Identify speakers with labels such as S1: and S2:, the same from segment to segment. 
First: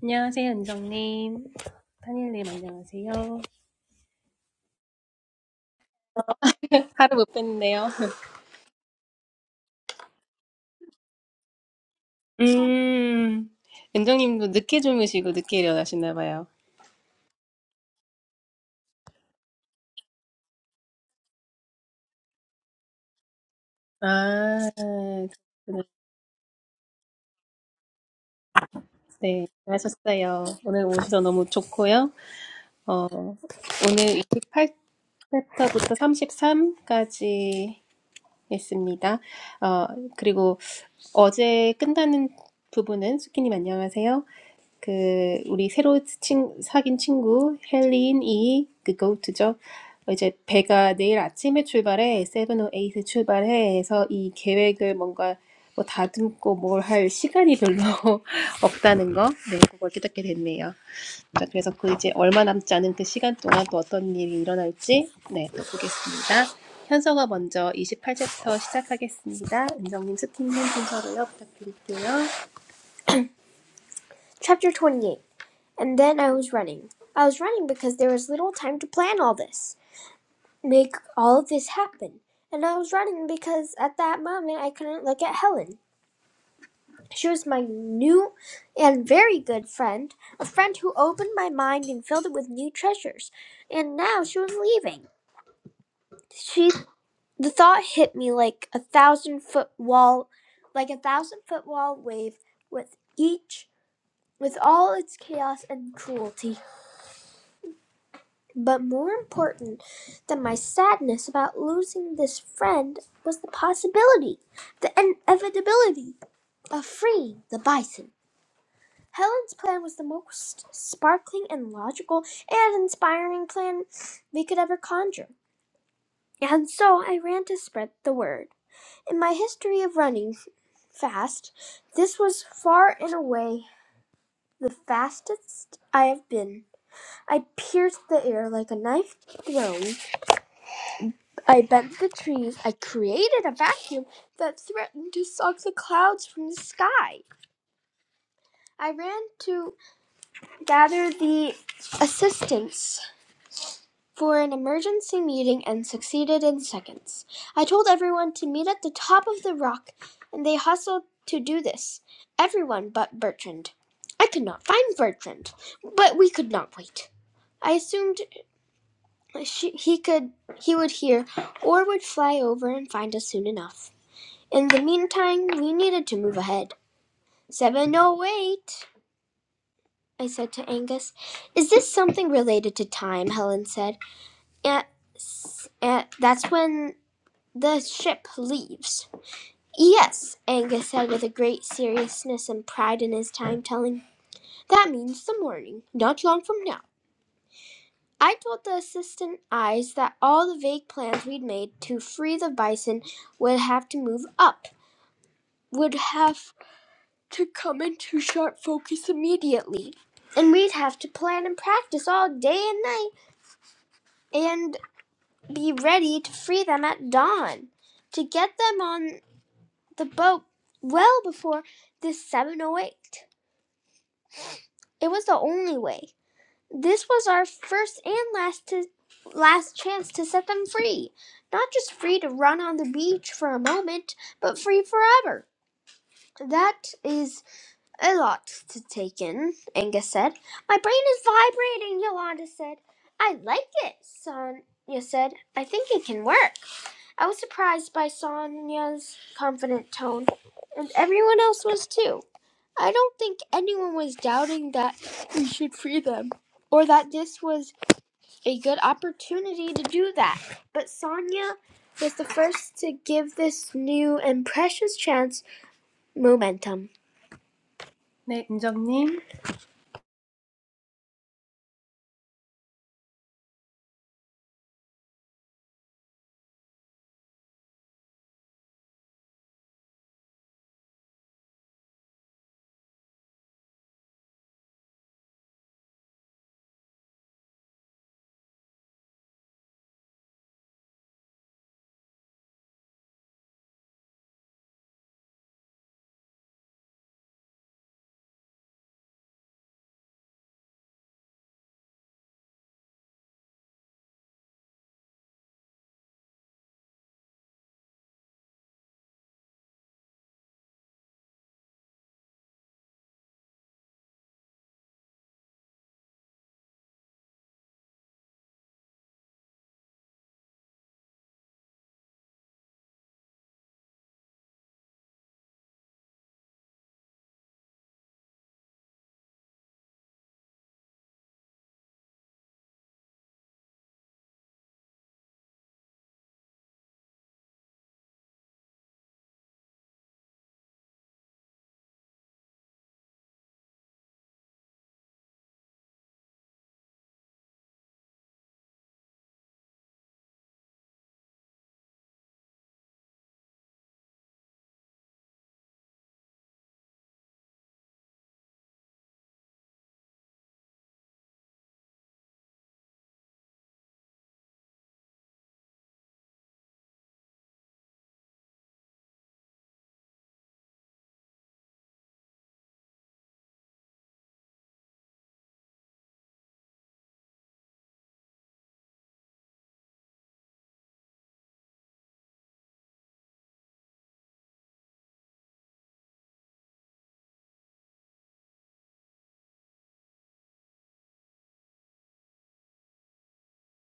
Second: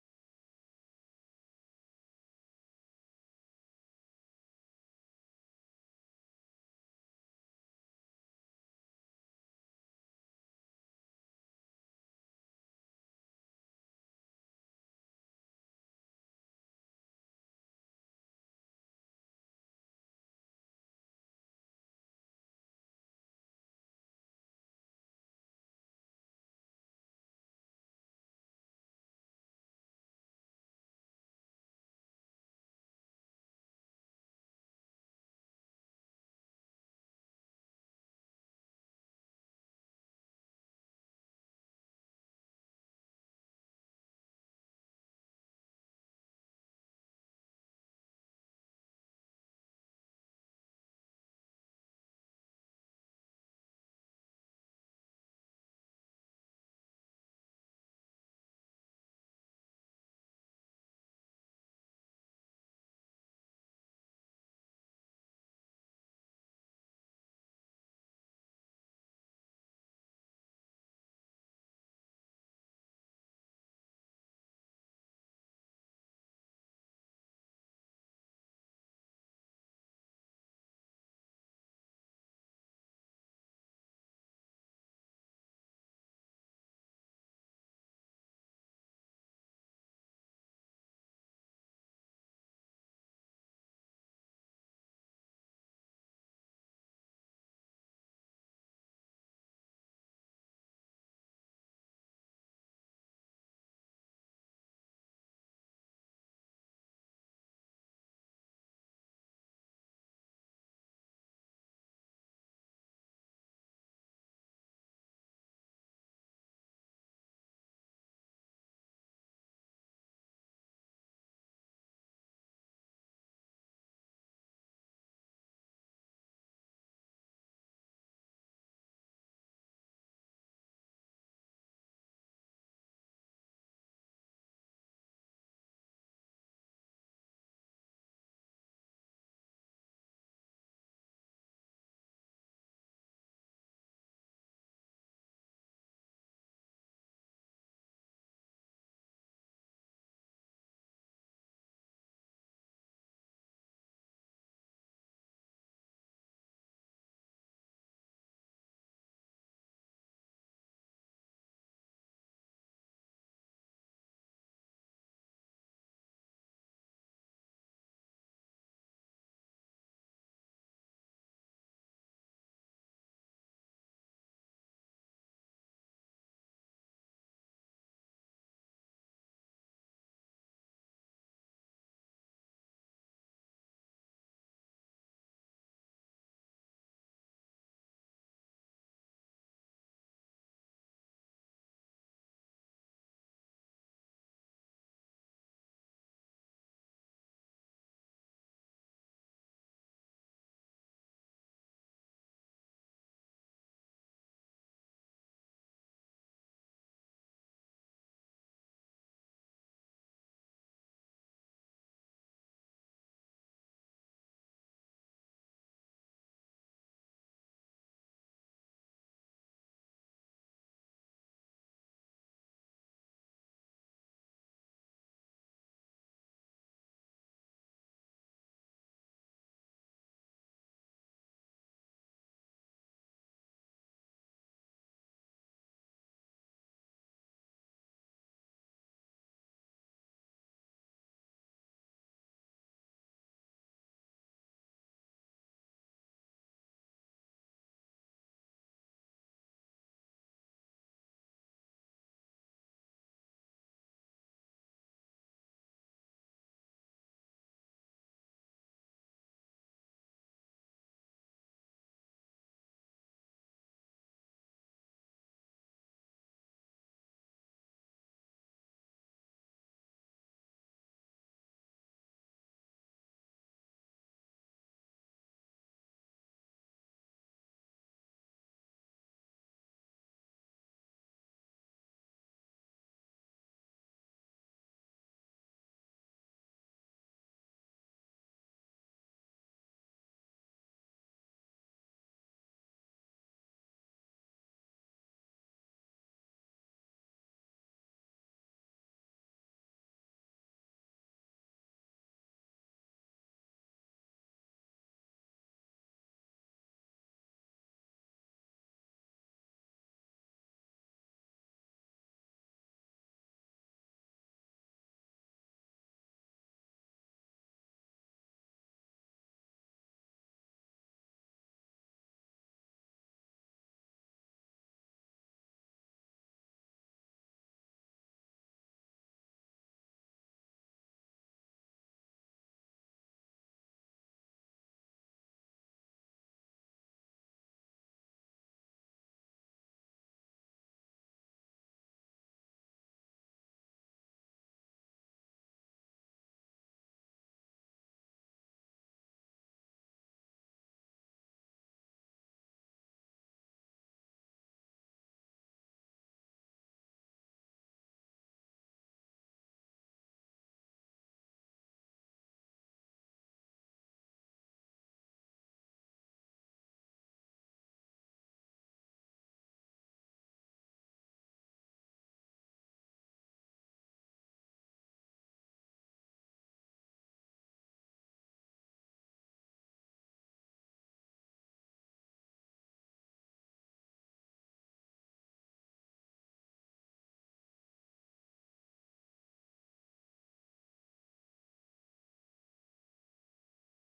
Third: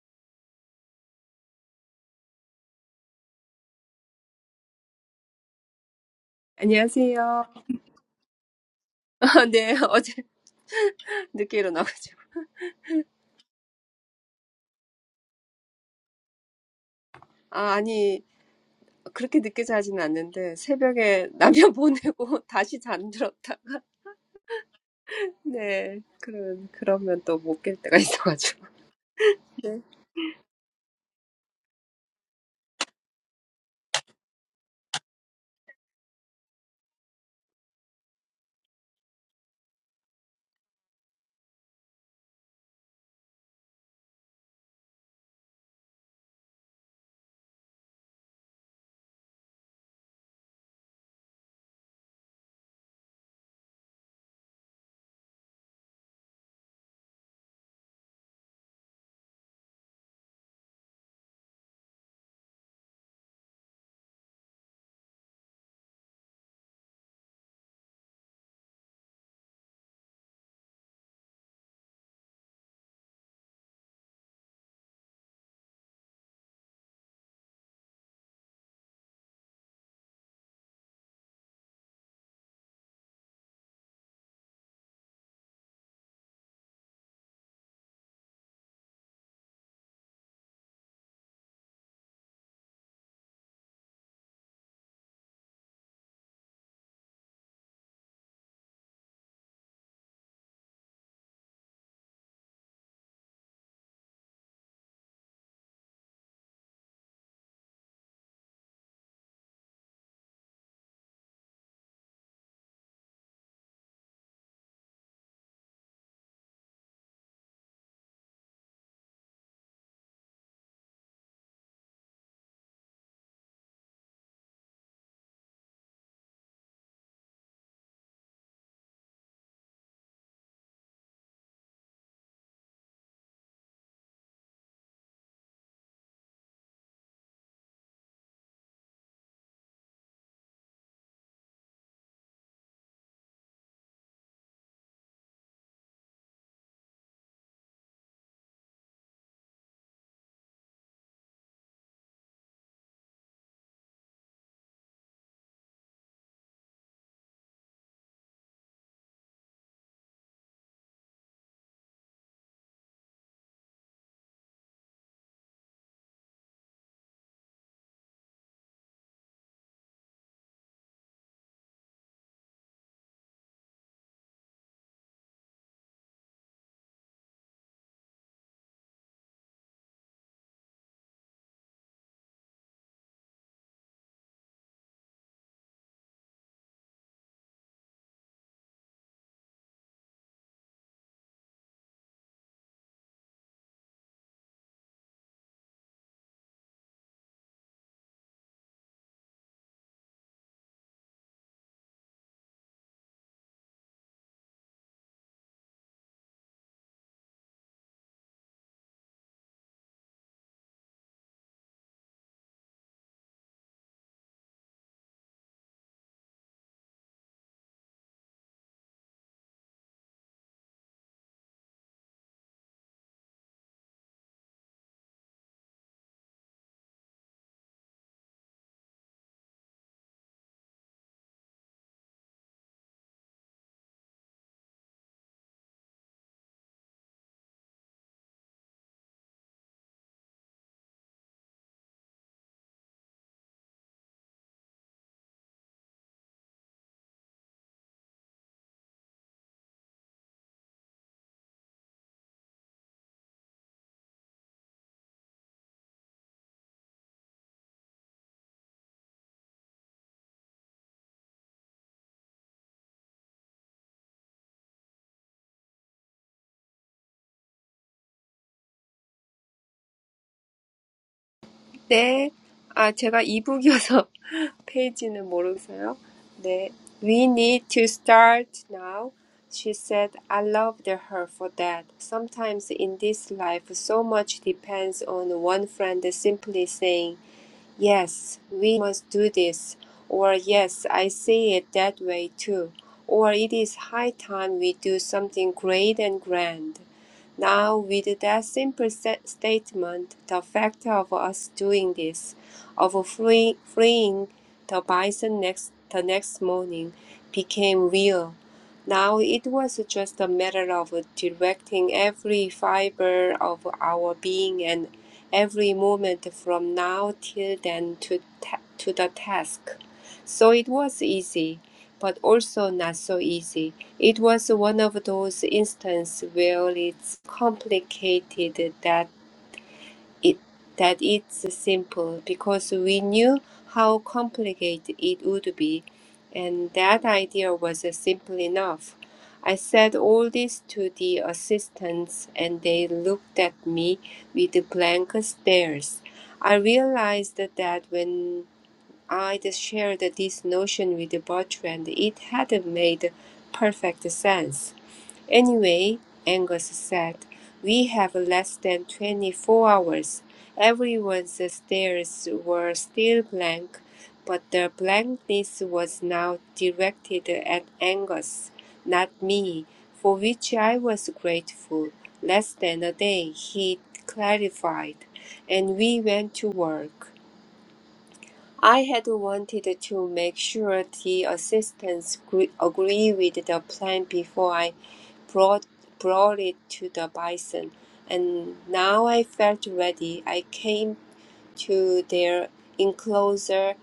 S1: 안녕하세요, 은정님. 탄일님, 안녕하세요. 하루 못
S2: 안녕하세요.
S1: 뵀네요.
S2: 아, 네, 어제 늦게 일어나가지고.
S1: 음, 은정님도 늦게 주무시고 늦게 일어나시나 봐요.
S2: 아, 아니, 그렇게 늦게 자지는 않는데, 새벽에 라면 보내고 다시 잠들었다.
S1: 아, 그렇구나.
S2: 네, 그런, 그러면 또 못 깰 때가 있어가지고.
S1: 네,
S2: 네.
S1: 하셨어요. 오늘 오셔서 너무 좋고요. 어, 오늘 28챕터부터 33까지 했습니다. 어, 그리고 어제 끝나는 부분은, 수키님 안녕하세요. 그 우리 새로 친, 사귄 친구 헬린이 그 고트죠. 이제 배가 내일 아침에 출발해 708 출발해 해서 이 계획을 뭔가 뭐 다듬고 뭘 할 시간이 별로 없다는 거, 네 그걸 깨닫게 됐네요. 자 그래서 그 이제 얼마 남지 않은 그 시간 동안 또 어떤 일이 일어날지 네또 보겠습니다. 현서가 먼저 28챕터 시작하겠습니다. 은정님, 스팀님 순서로요 부탁드릴게요. Chapter 28 And then I was running. I was running because there was little time to plan all this, make all of this happen. And I was running because at that moment I couldn't look at Helen. She was my new and very good friend, a friend who opened my mind and filled it with new treasures. And now she was leaving. She the thought hit me like a thousand foot wall, like a thousand foot wall wave with each with all its chaos and cruelty. But more important than my sadness about losing this friend was the possibility, the inevitability of freeing the bison. Helen's plan was the most sparkling and logical and inspiring plan we could ever conjure. And so I ran to spread the word. In my history of running fast, this was far and away the fastest I have been. I pierced the air like a knife thrown I bent the trees. I created a vacuum that threatened to suck the clouds from the sky. I ran to gather the assistants for an emergency meeting and succeeded in seconds. I told everyone to meet at the top of the rock, and they hustled to do this. Everyone but Bertrand. I could not find Bertrand, but we could not wait. I assumed she, he could he would hear or would fly over and find us soon enough. In the meantime, we needed to move ahead. 708, I said to Angus. Is this something related to time? Helen said. At, at, that's when the ship leaves. Yes, Angus said with a great seriousness and pride in his time telling. That means the morning, not long from now. I told the assistant eyes that all the vague plans we'd made to free the bison would have to move up, would have to come into sharp focus immediately. And we'd have to plan and practice all day and night and be ready to free them at dawn to get them on the boat well before this 708. It was the only way. This was our first and last to, last chance to set them free. Not just free to run on the beach for a moment, but free forever. That is A lot to take in, Angus said. My brain is vibrating, Yolanda said. I like it, Sonia said. I think it can work. I was surprised by Sonia's confident tone, and everyone else was too. I don't think anyone was doubting that we should free them, or that this was a good opportunity to do that. But Sonia was the first to give this new and precious chance momentum. 네, 은정님.
S2: 네. 아, 제가 이북이어서 페이지는 모르겠어요. 네. We need to start now. She said, I loved her for that. Sometimes in this life, so much depends on one friend simply saying, Yes, we must do this. Or, yes, I see it that way too. Or, it is high time we do something great and grand. Now, with that simple statement, the fact of us doing this, of free- freeing the bison next, the next morning, became real. Now it was just a matter of directing every fiber of our being and every moment from now till then to, ta- to the task. So it was easy but also not so easy. It was one of those instances where it's complicated that it that it's simple because we knew how complicated it would be, and that idea was simple enough. I said all this to the assistants, and they looked at me with blank stares. I realized that when I just shared this notion with Bertrand, and it had made perfect sense. Anyway, Angus said, we have less than 24 hours. Everyone's stares were still blank, but the blankness was now directed at Angus, not me, for which I was grateful. Less than a day, he clarified, and we went to work. I had wanted to make sure the assistants gre- agree with the plan before I brought, brought it to the bison, and now I felt ready. I came to their enclosure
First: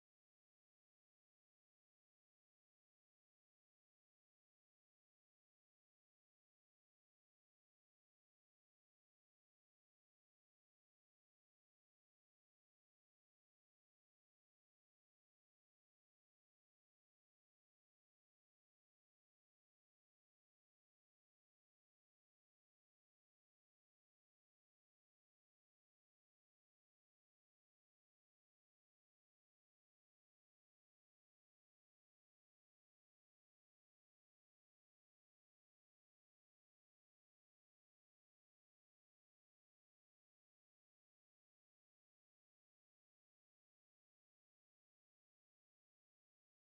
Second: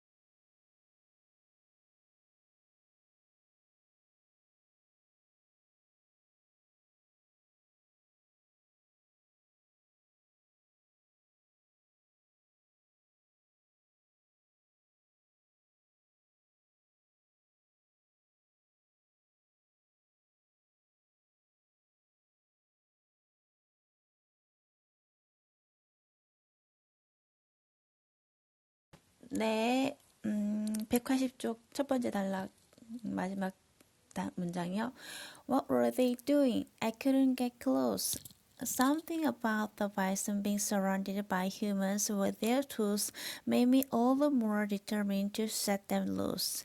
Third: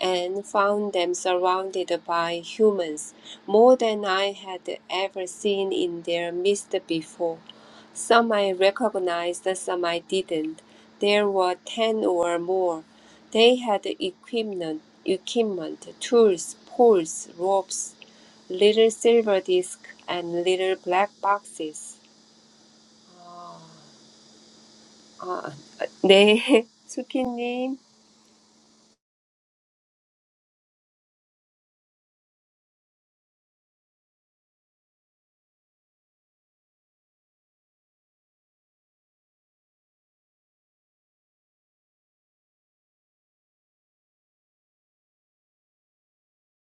S2: and found them surrounded by humans, more than I had ever seen in their midst before. Some I recognized, some I didn't. There were ten or more. They had equipment, equipment, tools, poles, ropes, little silver discs, and little black boxes. 아, 네, 수키님.
S3: 네, 음, 백팔십 쪽 첫 번째 단락 마지막 딱 문장이요. What were they doing? I couldn't get close. Something about the bison being surrounded by humans with their tools made me all the more determined to set them loose.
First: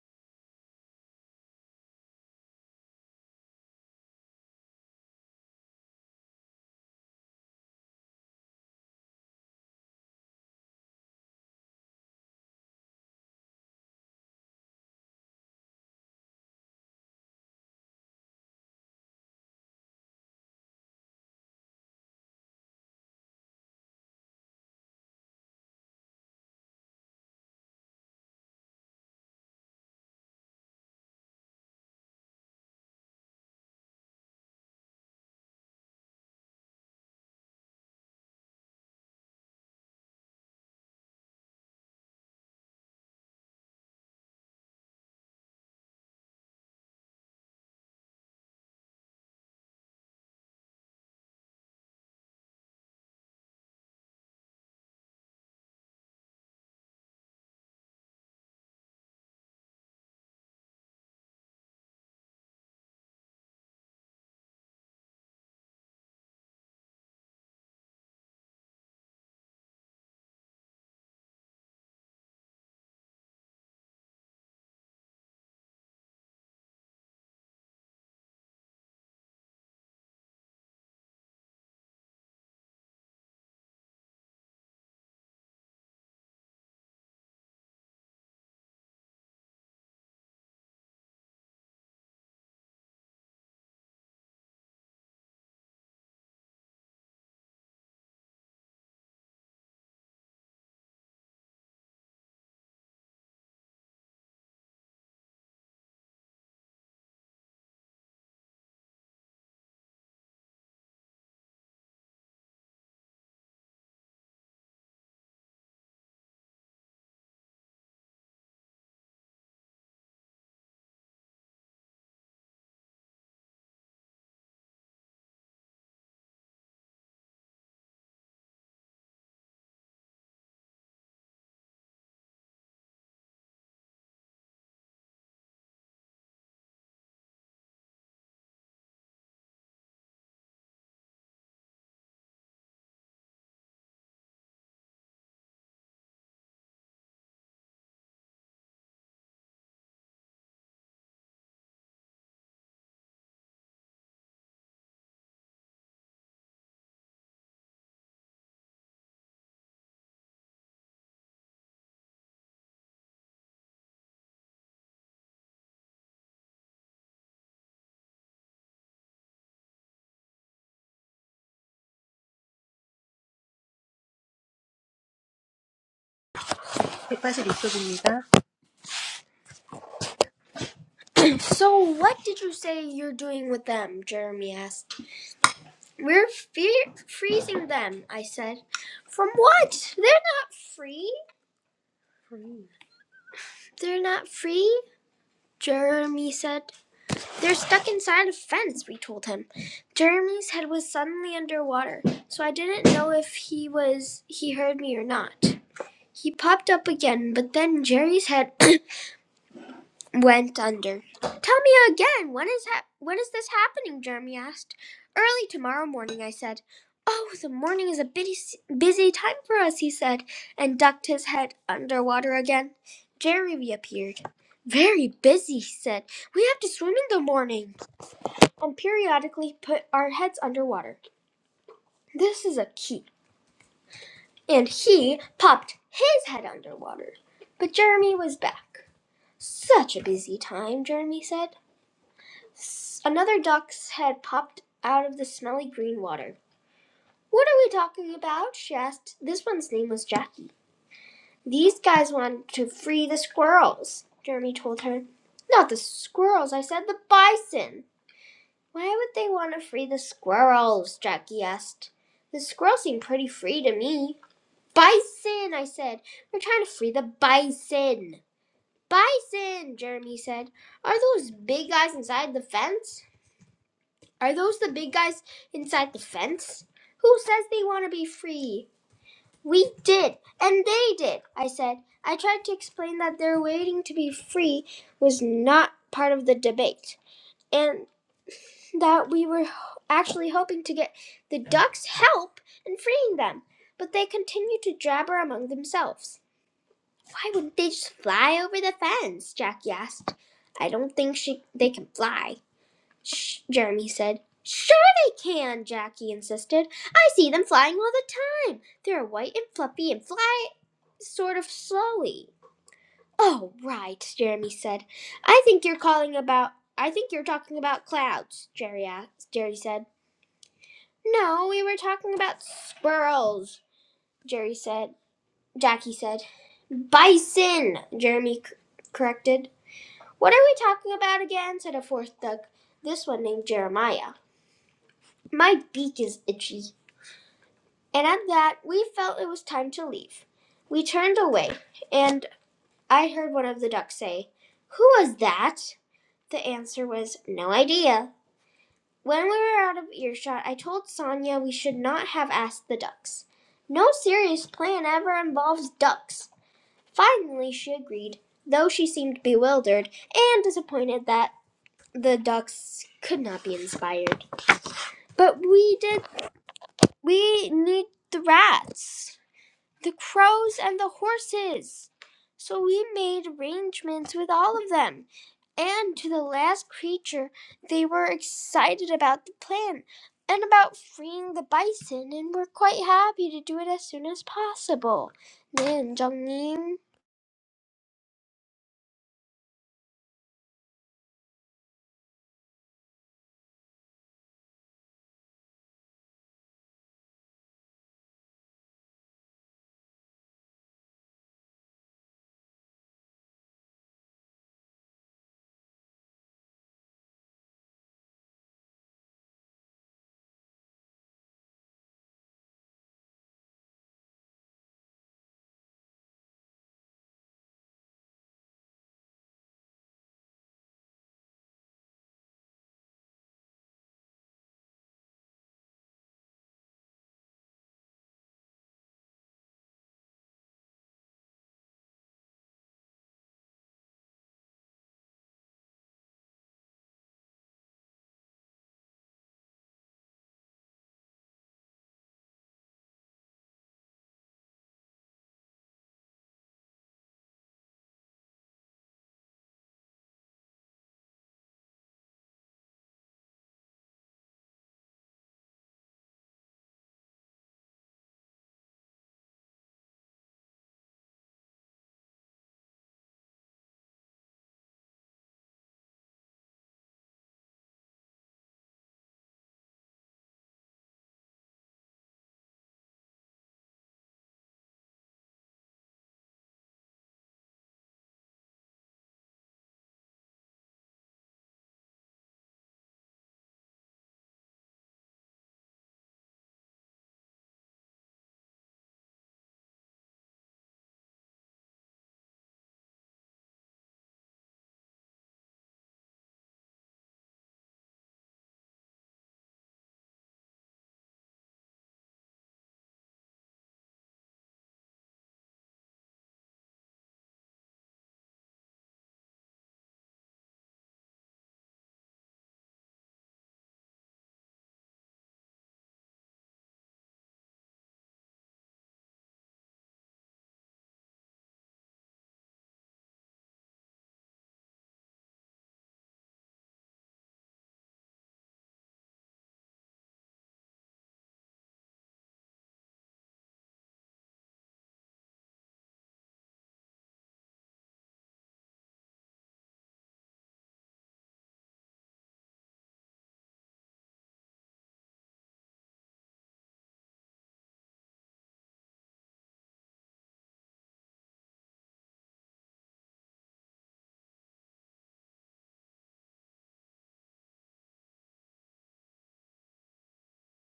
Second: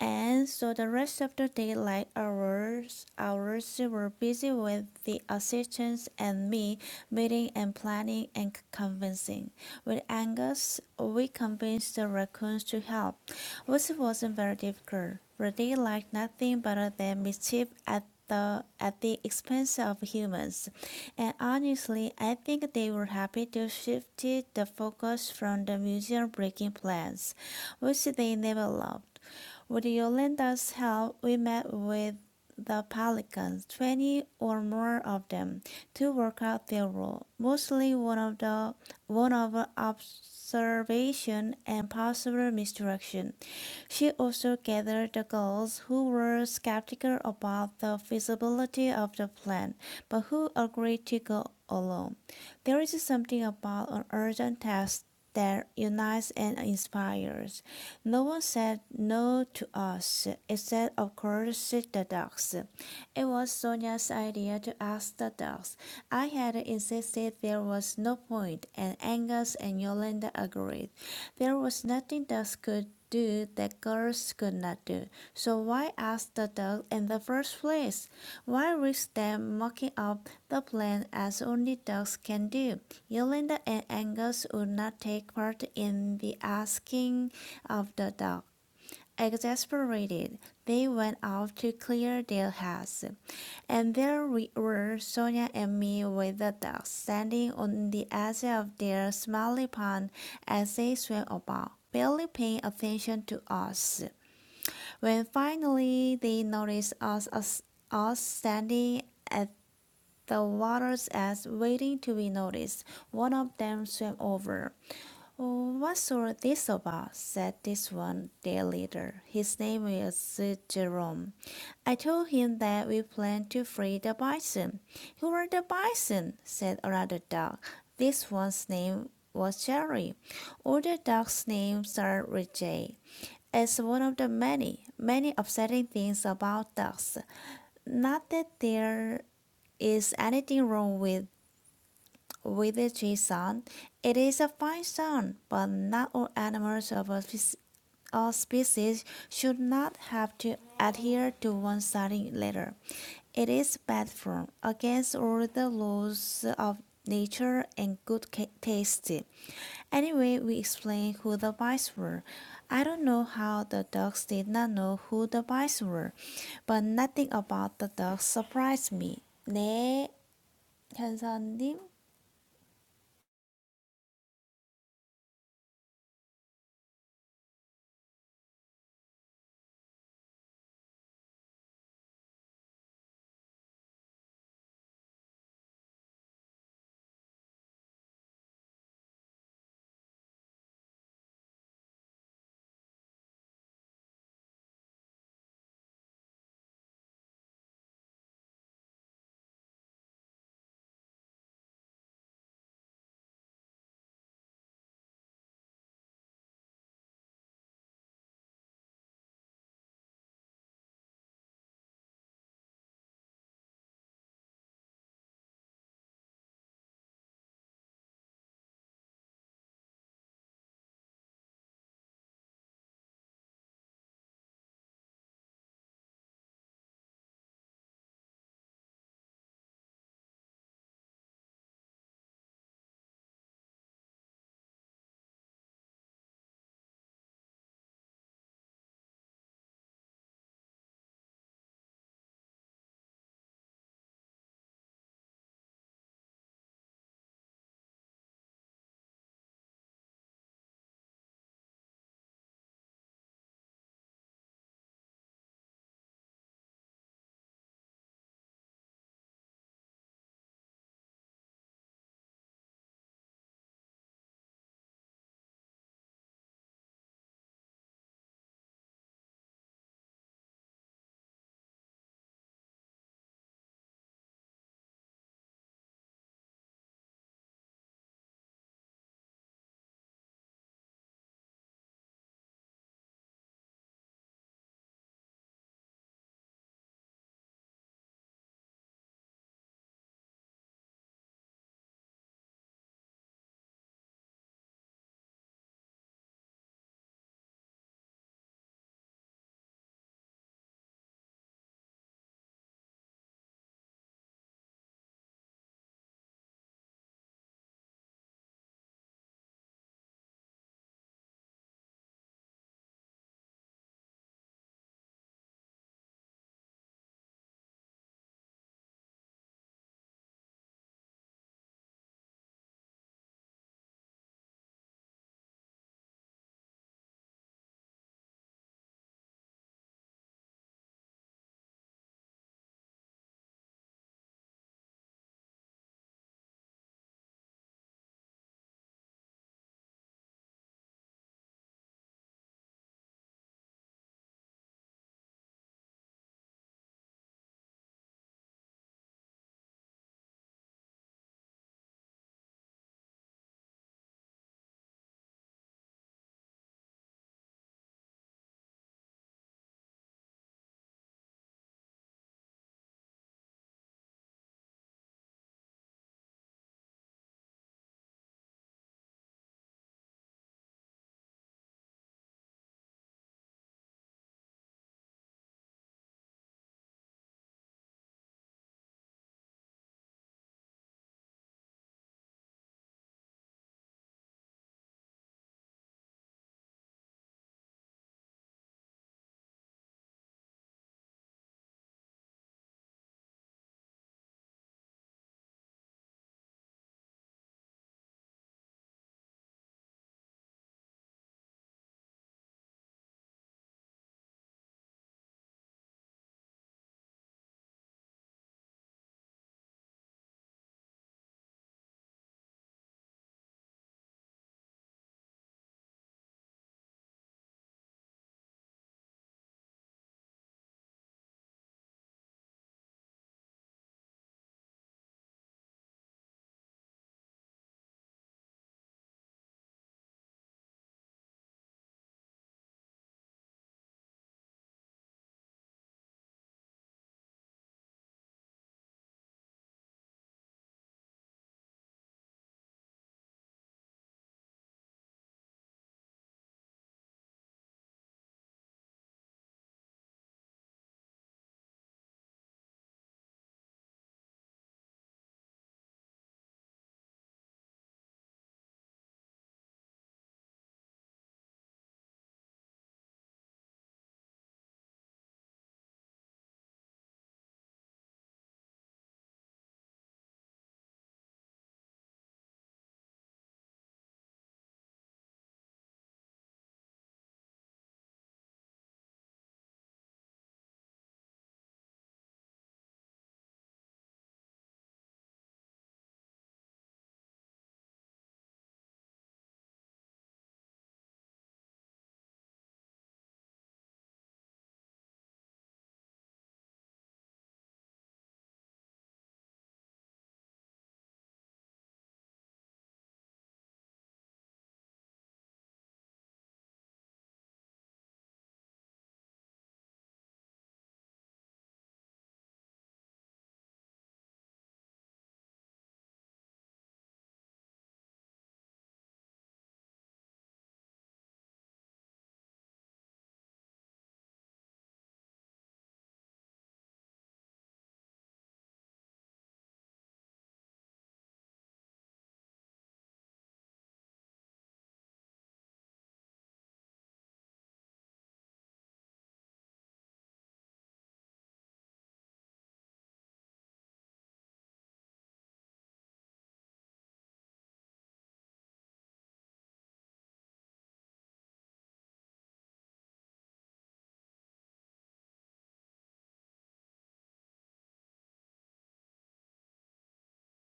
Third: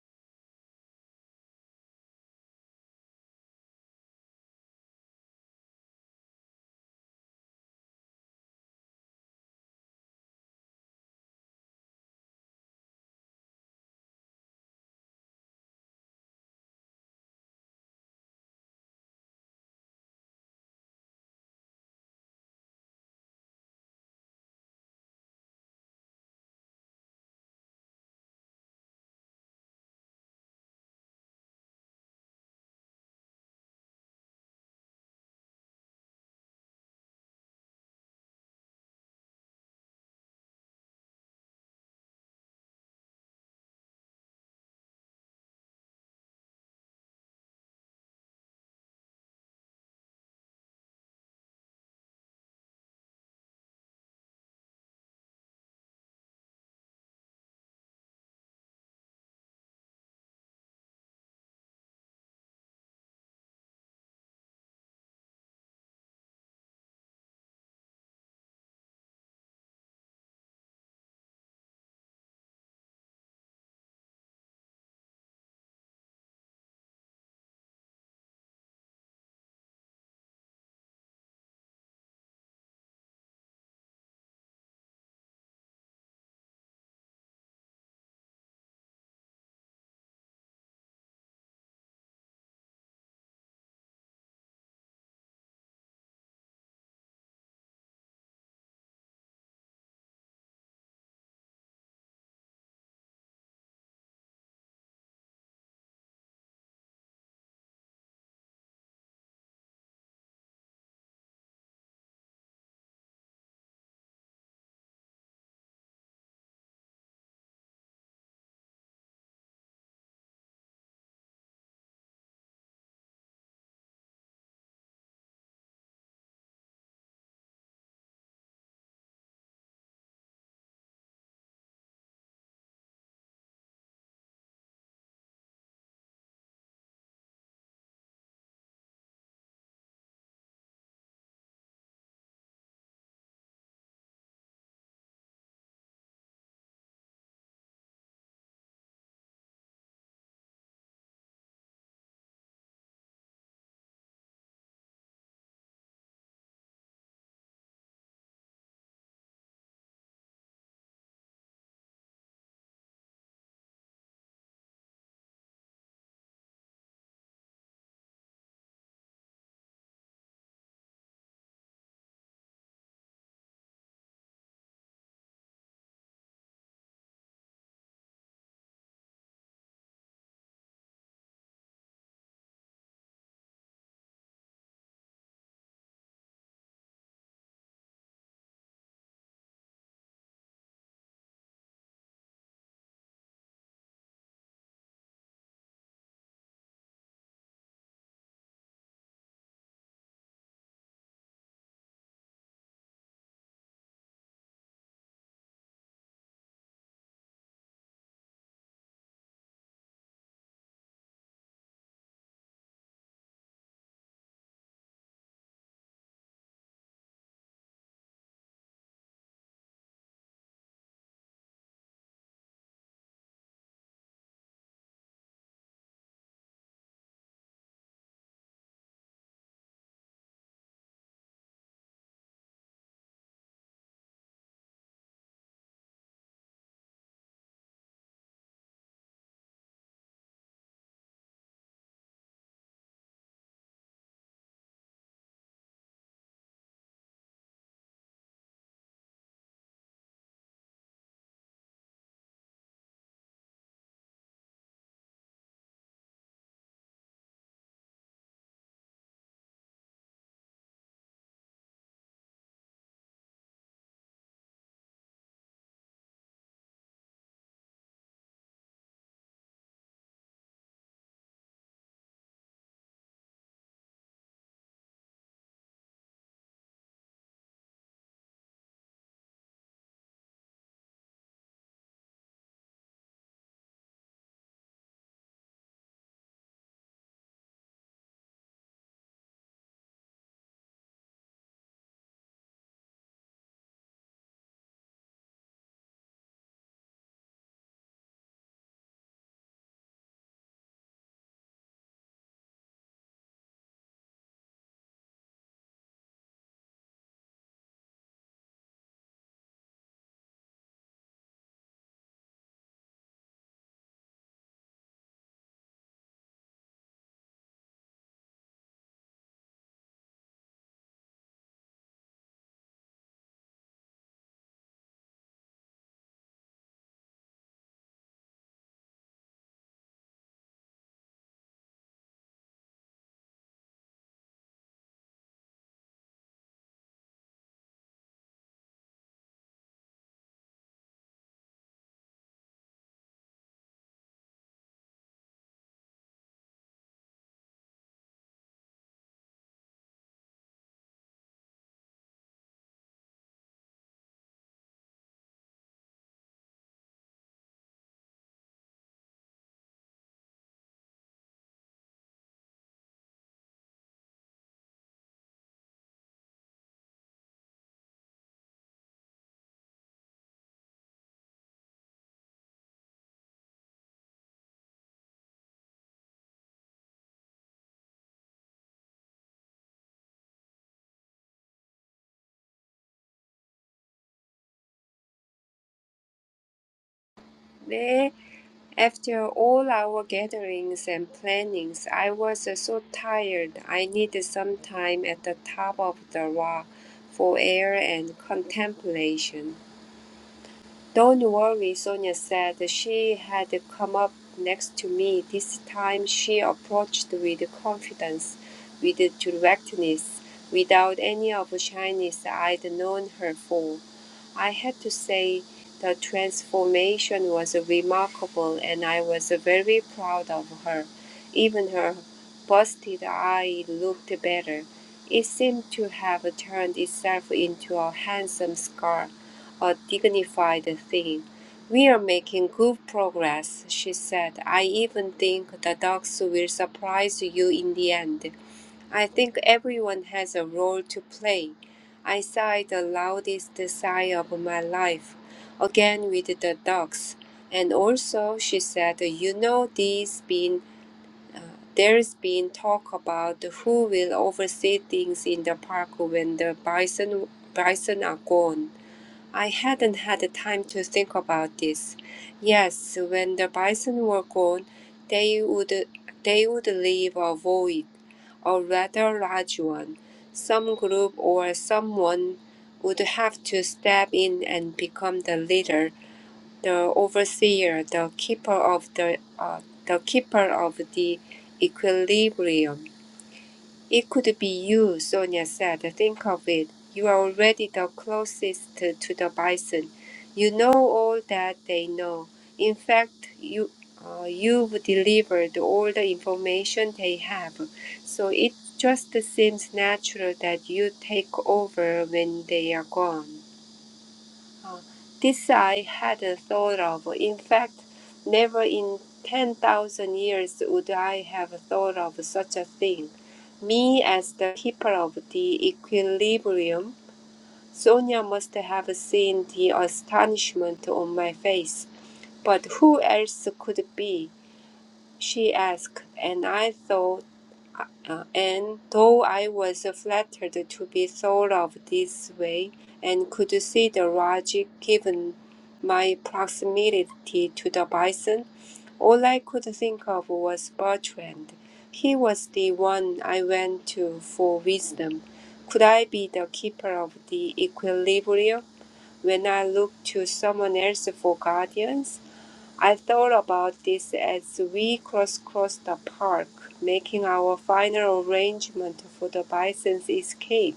S3: And so the rest of the daylight hours hours were busy with the assistants and me meeting and planning and convincing. With Angus, we convinced the raccoons to help which wasn't very difficult, for they liked nothing but their mischief at the at the expense of humans. And honestly, I think they were happy to shift the focus from the museum breaking plans, which they never loved. With Yolanda's help, we met with the pelicans, 20 or more of them, to work out their role. Mostly one of the one of observation and possible misdirection. She also gathered the Gauls who were skeptical about the feasibility of the plan, but who agreed to go alone. There is something about an urgent task that unites and inspires. No one said no to us, except, of course, the dogs. It was Sonia's idea to ask the dogs. I had insisted there was no point, and Angus and Yolanda agreed. There was nothing dogs could do that girls could not do. So why ask the dogs in the first place? Why risk them mocking up the plan as only dogs can do? Yolanda and Angus would not take part in the asking of the dog. Exasperated, they went off to clear their heads, and there we were Sonia and me with the ducks standing on the edge of their smelly pond as they swam about, barely paying attention to us. When finally they noticed us, us, us standing at the water's edge waiting to be noticed, one of them swam over Oh, what's all this about? said this one day later. His name was Jerome. I told him that we planned to free the bison. Who are the bison? said another dog. This one's name was Jerry. All the dogs' names are with J. It's one of the many, many upsetting things about dogs. Not that there is anything wrong with with the tree sun. It is a fine sun, but not all animals of a spec- a species should not have to adhere to one sunny letter. It is bad form against all the laws of nature and good ca- taste. Anyway, we explained who the mice were. I don't know how the dogs did not know who the mice were, but nothing about the dogs surprised me. 네, 현서님.
S1: 186쪽입니다. So, what did you say you're doing with them? Jeremy asked. We're fe- freezing them, I said. From what? They're not free. free. They're not free, Jeremy said. They're stuck inside a fence, we told him. Jeremy's head was suddenly underwater, so I didn't know if he was he heard me or not. He popped up again, but then Jerry's head went under. Tell me again, when is ha- when is this happening? Jeremy asked. Early tomorrow morning, I said. Oh, the morning is a busy busy time for us, he said, and ducked his head underwater again. Jeremy appeared. Very busy, he said. We have to swim in the morning and periodically put our heads underwater. This is a key. And he popped his head underwater. But Jeremy was back. Such a busy time, Jeremy said. Another duck's head popped out of the smelly green water. What are we talking about? she asked. This one's name was Jackie. These guys want to free the squirrels, Jeremy told her. Not the squirrels, I said the bison. Why would they want to free the squirrels? Jackie asked. The squirrels seem pretty free to me. Bison, I said. We're trying to free the bison. Bison, Jeremy said. Are those big guys inside the fence? Are those the big guys inside the fence? Who says they want to be free? We did, and they did, I said. I tried to explain that their waiting to be free was not part of the debate, and that we were actually hoping to get the ducks help in freeing them. But they continued to jabber among themselves. Why wouldn't they just fly over the fence? Jackie asked. I don't think she, they can fly, Shh, Jeremy said. Sure they can, Jackie insisted. I see them flying all the time. They're white and fluffy and fly sort of slowly. Oh, right, Jeremy said. I think you're calling about I think you're talking about clouds, Jerry asked, Jerry said. No, we were talking about squirrels, Jerry said. Jackie said. Bison, Jeremy c- corrected. What are we talking about again? said a fourth duck, this one named Jeremiah. My beak is itchy, And at that, we felt it was time to leave. We turned away, and I heard one of the ducks say, Who was that? The answer was, No idea. When we were out of earshot, I told Sonia we should not have asked the ducks. No serious plan ever involves ducks. Finally, she agreed, though she seemed bewildered and disappointed that the ducks could not be inspired. But we did, we need the rats. the crows and the horses. So we made arrangements with all of them. And to the last creature, they were excited about the plan and about freeing the bison and were quite happy to do it as soon as possible. 네, 은정님.
S2: 네. After all our gatherings and plannings, I was so tired. I needed some time at the top of the rock for air and contemplation. Don't worry, Sonia said. She had come up next to me. This time she approached with confidence, with directness, without any of the shyness I'd known her for. I had to say the transformation was remarkable and I was very proud of her. Even her busted eye looked better. It seemed to have turned itself into a handsome scar a dignified thing. We are making good progress, she said. I even think the dogs will surprise you in the end. I think everyone has a role to play. I sighed the loudest sigh of my life, again with the dogs. And also, she said, you know, there's been, uh, there's been talk about who will oversee things in the park when the bison, bison are gone. I hadn't had the time to think about this. Yes, when the bison were gone, they would they would leave a void, a rather large one. Some group or someone would have to step in and become the leader, the overseer, the keeper of the uh, the keeper of the equilibrium. It could be you, Sonia said. Think of it. You are already the closest to the bison. You know all that they know. In fact, you, uh, you've delivered all the information they have. So it just seems natural that you take over when they are gone. This I had a thought of. In fact, never in 10,000 years would I have thought of such a thing. Me as the keeper of the equilibrium, Sonia must have seen the astonishment on my face. But who else could it be? she asked, and I thought. Uh, and though I was flattered to be thought of this way, and could see the logic given my proximity to the bison, all I could think of was Bertrand. He was the one I went to for wisdom. Could I be the keeper of the equilibrium when I looked to someone else for guardians? I thought about this as we crisscrossed the park, making our final arrangement for the bison's escape.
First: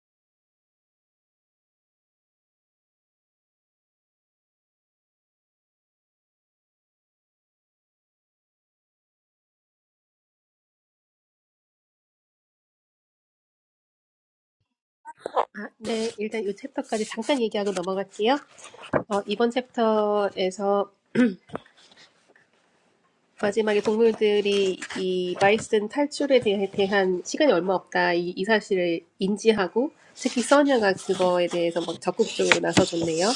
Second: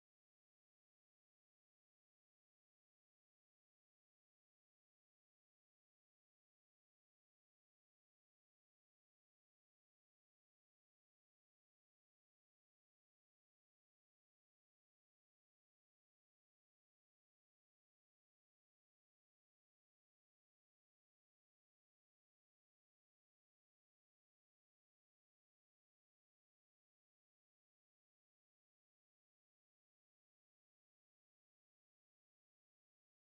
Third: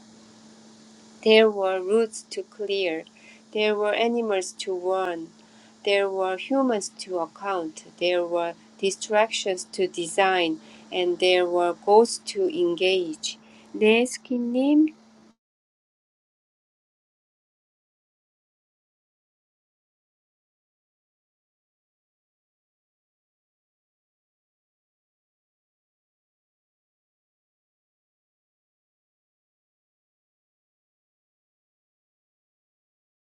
S2: There were routes to clear, there were animals to warn, there were humans to account, there were distractions to design, and there were goals to engage. 내 스키님
S1: 아, 네, 일단 이 챕터까지 잠깐 얘기하고 넘어갈게요. 어, 이번 챕터에서 마지막에 동물들이 이 바이슨 탈출에 대- 대한 시간이 얼마 없다 이, 이 사실을 인지하고 특히 써니가 그거에 대해서 막 적극적으로 나서줬네요.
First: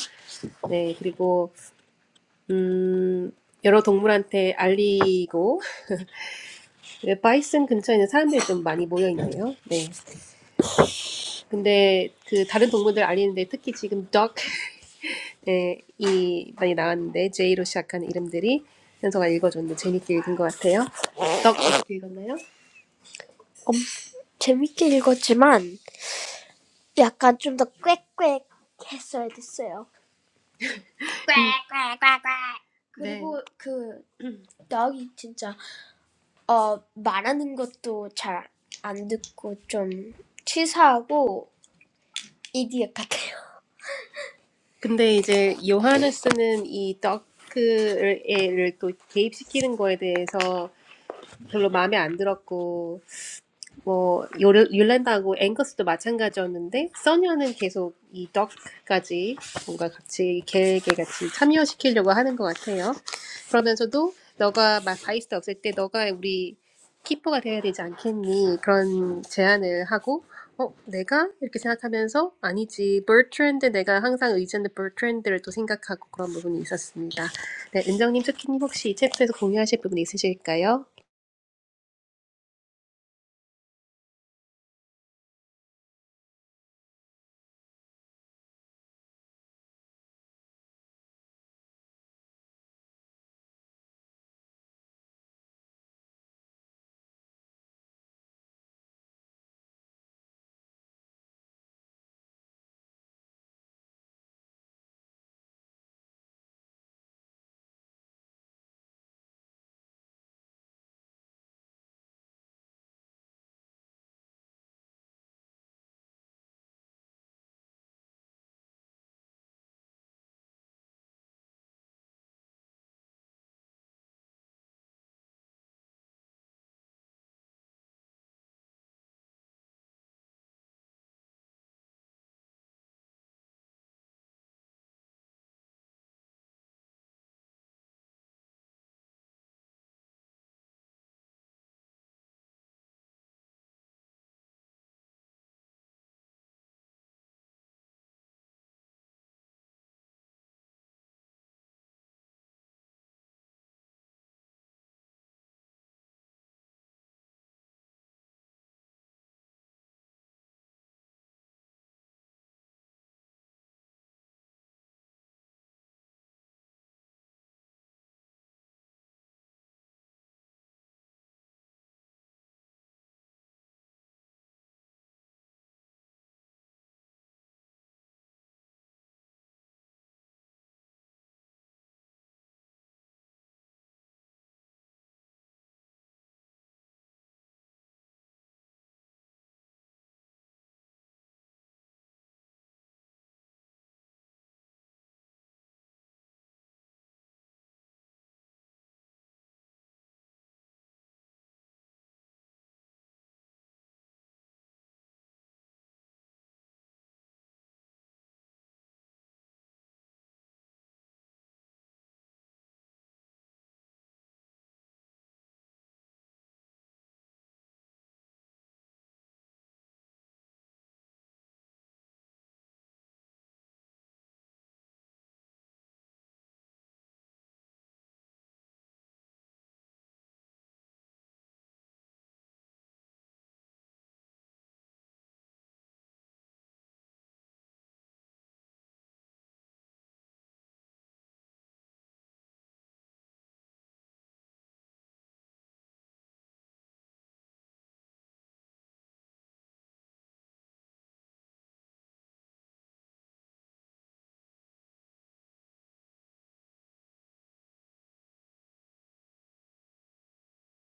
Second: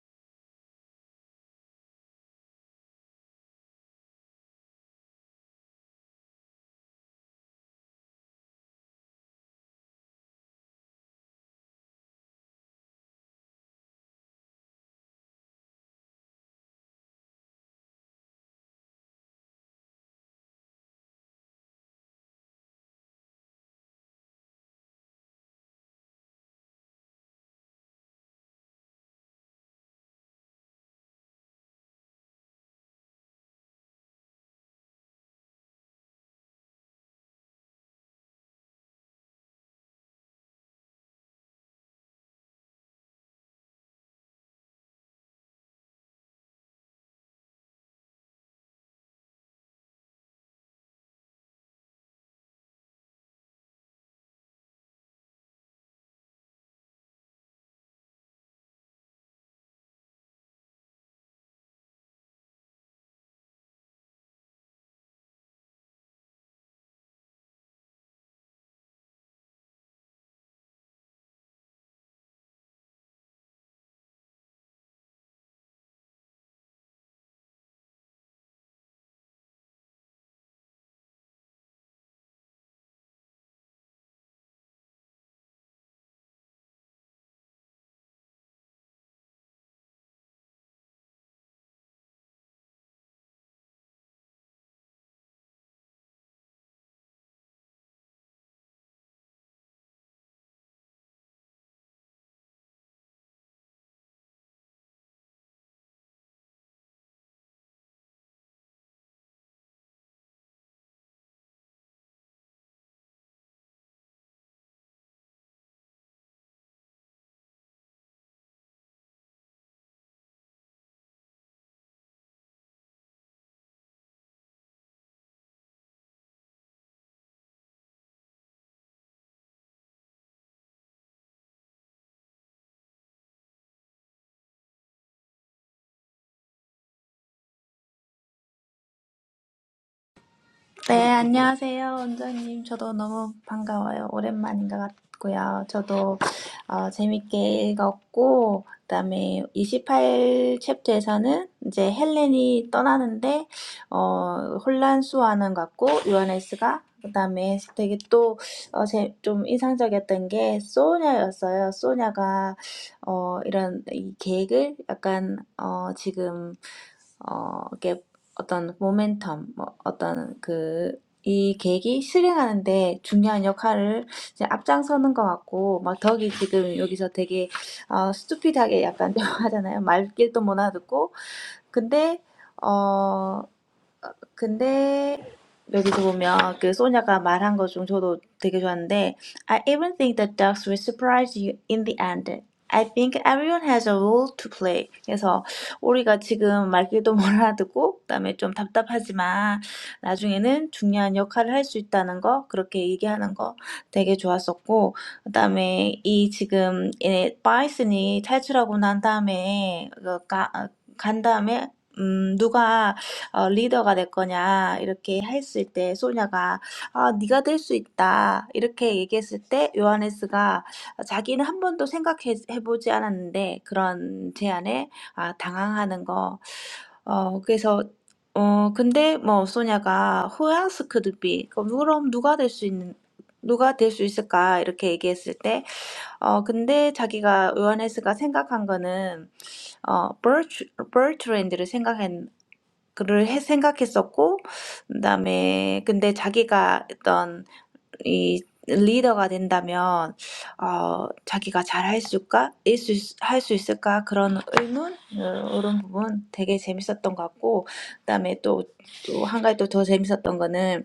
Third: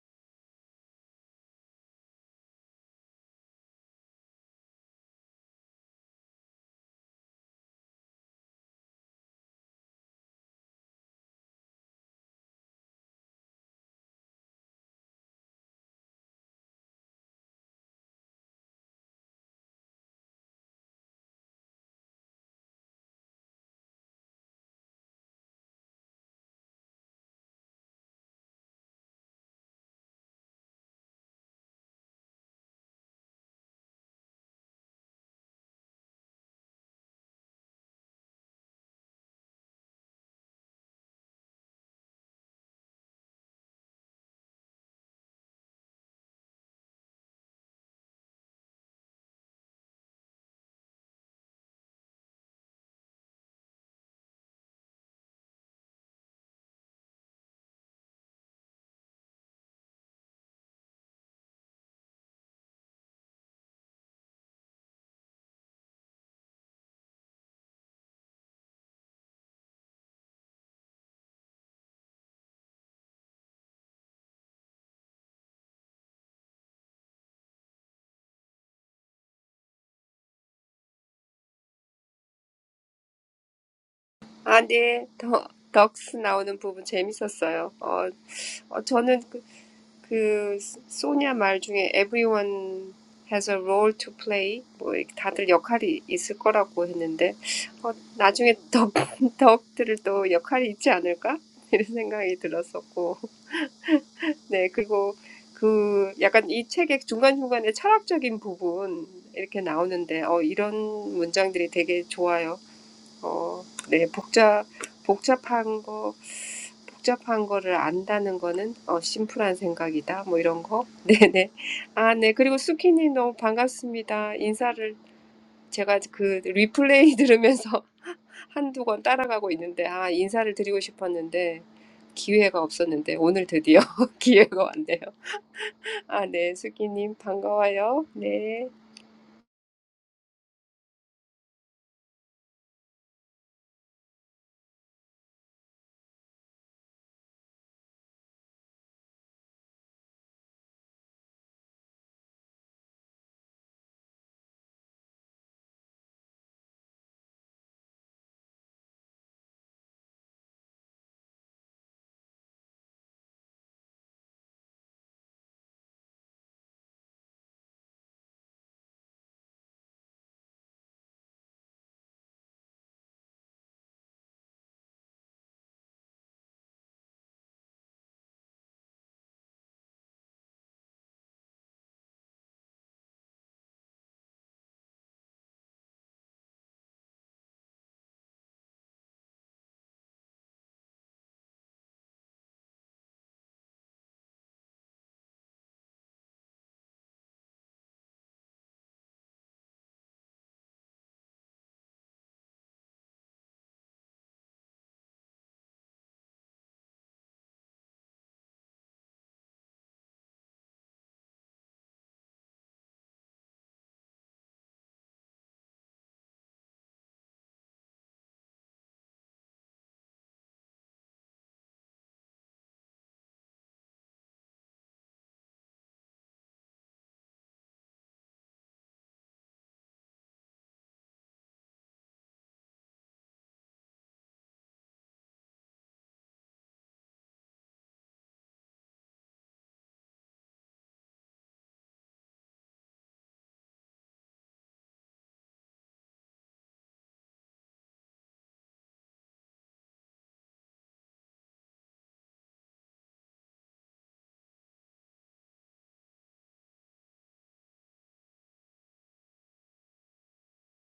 S1: 네 그리고 음 여러 동물한테 알리고 왜 바이슨 근처에 는 사람들이 좀 많이 모여 있네요. 네 근데 그 다른 동물들 알리는데 특히 지금 dog 네, 이 많이 나왔는데 J로 시작하는 이름들이 현서가 읽어줬는데 재밌게 읽은 것 같아요. dog 어떻게 읽었나요? 재밌게 읽었지만 약간 좀 더 꽥꽥 했어야 됐어요. 꽥꽥꽥꽥. 그리고 네. 그 나기 진짜 어 말하는 것도 잘 안 듣고 좀 치사하고 이디엇 같아요. 근데 이제 요하네스는 이 더크를 또 개입시키는 거에 대해서 별로 마음에 안 들었고 뭐 요르, 율란다하고 앵거스도 마찬가지였는데 써니와는 계속 이 덕까지 뭔가 같이 계획에 같이 참여시키려고 하는 것 같아요. 그러면서도 너가 막 바이스트 없을 때 너가 우리 키퍼가 돼야 되지 않겠니? 그런 제안을 하고 어 내가 이렇게 생각하면서 아니지 버트랜드 내가 항상 의지하는 버트랜드를 또 생각하고 그런 부분이 있었습니다. 네 은정님, 스키님 혹시 이 챕터에서 공유하실 부분 있으실까요?
S2: 아, 네. 더, 덕스 나오는 부분 재밌었어요. 어, 어 저는 그, 그 소냐 말 중에 everyone has a role to play 뭐 이렇게 다들 역할이 있을 거라고 했는데 어, 나중에 덕, 덕들을 또 역할이 있지 않을까? 이런 생각이 들었었고 네 그리고 그 약간 이 책의 중간중간에 철학적인 부분 이렇게 나오는데 어, 이런 문장들이 되게 좋아요. 뭐, 네, 복잡, 복잡한 거, 복잡한 거를 안다는 거는, 어, 심플한 생각이다. 뭐 이런 거. 네네. 아, 네. 그리고 수키님 너무 반갑습니다. 인사를 제가 그 리플레이 들으면서 한두 권 따라가고 있는데, 아, 인사를 드리고 싶었는데, 기회가 없었는데, 오늘 드디어 기회가 왔네요. 아, 네. 수키님 반가워요. 네.
S3: 네, 안녕하세요, 원장님. 저도 너무 반가워요. 오랜만인 것 같고요. 저도 어, 재밌게 읽었고, 그다음에 28 챕터에서는 이제 헬렌이 떠나는데 어, 혼란수하는 것 같고, 요하네스가 그다음에 되게 또 어, 제, 좀 인상적이었던 게 소냐였어요. 소냐가 어, 이런 이 계획을 약간 어, 지금 어, 이게 어떤 모멘텀, 뭐 어떤 그, 이 계획이 실행하는데 중요한 역할을 이제 앞장서는 것 같고, 막 덕이 지금 여기서 되게, 어, 스투피드하게 약간 대화하잖아요. 말귀도 못 알아듣고. 근데, but here we see that Sonja said something that I really liked. I even think that dogs will surprise you in the end. I think everyone has a role to play. So, we don't know what we're going to say. We're a little frustrated, but we're not giving up. We're going to be surprised. 어, 리더가 될 거냐 이렇게 했을 때 소냐가 아, 네가 될 수 있다 이렇게 얘기했을 때 요하네스가 자기는 한 번도 생각해 보지 않았는데 그런 제안에 아, 당황하는 거. 어, 그래서 어, 근데 뭐 소냐가 who 크 could be? 그럼 그럼 누가 될 수 있는 누가 될 수 있을까? 이렇게 얘기했을 때 어, 근데 자기가 요하네스가 생각한 거는 어, 버트, 버트랜드를 그를 해 생각했었고 그다음에 근데 자기가 어떤 이 리더가 된다면 어 자기가 잘할 수 있을까? 일수 할 수 있을까? 그런 의문 어, 이런 부분 되게 재밌었던 것 같고 그다음에 또또한 가지 또더 재밌었던 거는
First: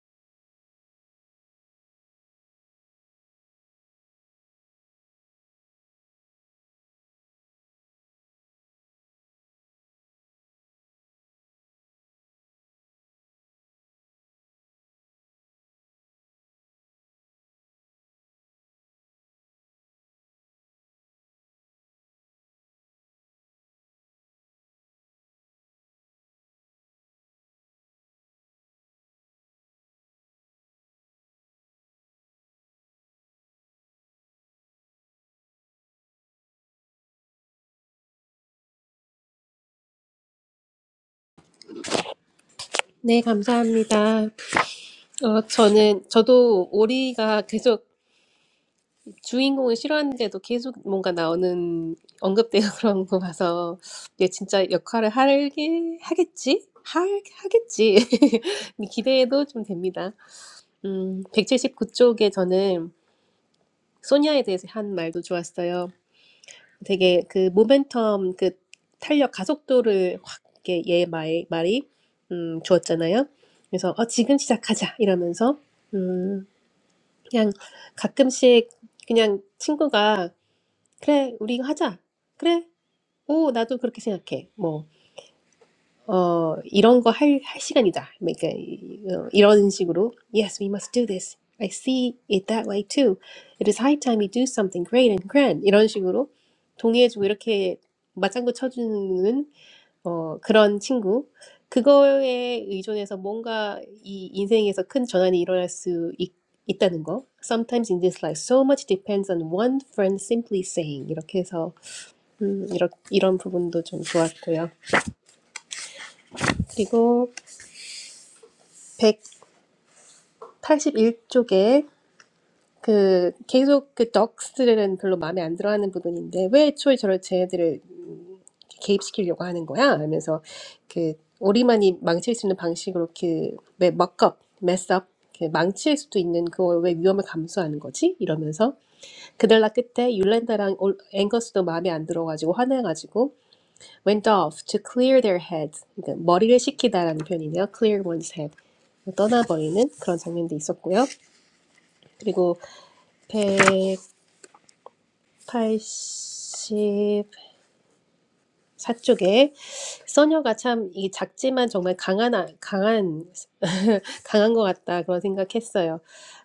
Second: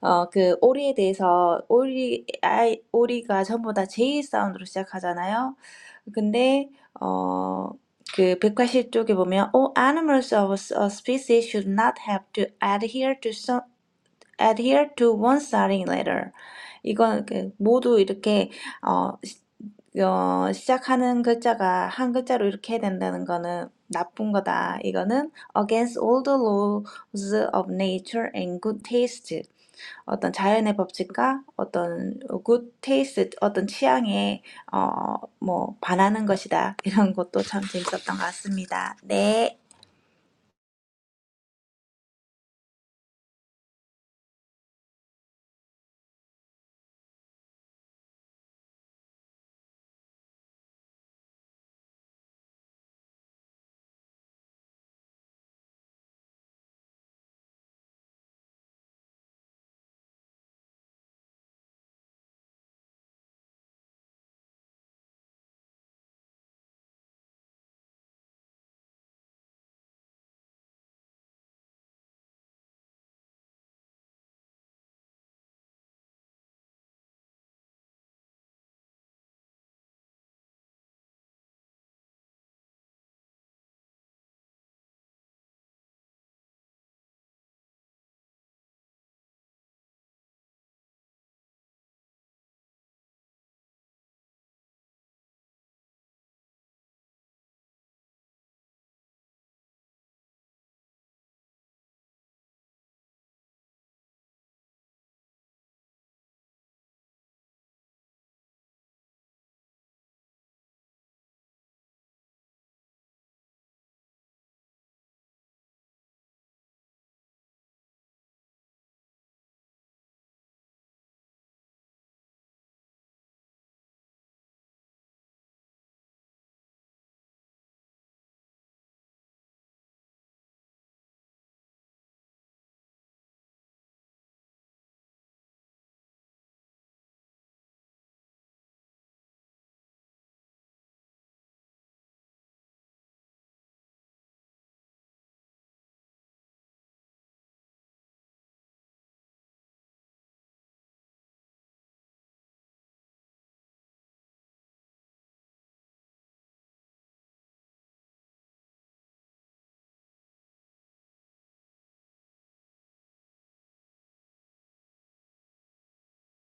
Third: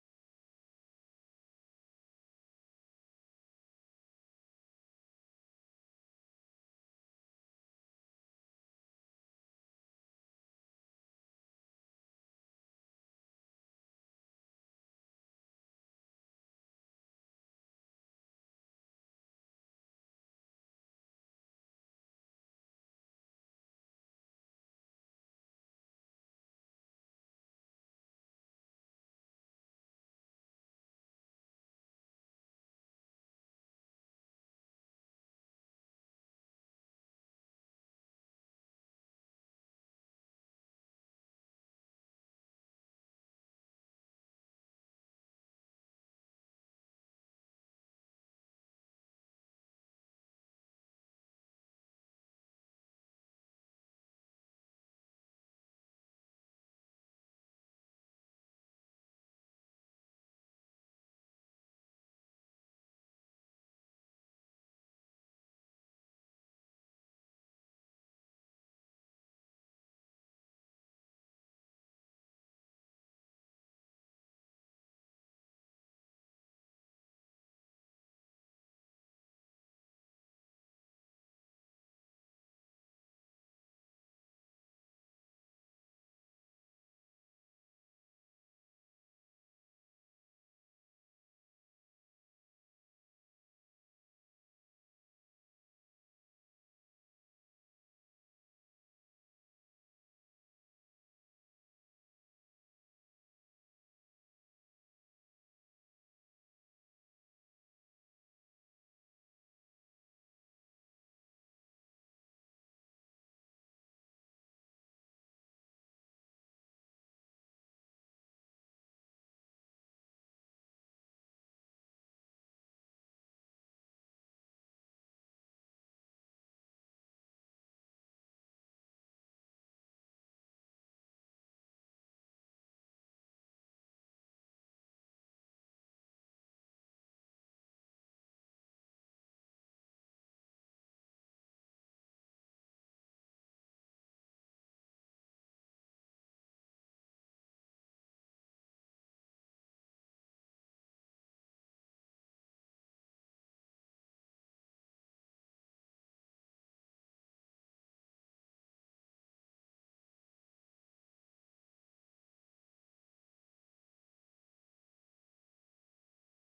S3: 어, 그 오리에 대해서 오리 아이 오리가 전부 다 제이 사운드로 시작하잖아요. 근데 어, 그 180쪽에 보면 all animals of a species should not have to adhere to some adhere to one starting letter. 이건 그 모두 이렇게 어, 시, 어 시작하는 글자가 한 글자로 이렇게 해야 된다는 거는 나쁜 거다. 이거는 against all the laws of nature and good taste. 어떤 자연의 법칙과 어떤 굿 테이스트, 어떤 취향에 어, 뭐 반하는 것이다. 이런 것도 참 재밌었던 것 같습니다. 네.
S1: 네 감사합니다. 어, 저는, 저도 오리가 계속 주인공을 싫어하는데도 계속 뭔가 나오는 언급되고 그런 거 봐서, 얘 진짜 역할을 하게, 하겠지? 할, 하겠지. 기대도 좀 됩니다. 음, 백칠십구 쪽에 저는 소니아에 대해서 한 말도 좋았어요. 되게 그 모멘텀, 그 탄력 가속도를 확, 이렇게 얘 말, 말이, 음, 주었잖아요. 그래서, 어, 지금 시작하자. 이러면서, 그냥 가끔씩 그냥 친구가 "그래, 우리 이거 하자. 그래. 오, 나도 그렇게 생각해." 뭐 어, 이런 거 할, 할 시간이다. 그러니까 이- 어, 이런 식으로 Yes, we must do this. I see it that way too. It is high time we do something great and grand. 이런 식으로 동의해주고 이렇게 맞장구 쳐주는 어, 그런 친구. 그거에 의존해서 뭔가 이 인생에서 큰 전환이 일어날 수 있, 있다는 거. Sometimes in this life, so much depends on one friend simply saying. 이렇게 해서 음, 이런, 이런 부분도 좀 좋았고요. 그리고 81쪽에 그 계속 그 덕스들은 별로 마음에 안 들어하는 부분인데 왜 애초에 저를 쟤네들을 음, 개입시키려고 하는 거야? 하면서 그 우리만이 망칠 수 있는 방식으로 그 그왜 먹겁, 메스업 망칠 수도 있는 그걸 왜 위험을 감수하는 거지? 이러면서 그날라 끝에 율렌다랑 올- 앵거스도 마음에 안 들어가지고 화내가지고 went off to clear their heads 그러니까 머리를 식히다라는 표현이네요. clear one's head 떠나버리는 그런 장면도 있었고요. 그리고 백팔십사 쪽에 써녀가 참 이 작지만 정말 강한 아- 강한 강한 것 같다 그런 생각했어요.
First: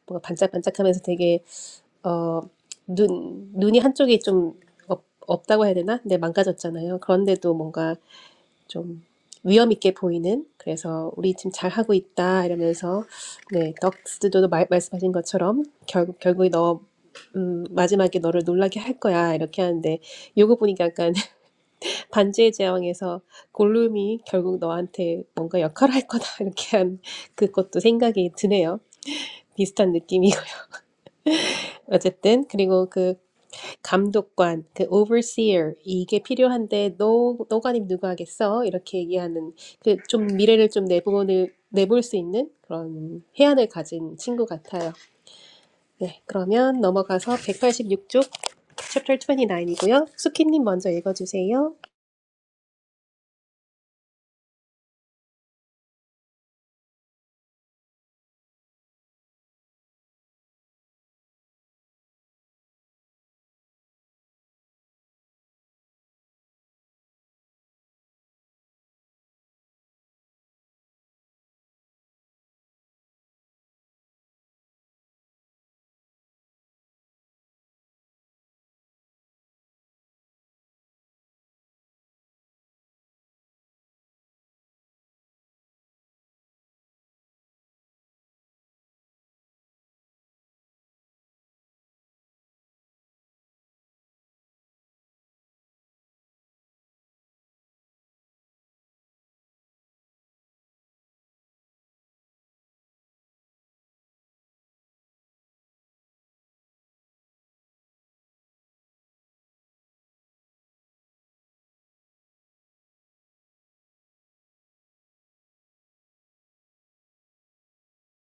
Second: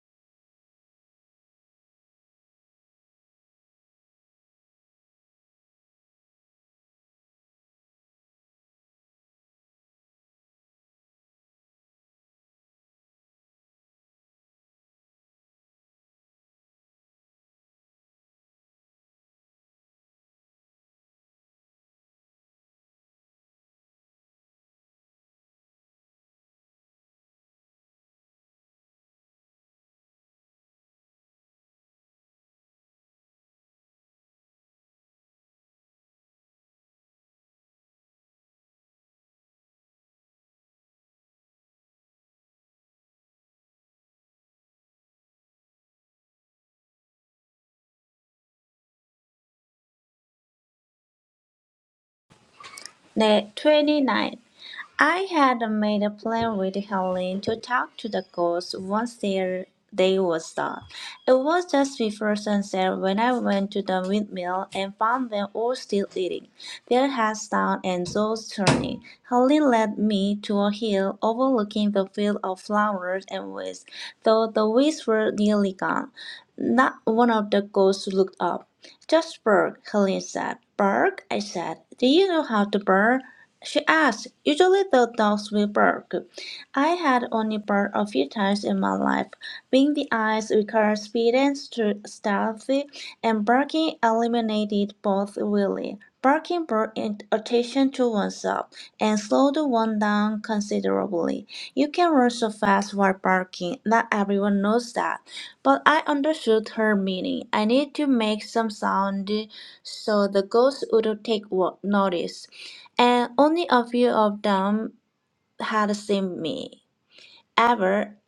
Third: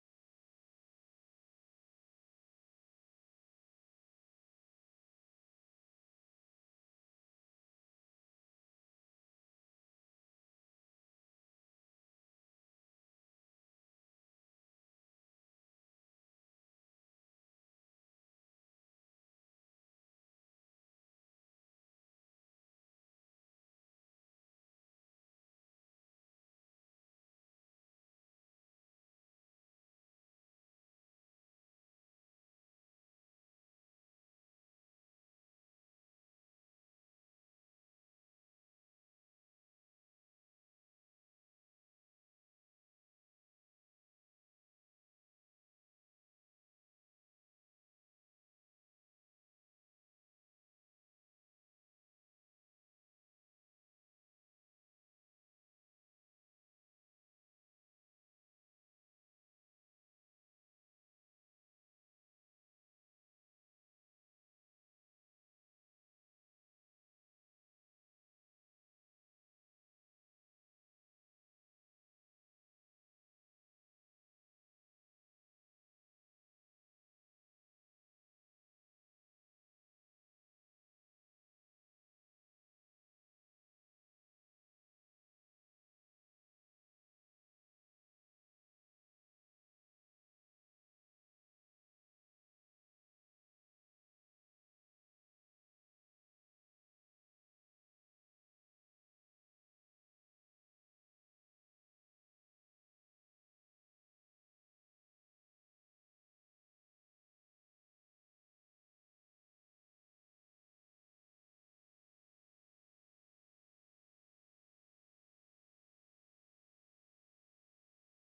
S1: 뭔가 반짝반짝하면서 되게 어눈 눈이 한쪽이 좀 없, 없다고 해야 되나? 근데 망가졌잖아요. 그런데도 뭔가 좀 위험 있게 보이는 그래서 우리 지금 잘 하고 있다 이러면서 네 덕스도 말, 말씀하신 것처럼 결국 결국에 너 음, 마지막에 너를 놀라게 할 거야 이렇게 하는데 요거 보니까 약간 반지의 제왕에서 골룸이 결국 너한테 뭔가 역할을 할 거다 이렇게 한 그것도 생각이 드네요 비슷한 느낌이고요 어쨌든 그리고 그 감독관, 그 overseer 이게 필요한데 너 너가님 누가 하겠어? 이렇게 얘기하는 그 좀 미래를 좀 내보는 내볼 수 있는 그런 해안을 가진 친구 같아요. 네, 그러면 넘어가서 186쪽 챕터 29이고요. 수키님 먼저 읽어주세요.
S3: Day 29. I had made a plan with Helen to talk to the ghosts once their day was done. It was just before sunset when I went to the windmill and found them all still eating, their heads down and jaws turning. Helen led me to a hill overlooking the field of flowers and weeds, though the weeds were nearly gone. Not one of the ghosts looked up. Just bark," Helene said. "Bark?" I said. Do you know how to bark?" She asked. Usually the dogs will bark. I had only barked a few times in my life. Being the eyes requires speeding to stealthy, and barking eliminated both really. Barking brought attention to oneself and slowed one down considerably. You can run so fast while barking, not everyone knows that. But I understood her meaning. I needed to make some sound so the ghosts would take wo- notice, and only a few of them had seen me ever,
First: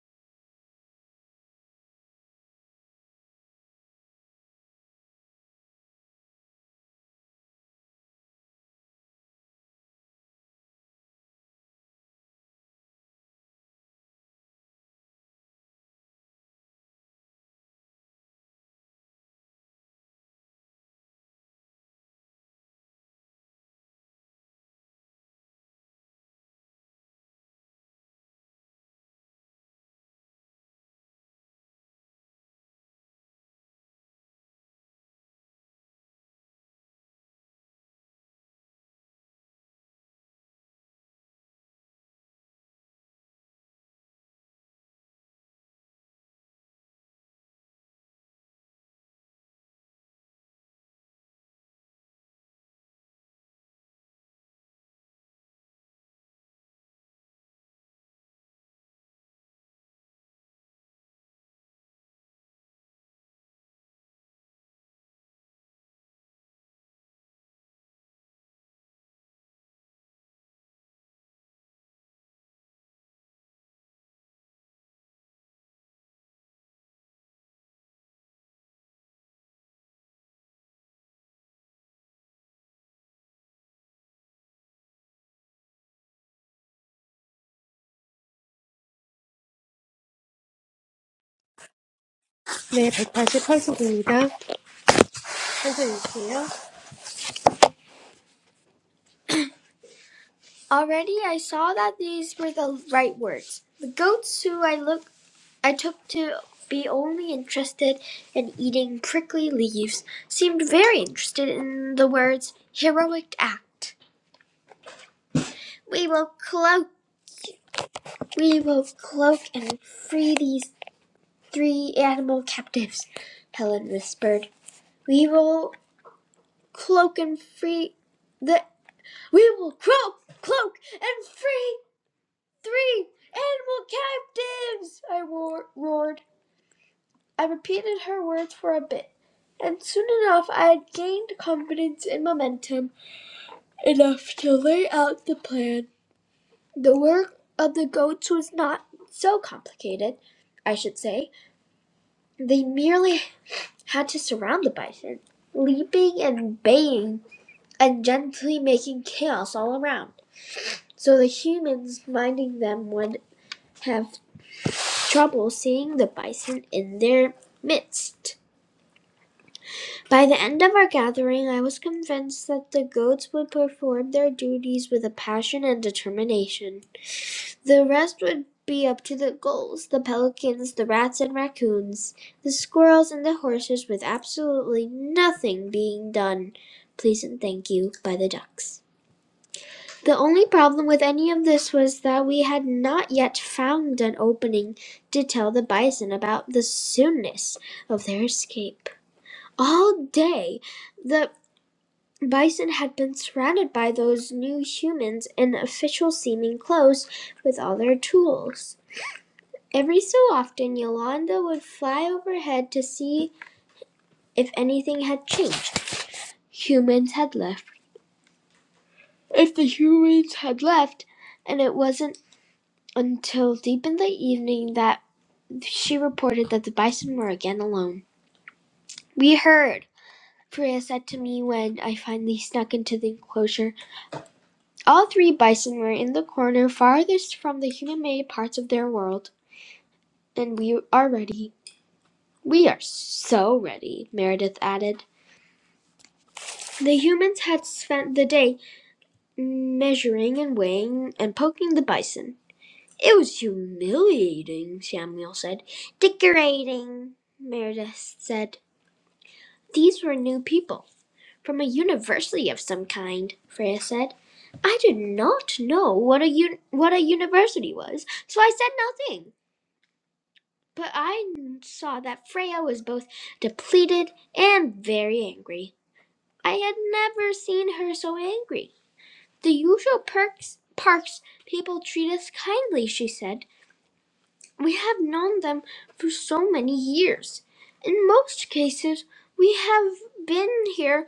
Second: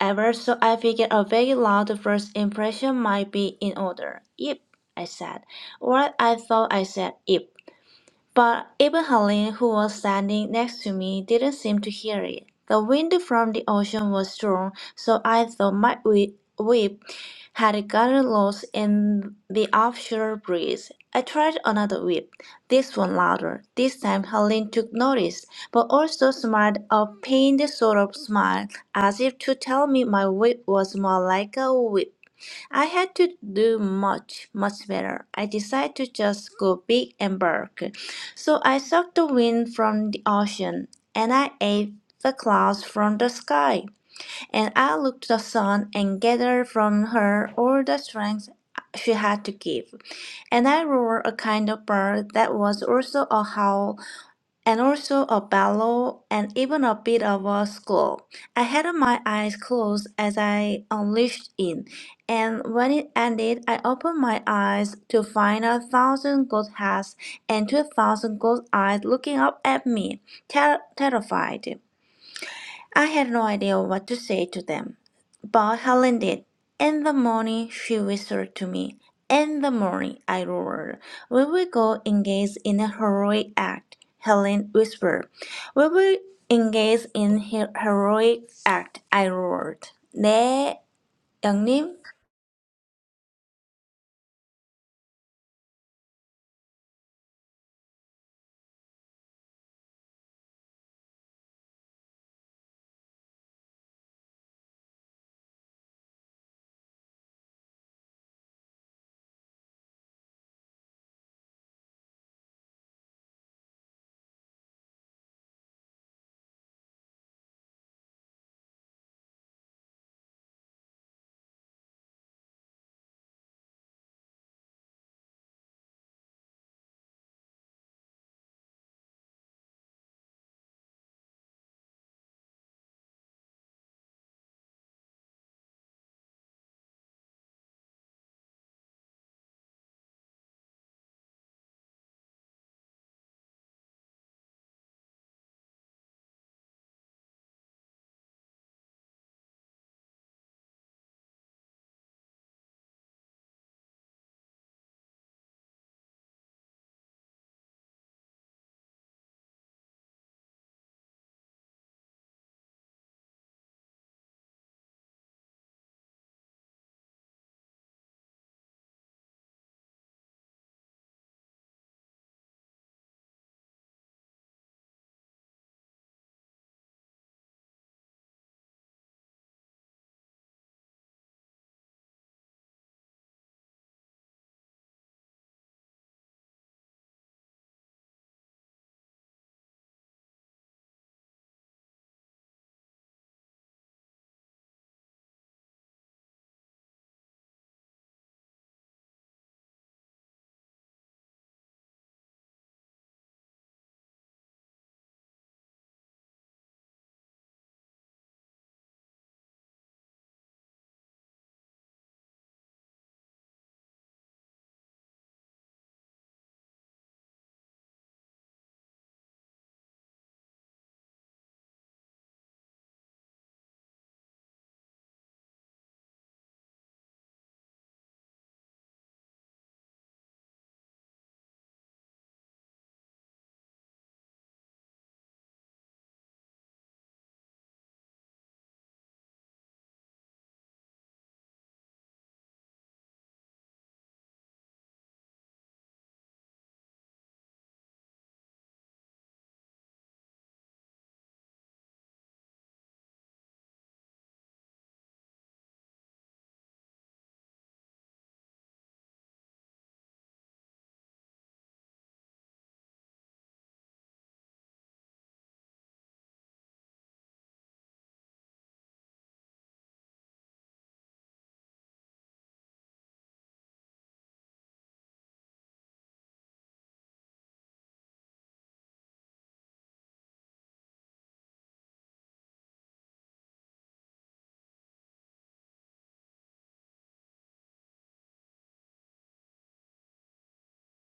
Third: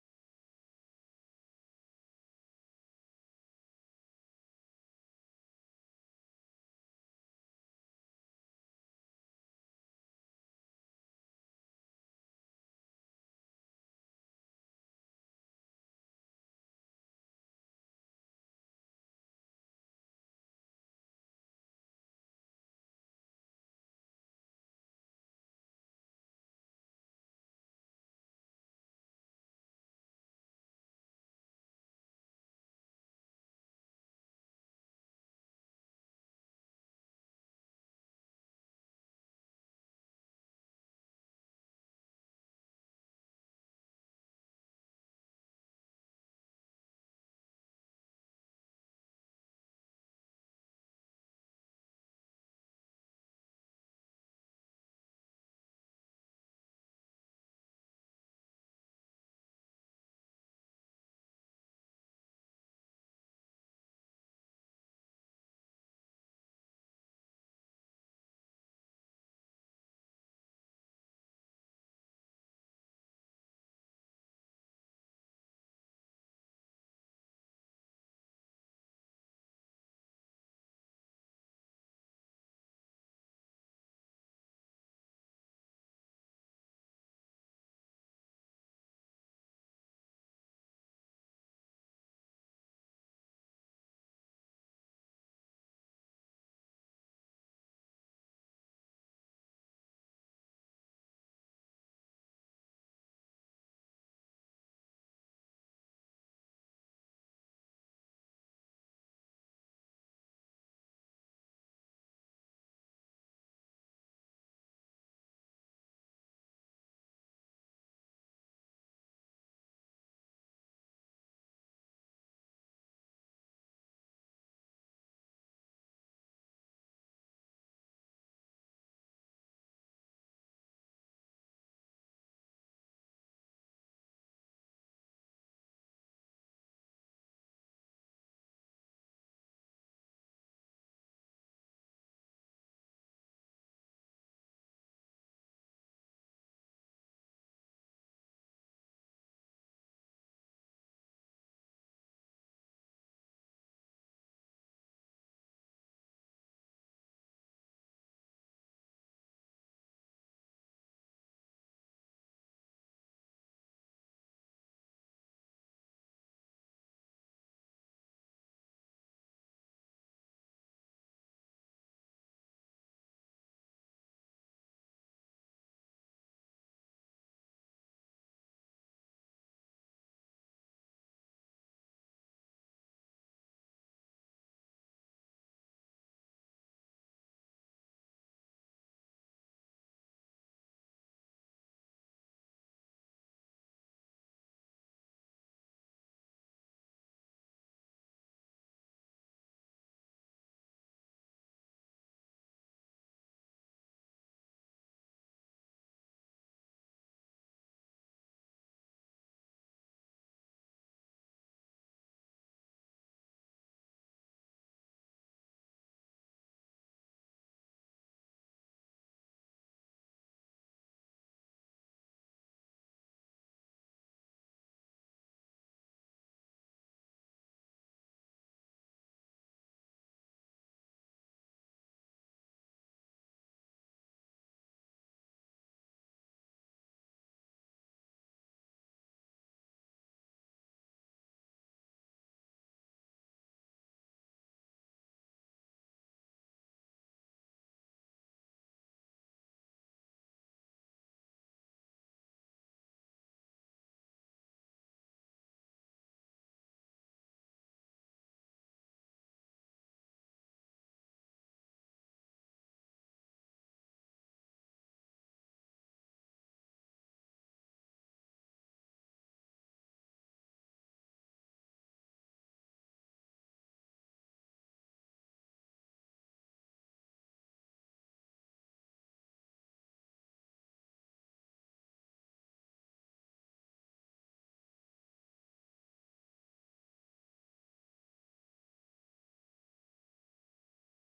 S3: ever. So I figured a very loud first impression might be in order. Yep, I said. What I thought I said. Yep. But Ibrahim, who was standing next to me, didn't seem to hear it. The wind from the ocean was strong, so I thought my whi- whip had gotten lost in the offshore breeze. I tried another whip, this one louder. This time Helene took notice, but also smiled a pained sort of smile, as if to tell me my whip was more like a whip. I had to do much, much better. I decided to just go big and bark. So I sucked the wind from the ocean, and I ate the clouds from the sky. And I looked the sun and gathered from her all the strength she had to give. And I roared a kind of bird that was also a howl and also a bellow and even a bit of a squall. I had my eyes closed as I unleashed it, and when it ended, I opened my eyes to find a thousand goat heads and two thousand goat eyes looking up at me, ter- terrified. I had no idea what to say to them, but Helen did. In the morning, she whispered to me. In the morning, I roared. We will go engage in a heroic act, Helen whispered. We will engage in a heroic act, I roared. 네, 영님.
S1: 네, 188쪽입니다. 먼저 읽으세요. Already I saw that these were the right words. The goats who I looked I took to be only interested in eating prickly leaves, seemed very interested in the words heroic act. We will cloak, we will cloak and free these three animal captives, Helen whispered. We will cloak and free the, we will cloak, cloak and free three animal captives, I roared. I repeated her words for a bit, and soon enough I had gained confidence and momentum enough to lay out the plan. The work of the goats was not so complicated, I should say. They merely had to surround the bison, leaping and baying and gently making chaos all around, so the humans minding them would have trouble seeing the bison in their midst. By the end of our gathering I was convinced that the goats would perform their duties with a passion and determination. The rest would be up to the gulls, the pelicans, the rats and raccoons, the squirrels and the horses, with absolutely nothing being done, please and thank you, by the ducks. The only problem with any of this was that we had not yet found an opening to tell the bison about the soonness of their escape. All day, the Bison had been surrounded by those new humans in official seeming clothes with all their tools. Every so often Yolanda would fly overhead to see if anything had changed. Humans had left. If the humans had left, and it wasn't until deep in the evening that she reported that the bison were again alone. We heard, Priya said to me when I finally snuck into the enclosure. All three bison were in the corner farthest from the human-made parts of their world, and we are ready. We are so ready, Meredith added. The humans had spent the day measuring and weighing and poking the bison. It was humiliating, Samuel said. Decorating, Meredith said. These were new people, from a university of some kind, Freya said. I did not know what a, un- what a university was, so I said nothing. But I saw that Freya was both depleted and very angry. I had never seen her so angry. The usual perks parks people treat us kindly, she said. We have known them for so many years. In most cases, we have been here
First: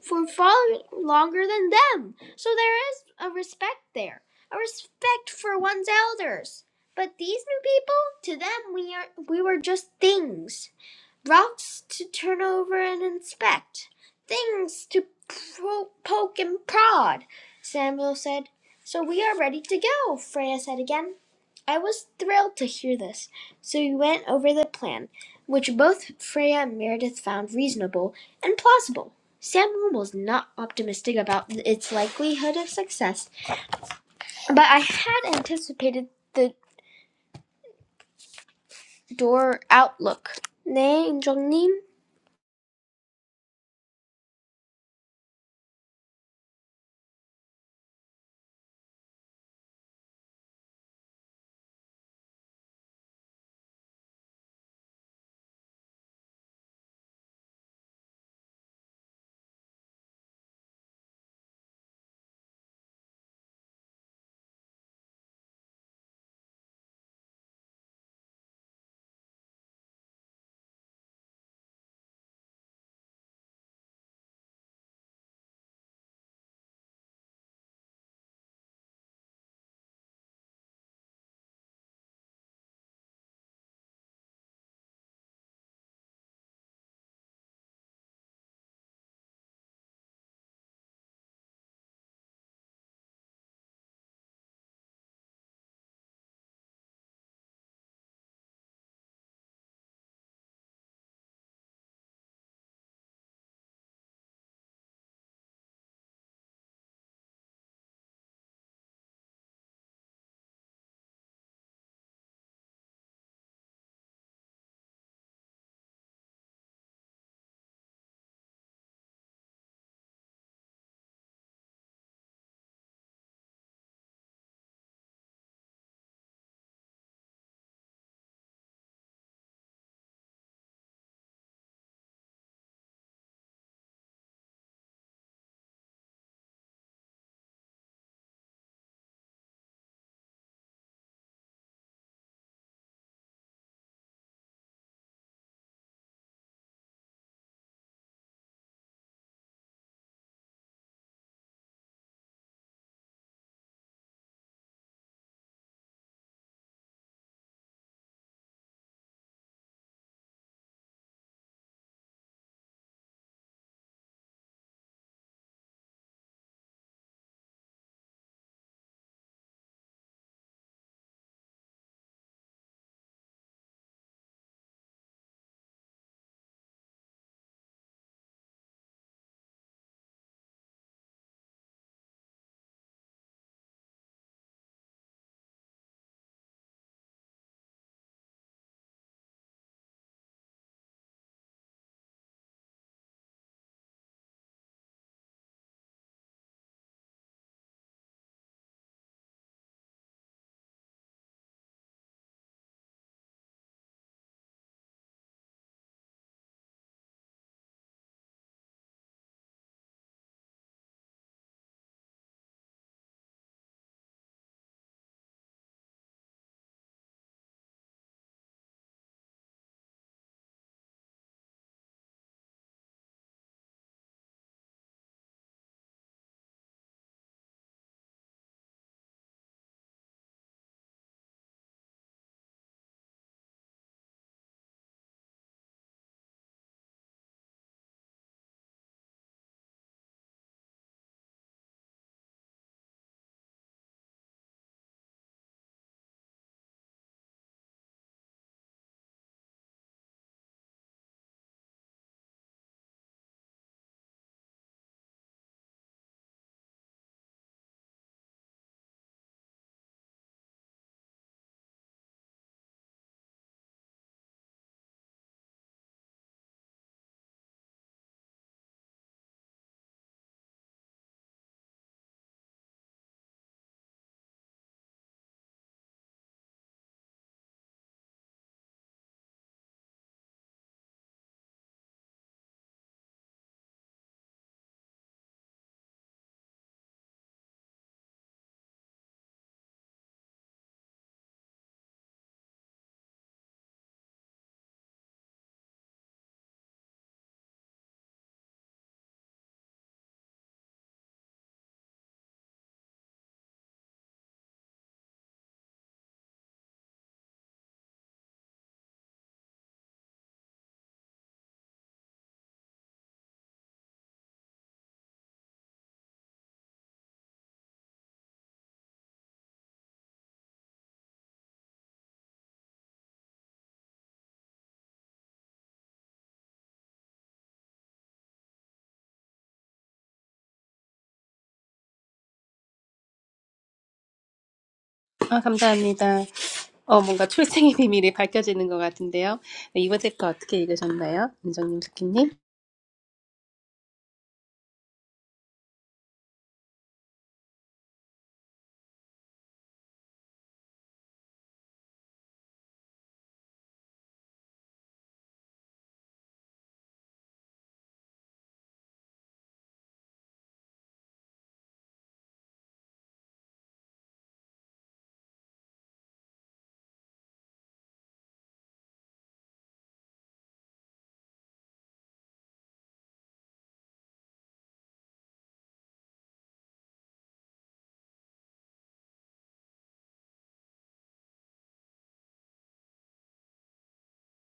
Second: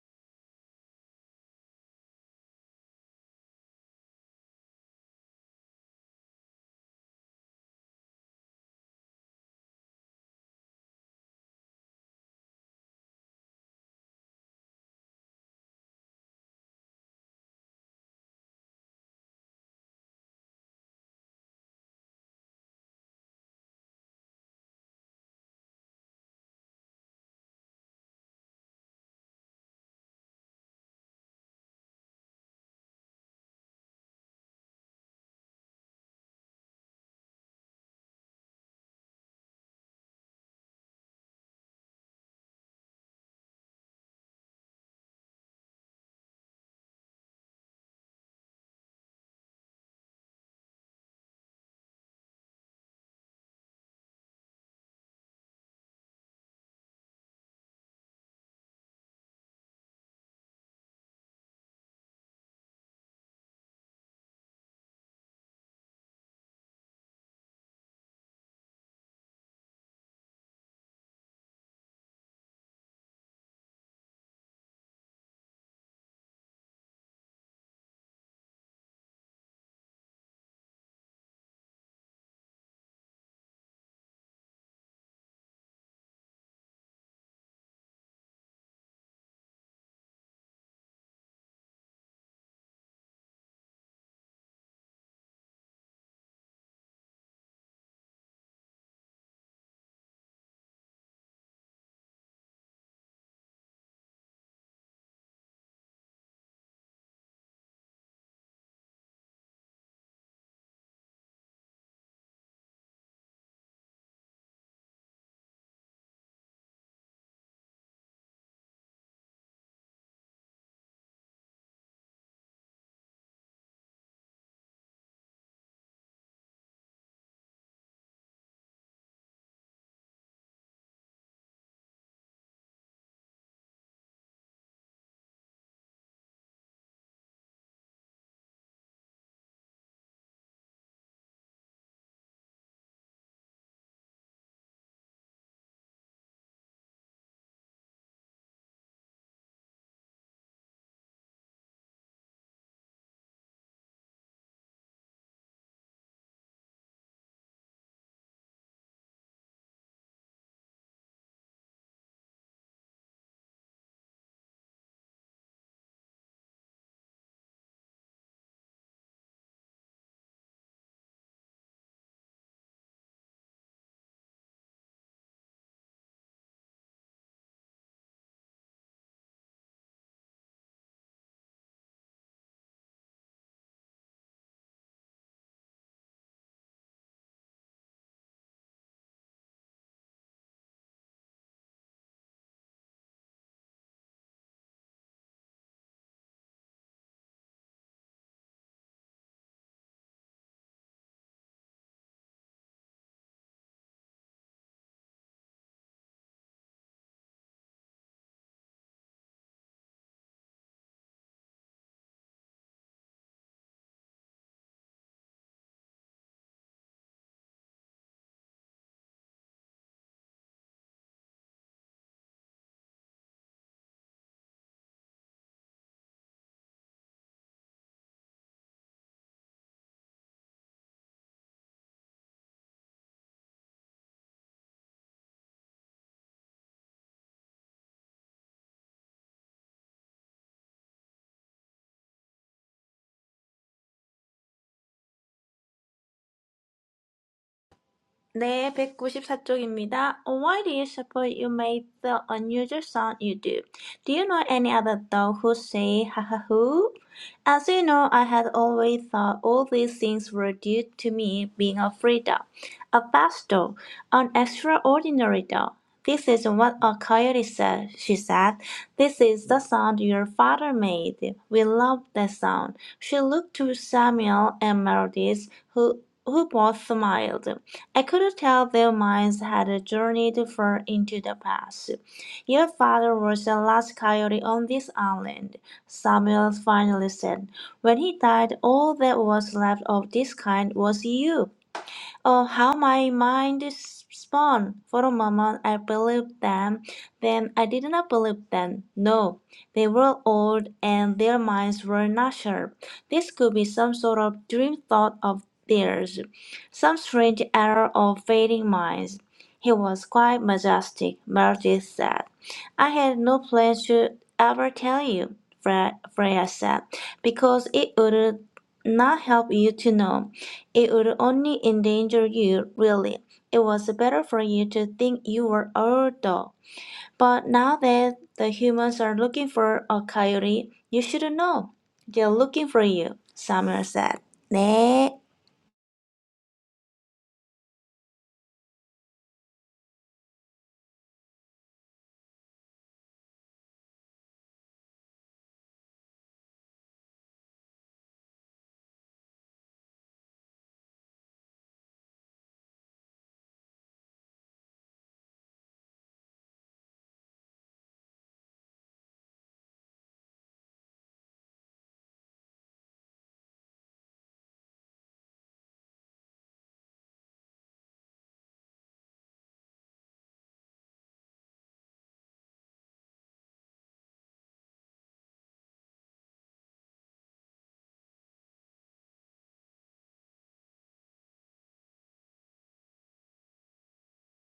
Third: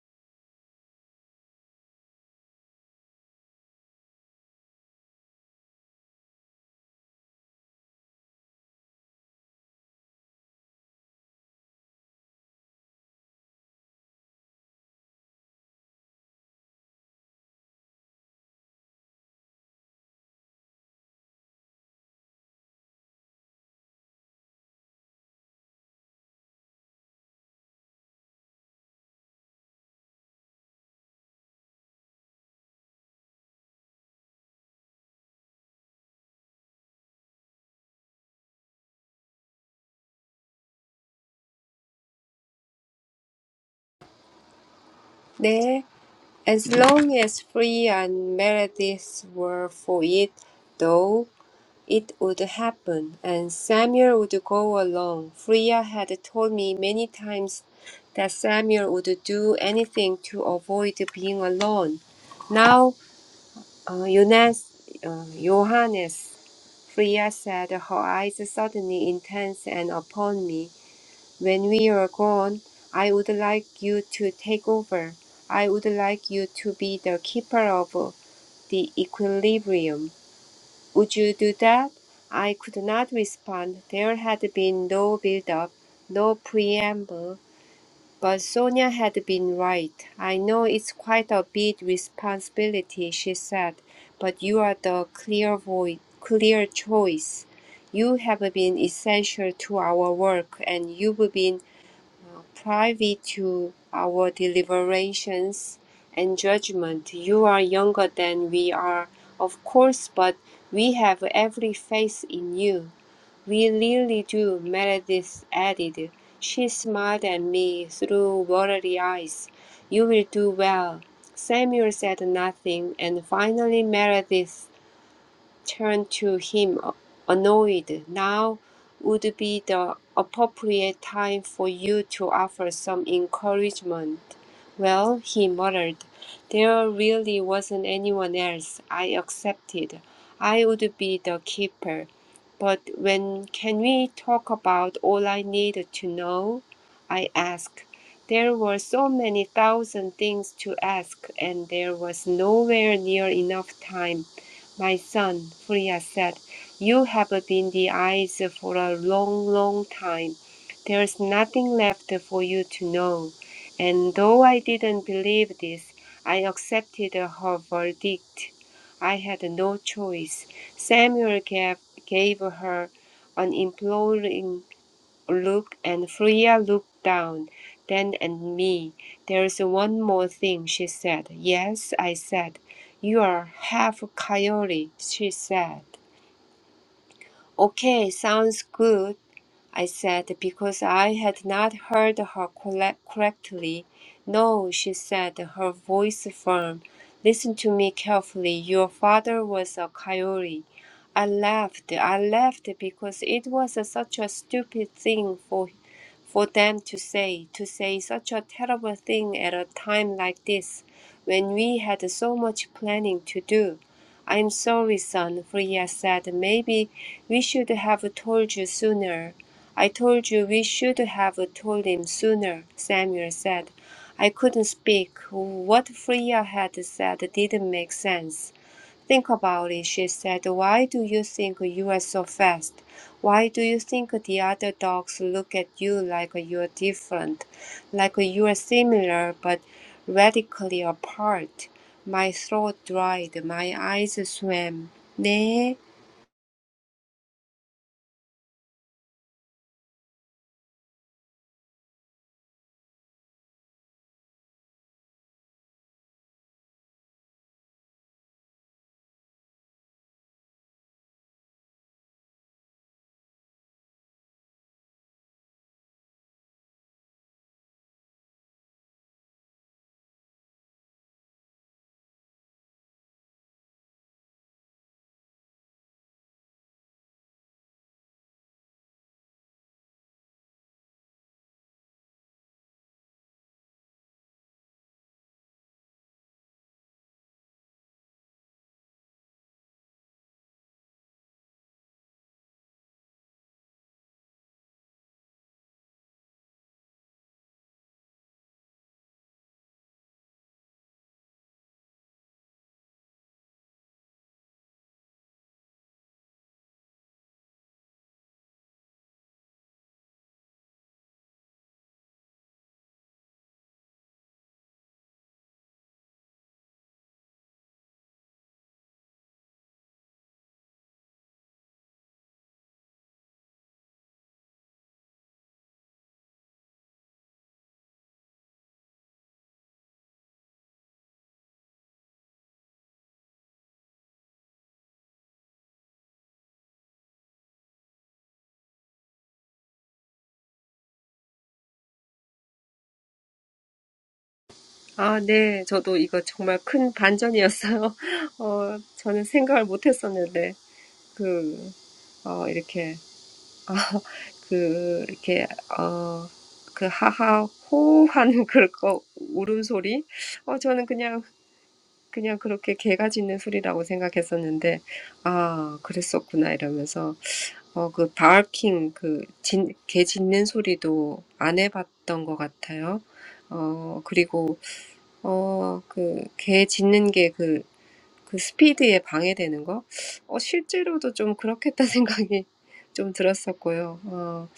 S1: for far longer than them, so there is a respect there, a respect for one's elders. But these new people, to them, we are we were just things. Rocks to turn over and inspect, things to pro- poke and prod, Samuel said. So we are ready to go, Freya said again. I was thrilled to hear this, so we went over the plan, which both Freya and Meredith found reasonable and plausible. Samuel was not optimistic about its likelihood of success, but I had anticipated the door outlook. 네, 인정님.
S2: 네. As long as Free and Meredith were for it, though, it would happen, and Samuel would go along. Freya had told me many times that Samuel would do anything to avoid being alone. Now, uh, Jonas, uh, Johannes, Freya said, her eyes suddenly intense and upon me. When we are gone, I would like you to take over. I would like you to be the keeper of the equilibrium. Would you do that? I could not respond. There had been no build-up, no preamble. But Sonia had been right. I know it's quite a big responsibility, she said, but you are the clear voice, clear choice. You have been essential to our work, and you've been privy to our deliberations and judgment. You are younger than we are, of course, but we have every faith in you. We really do, Meredith added. She smiled at me through watery eyes. You will do well. Samuel said nothing, and finally Meredith Turned to him annoyed. Now would be the appropriate time for you to offer some encouragement. Well, he muttered, there really wasn't anyone else. I accepted. I would be the keeper. But when can we talk about all I needed to know? I asked. There were so many thousand things to ask, and there was nowhere near enough time my son, Furia said, you have been the eyes for a long, long time. There is nothing left for you to know. And though I didn't believe this, I accepted her verdict. I had no choice. Samuel gave, gave her an imploring looked, and Freya looked down, then at me. There's one more thing, she said. Yes, I said. You are half a coyote, she said. Okay, sounds good. I said, because I had not heard her corre- correctly. No, she said, her voice firm. Listen to me carefully. Your father was a coyote. I laughed. I laughed because it was such a stupid thing for for them to say, to say such a terrible thing at a time like this, when we had so much planning to do. I'm sorry, son, Freya said. Maybe we should have told you sooner. I told you we should have told him sooner, Samuel said. I couldn't speak. What Freya had said didn't make sense. Think about it, she said. Why do you think you are so fast? Why do you think the other dogs look at you like you're different, like you are similar but radically apart? My throat dried, my eyes swam. 네,
S3: 네, 백구십사 쪽입니다. Why do you suppose you made the unusual sound you do? Do you know any other dog who say ha ha hoo? As you know, I had always thought all these things were due to me being a free dog, a fast dog, an extraordinary dog. This is what a coyote said, she said. This is the sound your father made. We love that sound. She looked to Samuel and Meredith, who, who both smiled. I could tell their minds had journeyed far into the past. Your father was the last coyote on this island, Samuel finally said. When he died, all that was left of this kind was you. Oh, how my mind is spun! For a moment I believed them, then I did not believe them. No, they were old and their minds were not sharp. This could be some sort of dream thought of theirs, some strange error of fading minds. He was quite majestic, Meredith said. I had no plan to ever tell you, Fre- Freya said, because it would not help you to know. It would only endanger you, really. It was better for you to think you were our dog. But now that the humans are looking for a coyote, you should know. They're looking for you, Summer said. 네,
S1: 아, 감사합니다. 어, 뭔가 출생의 비밀이 밝혀지는 것 같은데요. 네, 이번 책과 어떻게 읽으셨나요? 은정님, 스키님?
S2: 아 네. 저도 이거 정말 큰 반전이었어요. 어 저는 생각을 못 했었는데 그 어 이렇게 아 그 이렇게 어 그 하하 호호하는 그거 울음소리 어 저는 그냥 그냥 그렇게 개가 짖는 소리라고 생각했었는데 아 그랬었구나 이러면서 어, 그 바알킹 그 짖, 개 짖는 소리도 안 해봤던 것 같아요. 어, 그리고 어, 그, 개 짖는 게 그, 그 스피드에 방해되는 거? 어, 실제로도 좀 그렇겠다 생각이 좀 들었었고요. 어,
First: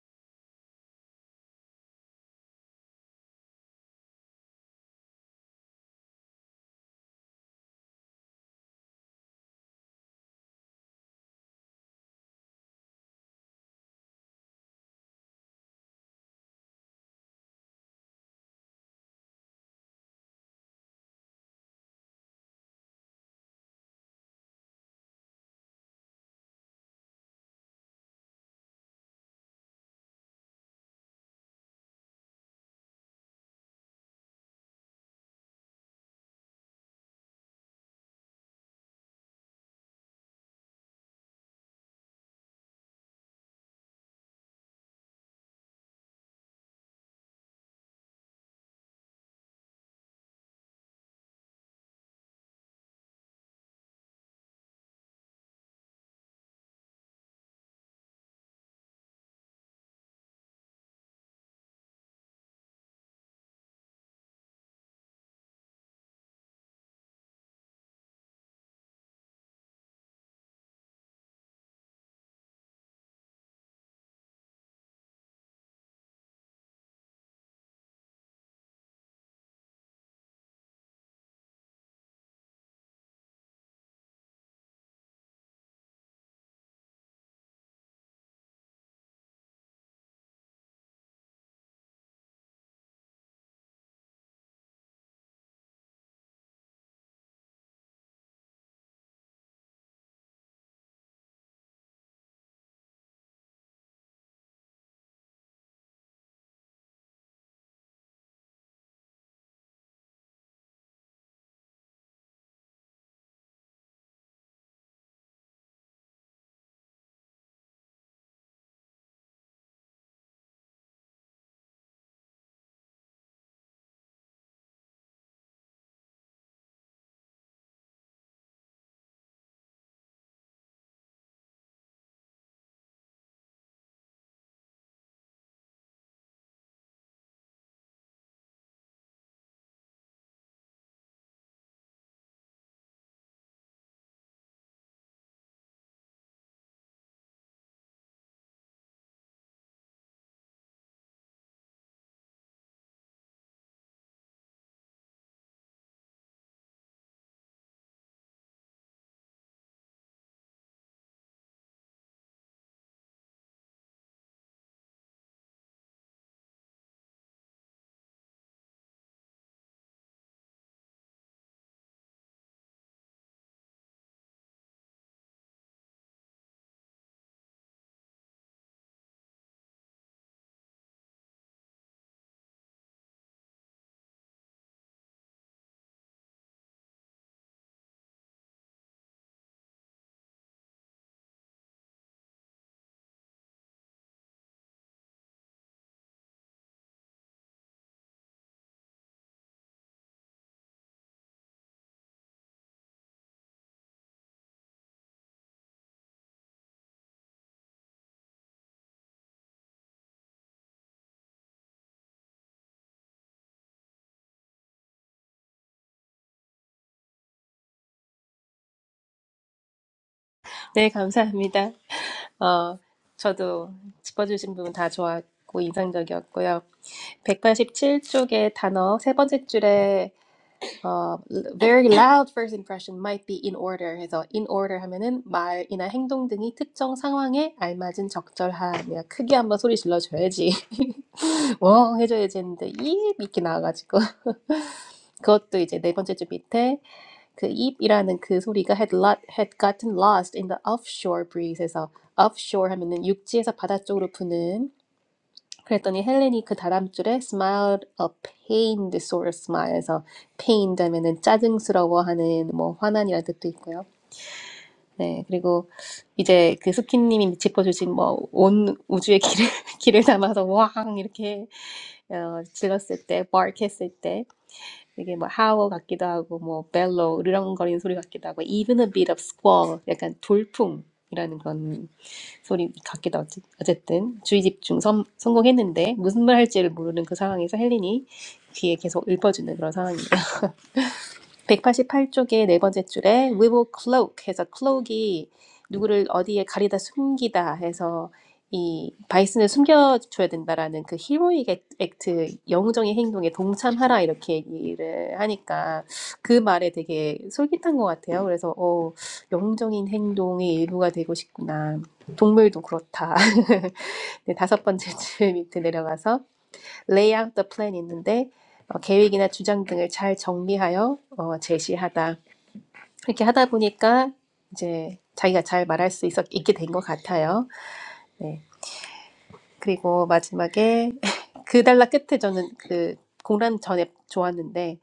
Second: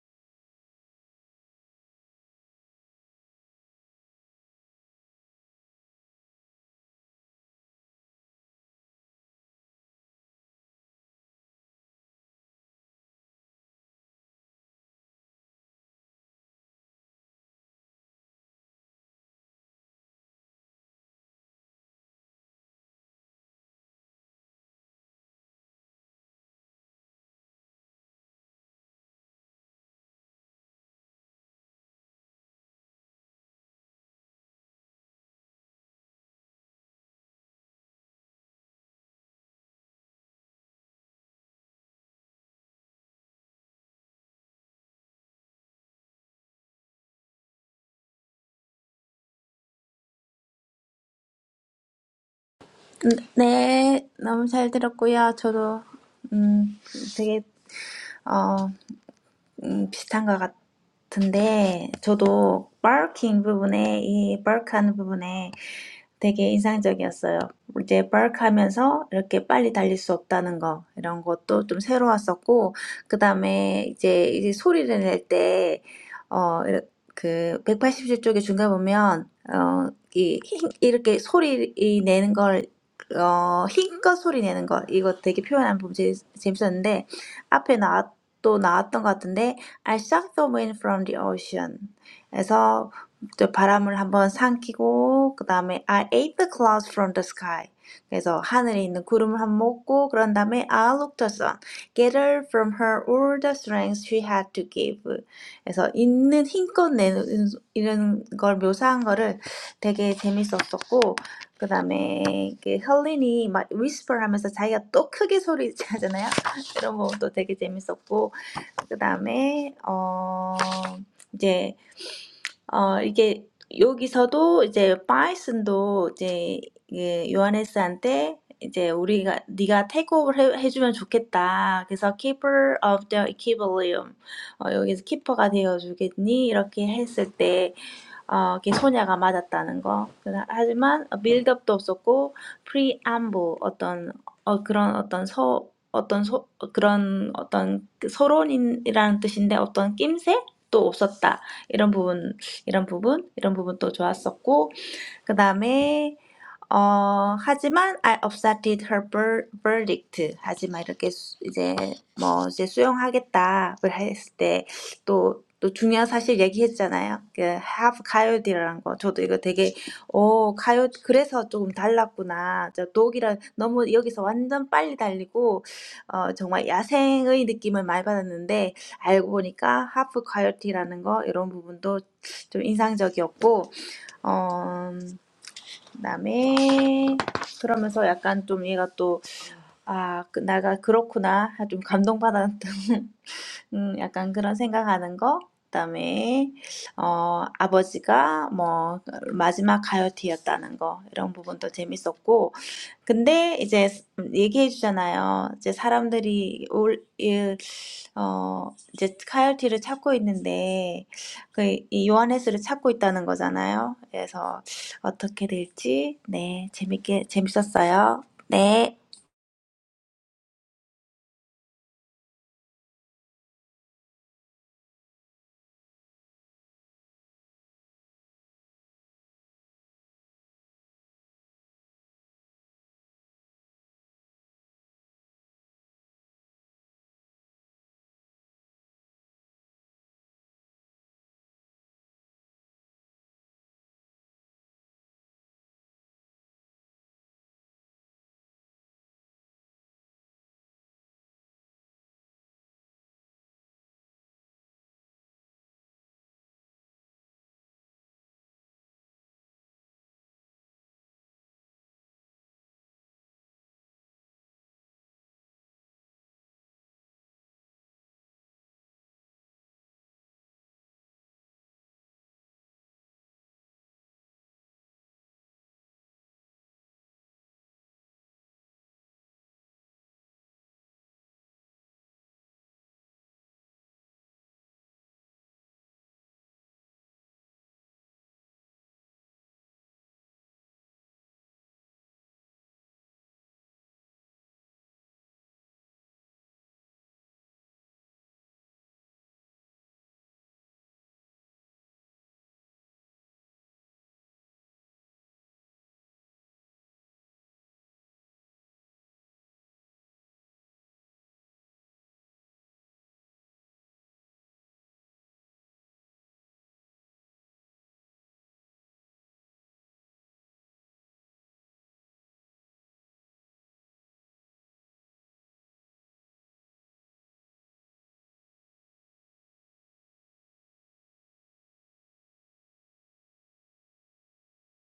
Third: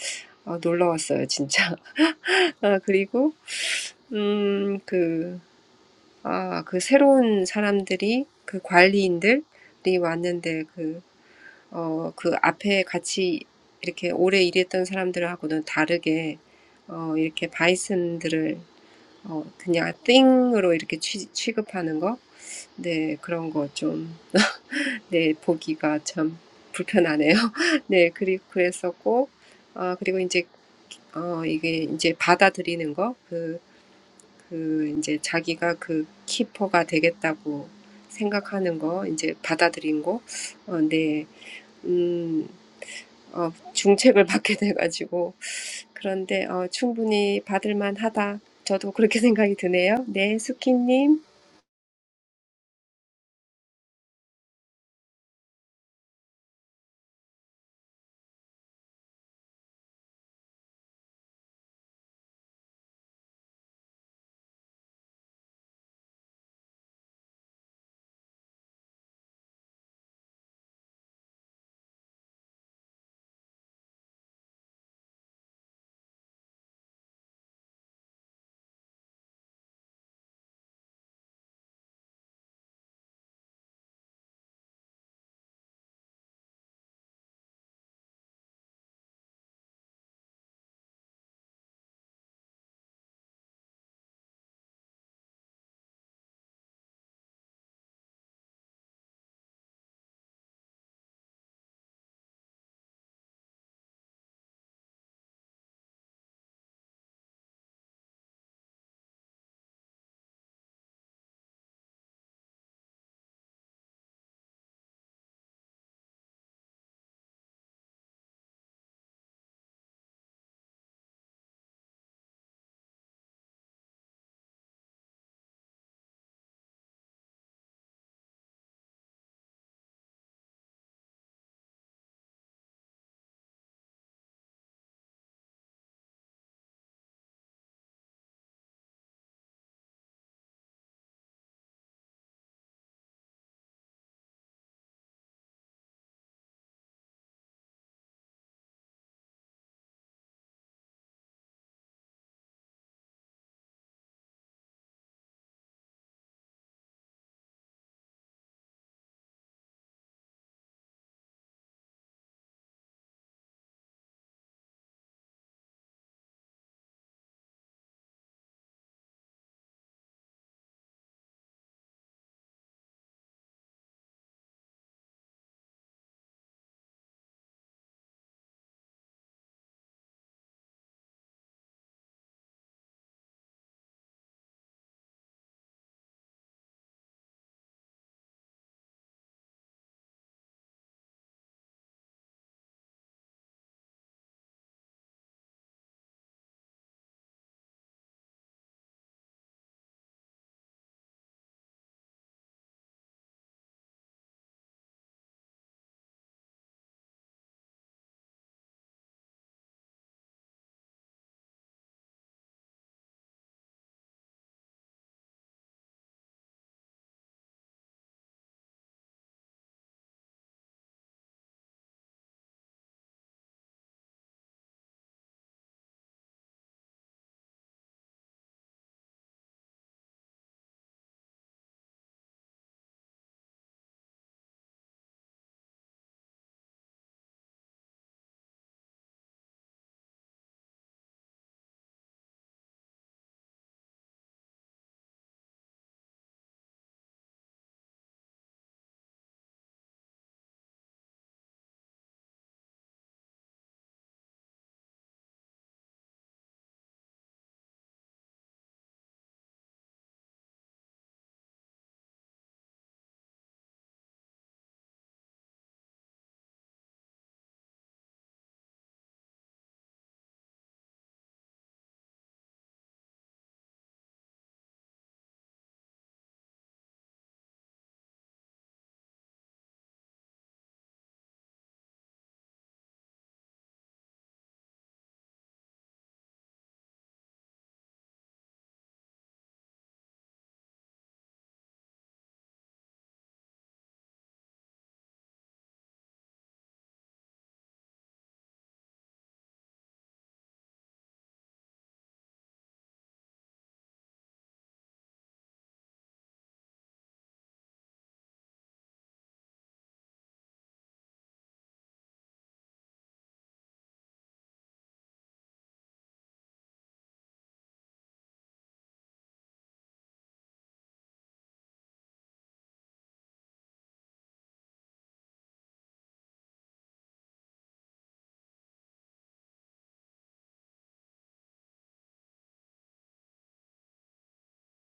S2: 어, 놀라웠어요, 진짜. 아, 그리고, 음, 그, 아, 그 새로운 사람들이, 그 관리인들이 왔는데, 그, 어, 그 앞에 같이 이렇게 오래 일했던 사람들하고는 다르게, 어, 이렇게 바이슨들을, 어, 그냥 띵으로 이렇게 취, 취급하는 거? 네, 그런 거 좀, 네, 보기가 참 불편하네요. 네, 그리고 그랬었고, 아, 그리고 이제, 어, 이게 이제 받아들이는 거, 그, 그, 이제 자기가 그 키퍼가 되겠다고 생각하는 거, 이제 받아들인 거, 어, 네, 음, 어, 중책을 받게 돼가지고, 그런데, 어, 충분히 받을 만하다. 저도 그렇게 생각이 드네요. 네, 수키님.
S3: 네, 너무 잘 들었고요. 저도 음 되게 어. 음, 비슷한 것 같은데, 저도 barking 부분에, 이 bark 하는 부분에 되게 인상적이었어요. 이제 bark 하면서 이렇게 빨리 달릴 수 없다는 거, 이런 것도 좀 새로웠었고, 그 다음에 이제, 이제 소리를 낼 때, 어, 이렇- 그, 180주 쪽에 중간 보면, 어, 이, 힝, 이렇게 소리 이 내는 걸, 어, 힘껏 소리 내는 거, 이거 되게 표현한 부분 재- 재밌었는데, 앞에 나왔 또 나왔던 것 같은데 I suck the wind from the ocean. 에서 저 바람을 한번 삼키고 그 다음에 I ate the clouds from the sky. 그래서 하늘에 있는 구름을 한번 먹고 그런 다음에 I looked at the sun, gather from her all the strength she had to give. 그래서 있는 힘껏 내는 이런 걸 묘사한 거를 되게 재밌었었고 그 다음에 헬린이 막 whisper 하면서 자기가 또 크게 소리 하잖아요. 이런 것도 되게 재밌었고 그다음에 어 이제 어, 이게 여기서도 이제 바이슨도 이제 이게 요하네스한테 이제 우리가 네가 테이크오버를 해, 해주면 좋겠다. 그래서 keeper of the equilibrium 어, 여기서 키퍼가 되어주겠니? 이렇게 했을 때 어, 이게 소냐가 맞았다는 거. 그다- 하지만 빌드업도 없었고 preamble 어떤 어, 그런 어떤 서 어떤 소, 그런 어떤 그 서론이라는 뜻인데 어떤 낌새 또 없었다. 이런 부분 이런 부분, 이런 부분 또 좋았었고, 그다음에 어 하지만 I accepted her ver- verdict. 하지만 이렇게 수- 이제 뭐 이제 수용하겠다를 했을 때또또 중요한 사실 얘기했잖아요. 그 have coyote라는 거. 저도 이거 되게 오 coyote 그래서 조금 달랐구나. 저 독이랑 너무 여기서 완전 빨리 달리고 어 정말 야생의 느낌을 많이 받았는데 알고 보니까 have coyote라는 거 이런 부분도 좀 인상적이었고 어. 그다음에 그러면서 약간 좀 얘가 또 '아 그 내가 그렇구나.' 좀 감동받았던 음 약간 그런 생각하는 거 그다음에 어 아버지가 뭐 마지막 가요티였다는 거 이런 부분도 재밌었고 근데 이제 음 얘기해 주잖아요. 이제 사람들이 올이어 이제 가요티를 찾고 있는데 그 이 요하네스를 찾고 있다는 거잖아요. 그래서 어떻게 될지 네 재밌게 재밌었어요. 네.
S1: 네, 감사합니다. 어, 저도 짚어주신 부분 다 좋았고, 인상적이었고요. 백팔십칠 쪽의 단어 세 번째 줄에 어, very loud first impression might be in order 해서 in order 하면은 말이나 행동 등이 특정 상황에 알맞은 적절함이야. 크게 한번 소리 질러줘야지. 웡 해줘야지 했는데 입 이렇게 나와가지고 그것도 이제 네 번째 줄 밑에 그 입이라는 그 소리가 had, lot, had gotten lost in the offshore breeze. 해서 offshore 하면은 육지에서 바다 쪽으로 부는 그랬더니 헬렌이 그 다음 줄에 smiled a pained sort of smile에서 pained 하면은 짜증스러워하는 뭐 화난이라는 뜻도 있고요. 네, 그리고 이제 그 스키님이 짚어주신 뭐 온 우주의 길을 길을 담아서 왕 이렇게 어, 질렀을 때 bark 했을 때 이게 뭐 하워 같기도 하고 뭐 벨로 으르렁거리는 소리 같기도 하고 even a bit of squall 약간 돌풍이라는 건 소리 같기도 하지. 어쨌든 주의 집중 성, 성공했는데 무슨 말 할지를 모르는 그 상황에서 헬린이 귀에 계속 읊어주는 그런 상황이에요. 188쪽의 네 번째 줄에 we will cloak 해서 cloak이 누구를 어디에 가리다 숨기다 해서 이 바이슨을 숨겨줘야 된다라는 그 히로익 액트 영웅적인 행동에 동참하라 이렇게 얘기를 하니까 그 말에 되게 솔깃한 것 같아요. 그래서 어 영웅적인 행동의 일부가 되고 싶구나. 동물도 그렇다. 네, 다섯 번째 줄 밑에 내려가서 Lay out the plan, 있는데 어, 계획이나 주장 등을 잘 정리하여 어, 제시하다. 이렇게 하다 보니까 이제 자기가 잘 말할 수 있었, 있게 된 것 같아요. 네. 그리고 마지막에 그 달라 끝에 저는 그 공란 전에 좋았는데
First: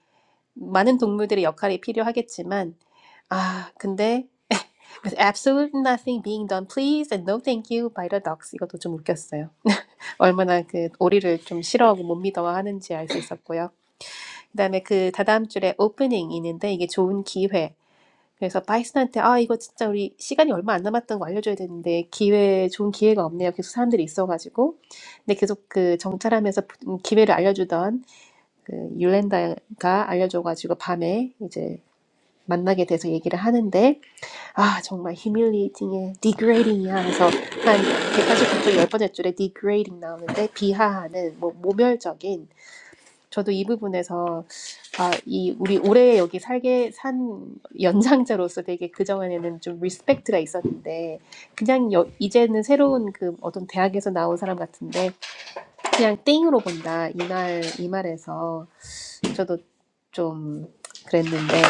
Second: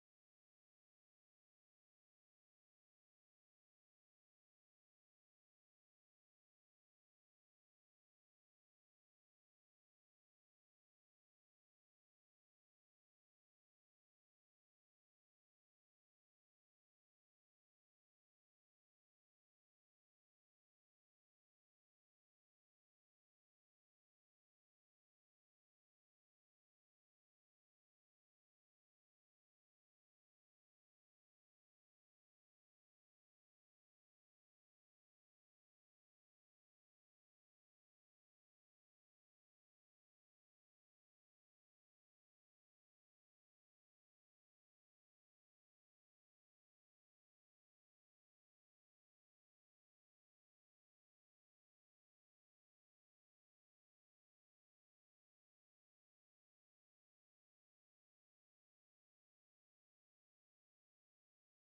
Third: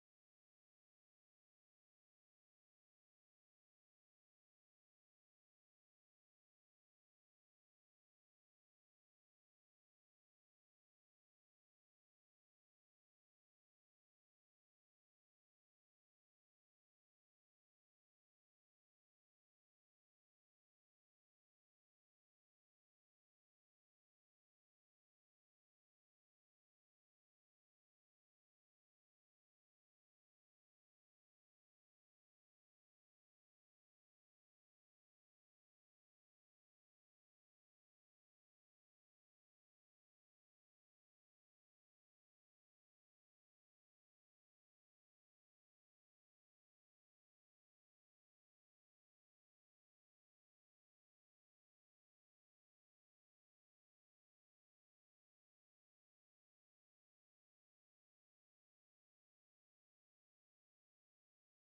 S1: 많은 동물들의 역할이 필요하겠지만 아 근데 with absolute nothing being done please and no thank you by the dogs 이것도 좀 웃겼어요. 얼마나 그 오리를 좀 싫어하고 못 믿어 하는지 알 수 있었고요. 그다음에 그 다다음 줄에 오프닝이 있는데 이게 좋은 기회. 그래서 바이슨한테 아 이거 진짜 우리 시간이 얼마 안 남았던 거 알려줘야 되는데 기회 좋은 기회가 없네요. 계속 사람들이 있어가지고 근데 계속 그 정찰하면서 기회를 알려주던 그 율렌다가 알려줘가지고 밤에 이제 만나게 돼서 얘기를 하는데 아 정말 humiliating에 degrading이야 해서 한 189쪽 열 번째 줄에 degrading 나오는데 비하하는 뭐 모멸적인 저도 이 부분에서 아, 이 우리 오래 여기 살게 산 연장자로서 되게 그전에는 좀 리스펙트가 있었는데 그냥 여, 이제는 새로운 그 어떤 대학에서 나온 사람 같은데 그냥 땡으로 본다 이말 이 말에서 저도 좀 그랬는데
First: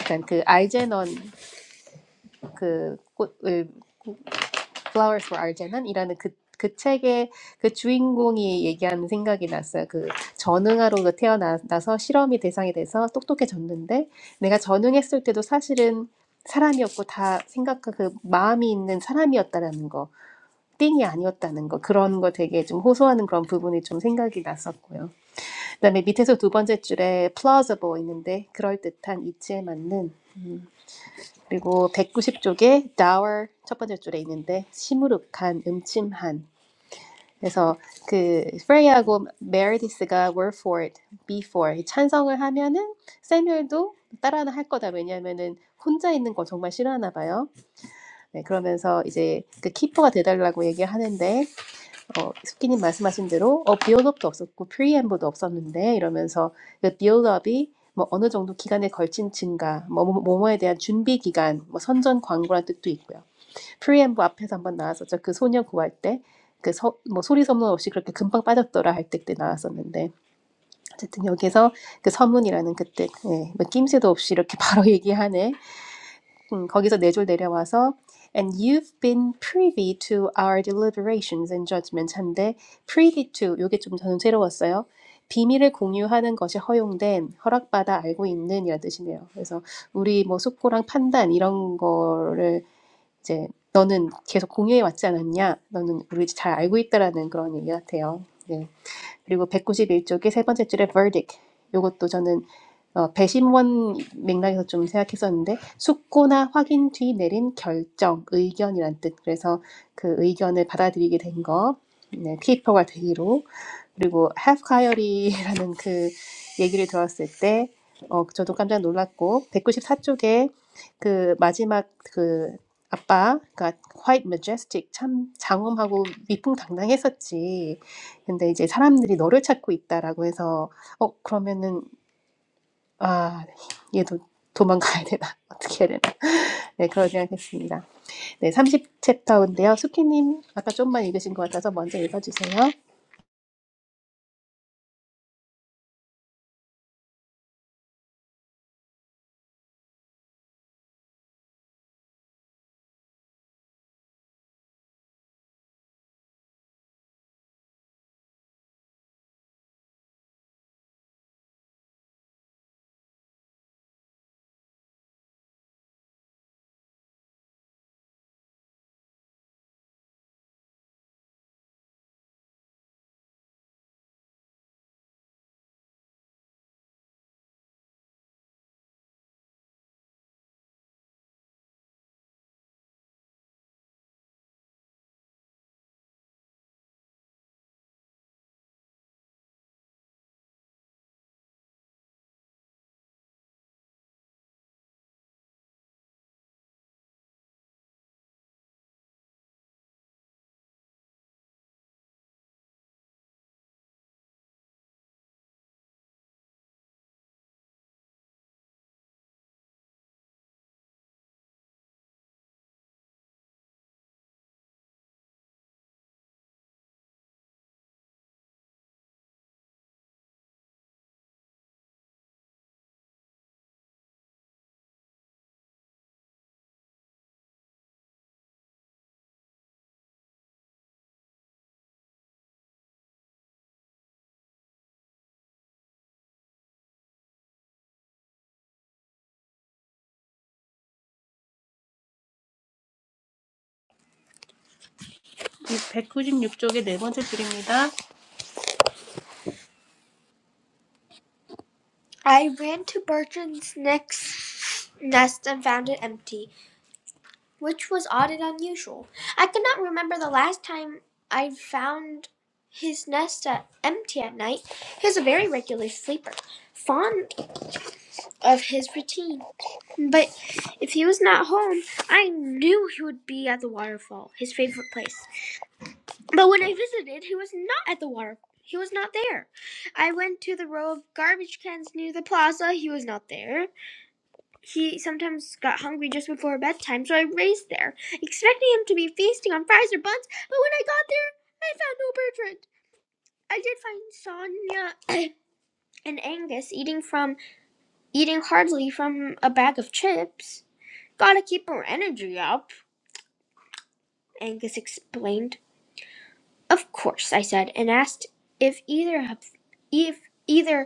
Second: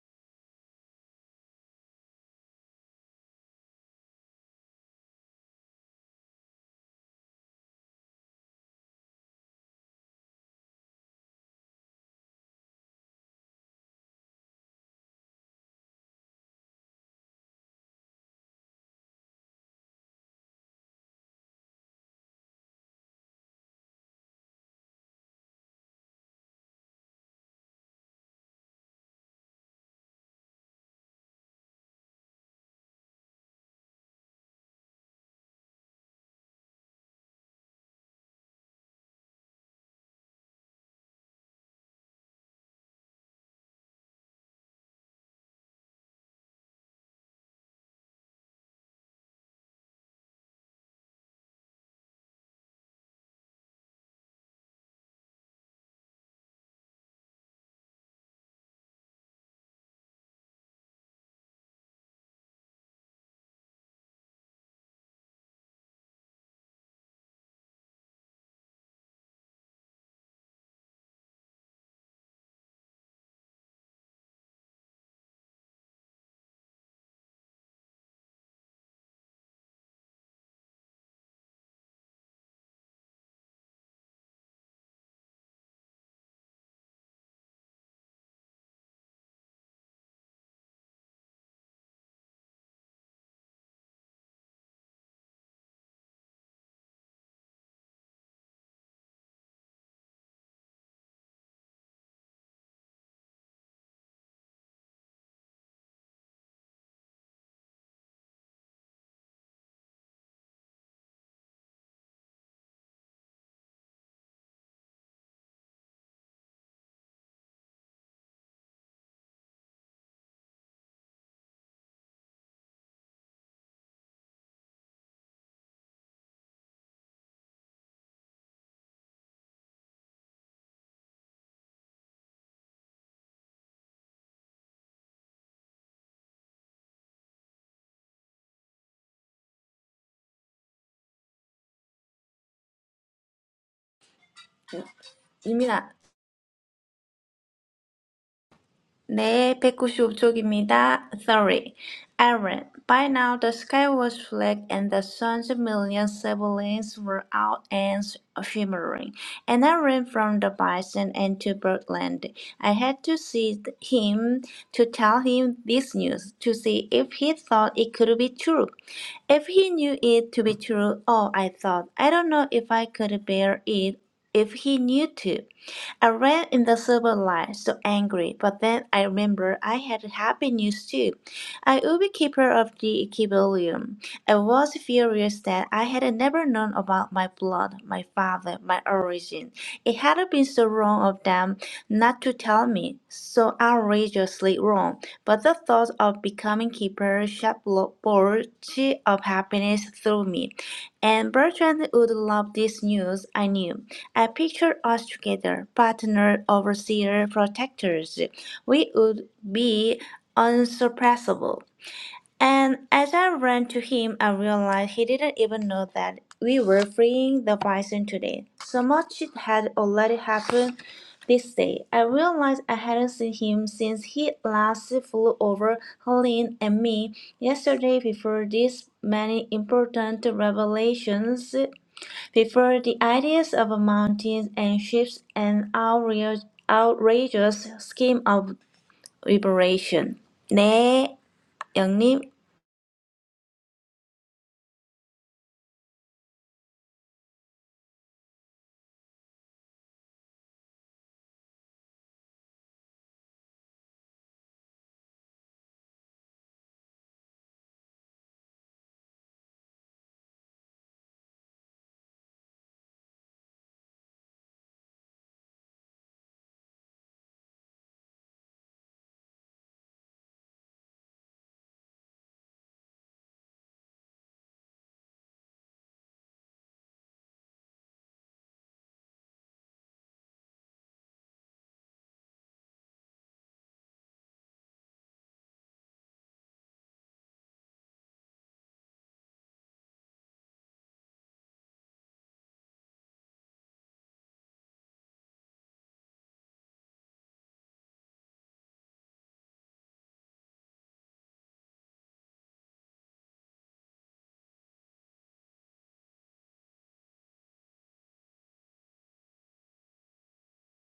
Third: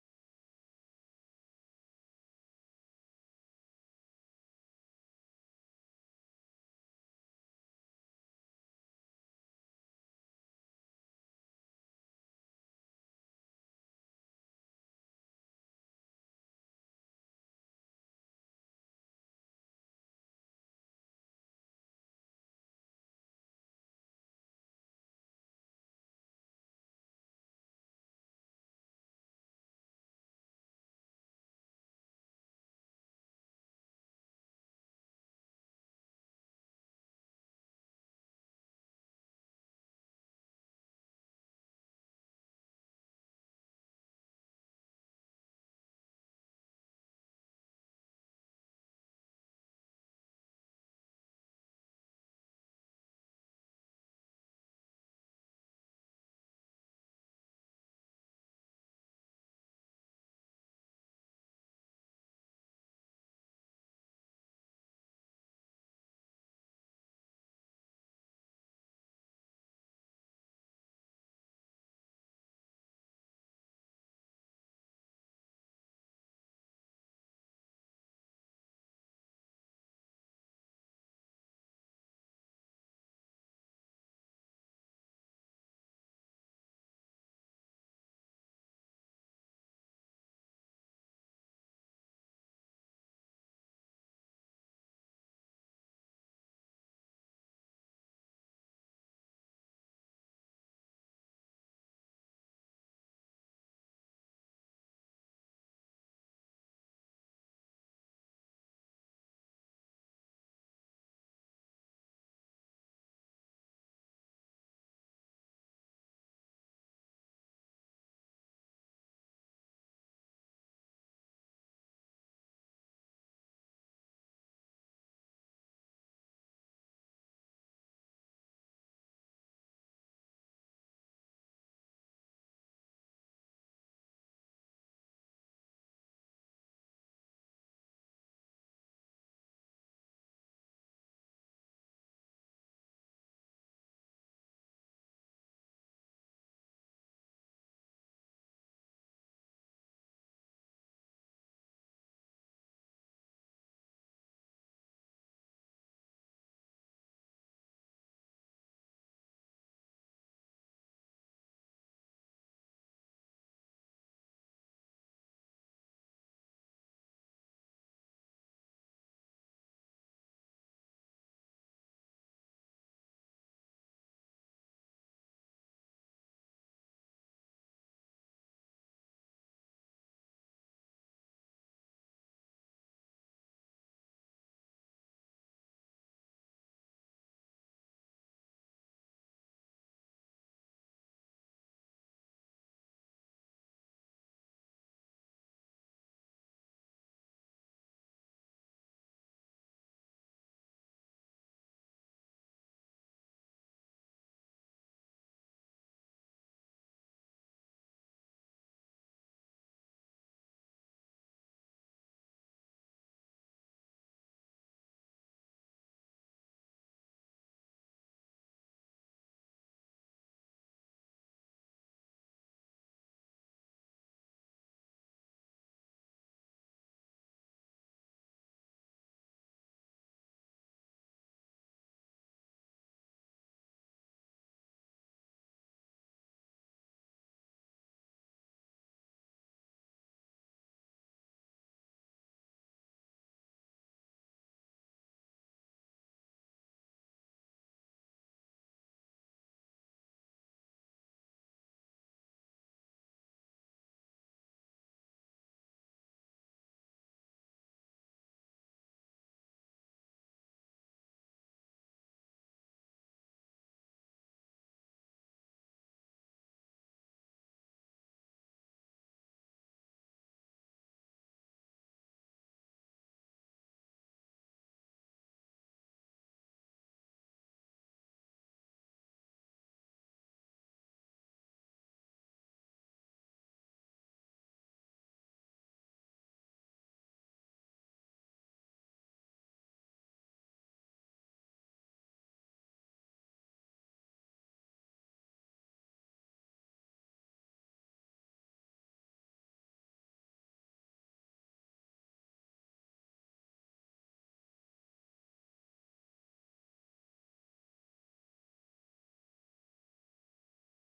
S1: 약간 그 알제넌 그 꽃을 Flowers for Arden은이라는 그, 그 책의 그 주인공이 얘기하는 생각이 났어요. 그 전응아로 태어나서 실험이 대상이 돼서 똑똑해졌는데 내가 전응했을 때도 사실은 사람이었고 다 생각과 그 마음이 있는 사람이었다라는 거. 띵이 아니었다는 거 그런 거 되게 좀 호소하는 그런 부분이 좀 생각이 났었고요. 그다음에 밑에서 두 번째 줄에 plausible 있는데 그럴듯한 듯한 이치에 맞는 음, 그리고 백구십 쪽에 dour 첫 번째 줄에 있는데 시무룩한 음침한 그래서 그 프레이하고 메르디스가 were for it, be for 이 찬성을 하면은 세뮤엘도 따라는 할 거다 왜냐면은 혼자 있는 거 정말 싫어하나 봐요. 네, 그러면서 이제 그 키퍼가 돼달라고 얘기하는데 어, 스키님 말씀하신 대로 어, 빌드업도 없었고 프리엠브도 없었는데 이러면서 그 빌드업이 뭐 어느 정도 기간에 걸친 증가, 뭐 뭐- 뭐뭐에 대한 준비 기간, 뭐 선전 광고란 뜻도 있고요. 프리엠브 앞에서 한번 나왔었죠. 그 소녀 구할 때. 그 서, 뭐 소리 소문 없이 그렇게 금방 빠졌더라 할 때 그때 나왔었는데 어쨌든 여기서 그 서문이라는 그때 예, 뭐 낌새도 없이 이렇게 바로 얘기하네 음, 거기서 네 줄 내려와서 And you've been privy to our deliberations, and George mentioned that privy to. This is a new word. Privy to means you've been allowed to know something. So, we're discussing and making decisions. You've been privy to our deliberations. 그리고 191쪽이 세 번째 줄에 verdict. 요것도 저는 어, 배심원 맥락에서 좀 생각했었는데 숙고나 확인 뒤 내린 결정, 의견이란 뜻. 그래서 그 의견을 받아들이게 된 거. 네, 피퍼와 대의로. 그리고 have hire이라는 그 얘기를 들었을 때 어, 저도 깜짝 놀랐고 백구십사 쪽에 그 마지막 그 아빠가 white majestic 참 장엄하고 위풍당당했었지. 근데 이제 사람들이 너를 찾고 있다라고 해서 어 그러면은 아 얘도 도망가야 되나 어떻게 해야 되나 네 그런 생각했습니다 네 삼십 챕터인데요 수키님 아까 좀만 읽으신 것 같아서 먼저 읽어주세요
S3: 유민아 네, 196쪽입니다. Sorry, Aaron. By now the sky was black and the sun's million siblings were out and shimmering. And I ran from the bison and to Birdland. I had to see him to tell him this news, to see if he thought it could be true. If he knew it to be true, oh, I thought, I don't know if I could bear it if he knew to. I ran in the silver light, so angry, but then I remembered I had happy news too. I would be keeper of the Equilibrium. I was furious that I had never known about my blood, my father, my origin. It had been so wrong of them not to tell me, so outrageously wrong. But the thought of becoming keeper shot bolts of happiness through me, and Bertrand would love this news, I knew. I picture us together, partner, overseer, protectors. We would be unsurpassable. And as I ran to him, I realized he didn't even know that we were freeing the bison today. So much had already happened this day. I realized I hadn't seen him since he last flew over Helene and me yesterday before these many important revelations prefer the ideas of mountains and ships and outrage- outrageous scheme of liberation. 네, 영님.
S1: 백구십육 쪽의 네 번째 줄입니다 I ran to Bertrand's next nest and found it empty. which was odd and unusual. I could not remember the last time I found his nest at, empty at night. He was a very regular sleeper, fond of his routine. But if he was not home, I knew he would be at the waterfall, his favorite place. But when I visited, he was not at the waterfall. He was not there. I went to the row of garbage cans near the plaza. He was not there. He sometimes got hungry just before bedtime, so I raced there, expecting him to be feasting on fries or buns, but when I got there, I found no Bertrand. I did find Sonia and Angus eating from eating heartily from a bag of chips. Gotta keep her energy up, Angus explained. Of course, I said, and asked if either of if either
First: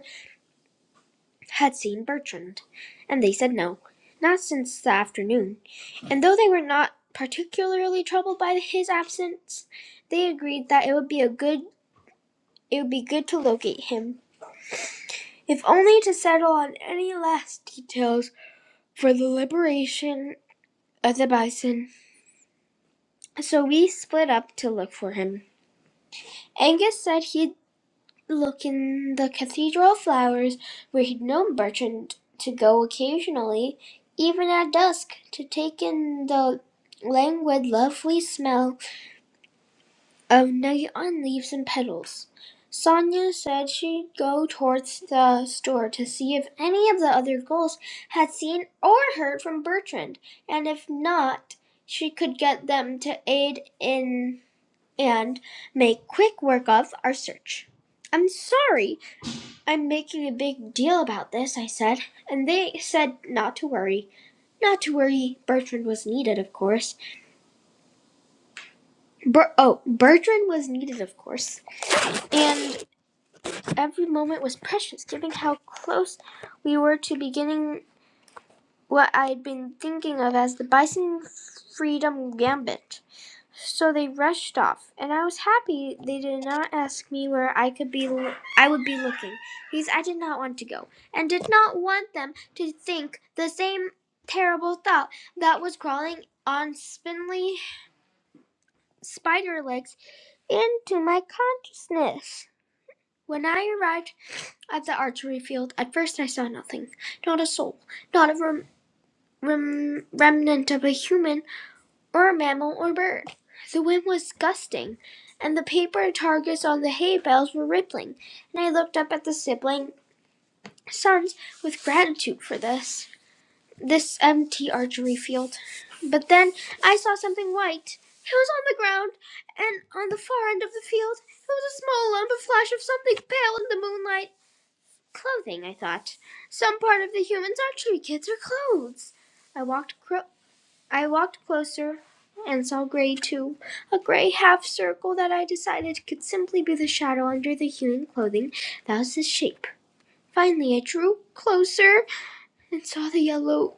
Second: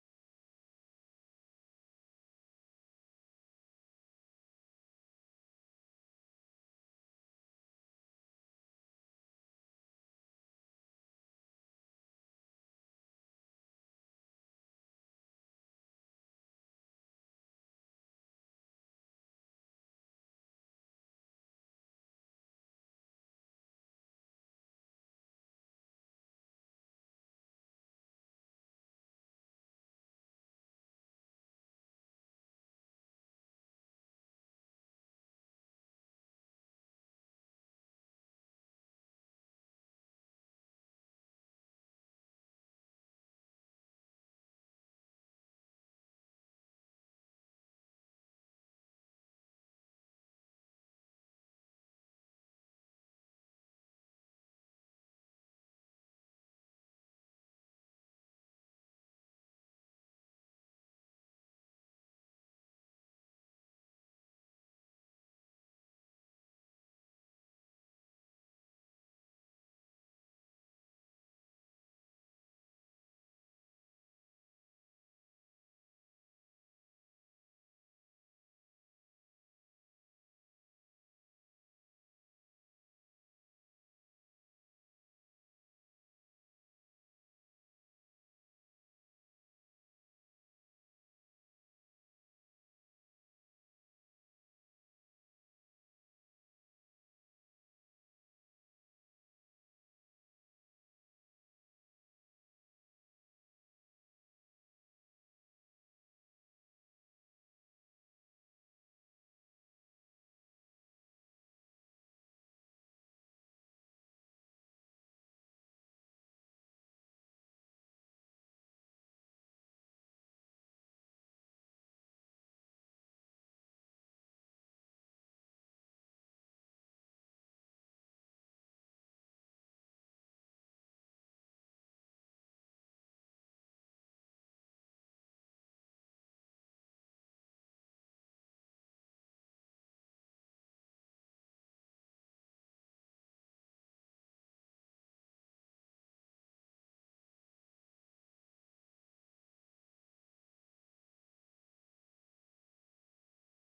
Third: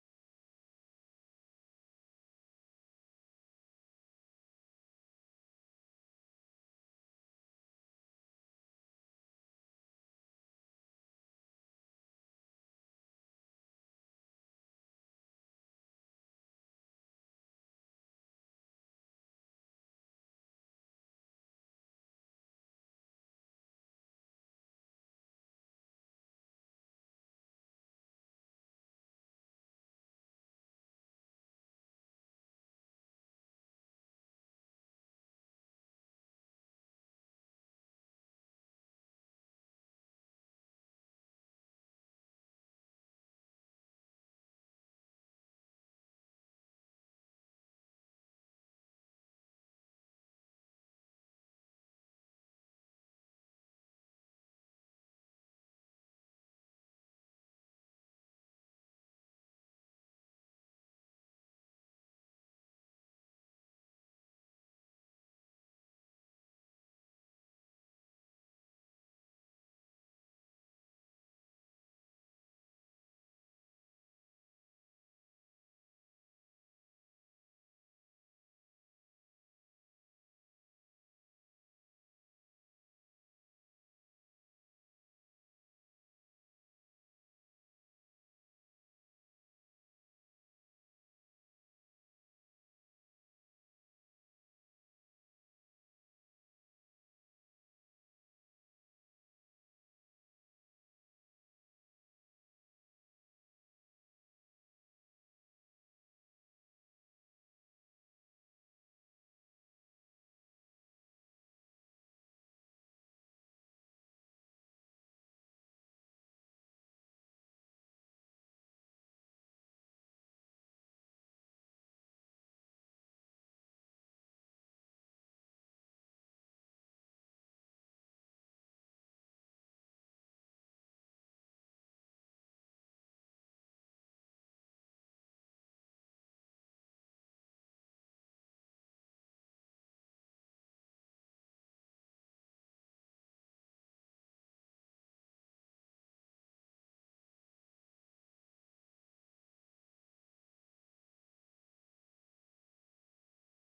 S1: had seen Bertrand, and they said no, not since the afternoon; and though they were not particularly troubled by his absence, they agreed that it would be a good it would be good to locate him, if only to settle on any last details for the liberation of the bison. So we split up to look for him. Angus said he'd look in the Cathedral of Flowers, where he'd known Bertrand to go occasionally, even at dusk, to take in the languid, lovely smell of neon leaves and petals. Sonia said she'd go towards the store to see if any of the other girls had seen or heard from Bertrand, and if not, she could get them to aid in and make quick work of our search. I'm sorry. "I'm making a big deal about this," I said, "and they said not to worry. Not to worry. Bertrand was needed, of course, Ber—oh, Bertrand was needed, of course, and every moment was precious, given how close we were to beginning what I'd been thinking of as the Bison Freedom Gambit. So they rushed off, and I was happy they did not ask me where I could be Lo- I would be looking, because I did not want to go, and did not want them to think the same terrible thought that was crawling on spindly spider legs into my consciousness. When I arrived at the archery field, at first I saw nothing, not a soul, not a rem- rem- remnant of a human or a mammal or bird. The wind was gusting, and the paper targets on the hay bales were rippling, and I looked up at the sibling sons with gratitude for this this empty archery field. But then I saw something white. It was on the ground, and on the far end of the field it was a small lump of flesh of something pale in the moonlight. Clothing, I thought. Some part of the human's archery kits or clothes. I walked cro- I walked closer and saw gray too, a gray half circle that I decided could simply be the shadow under the human clothing that was his shape. Finally, I drew closer and saw the yellow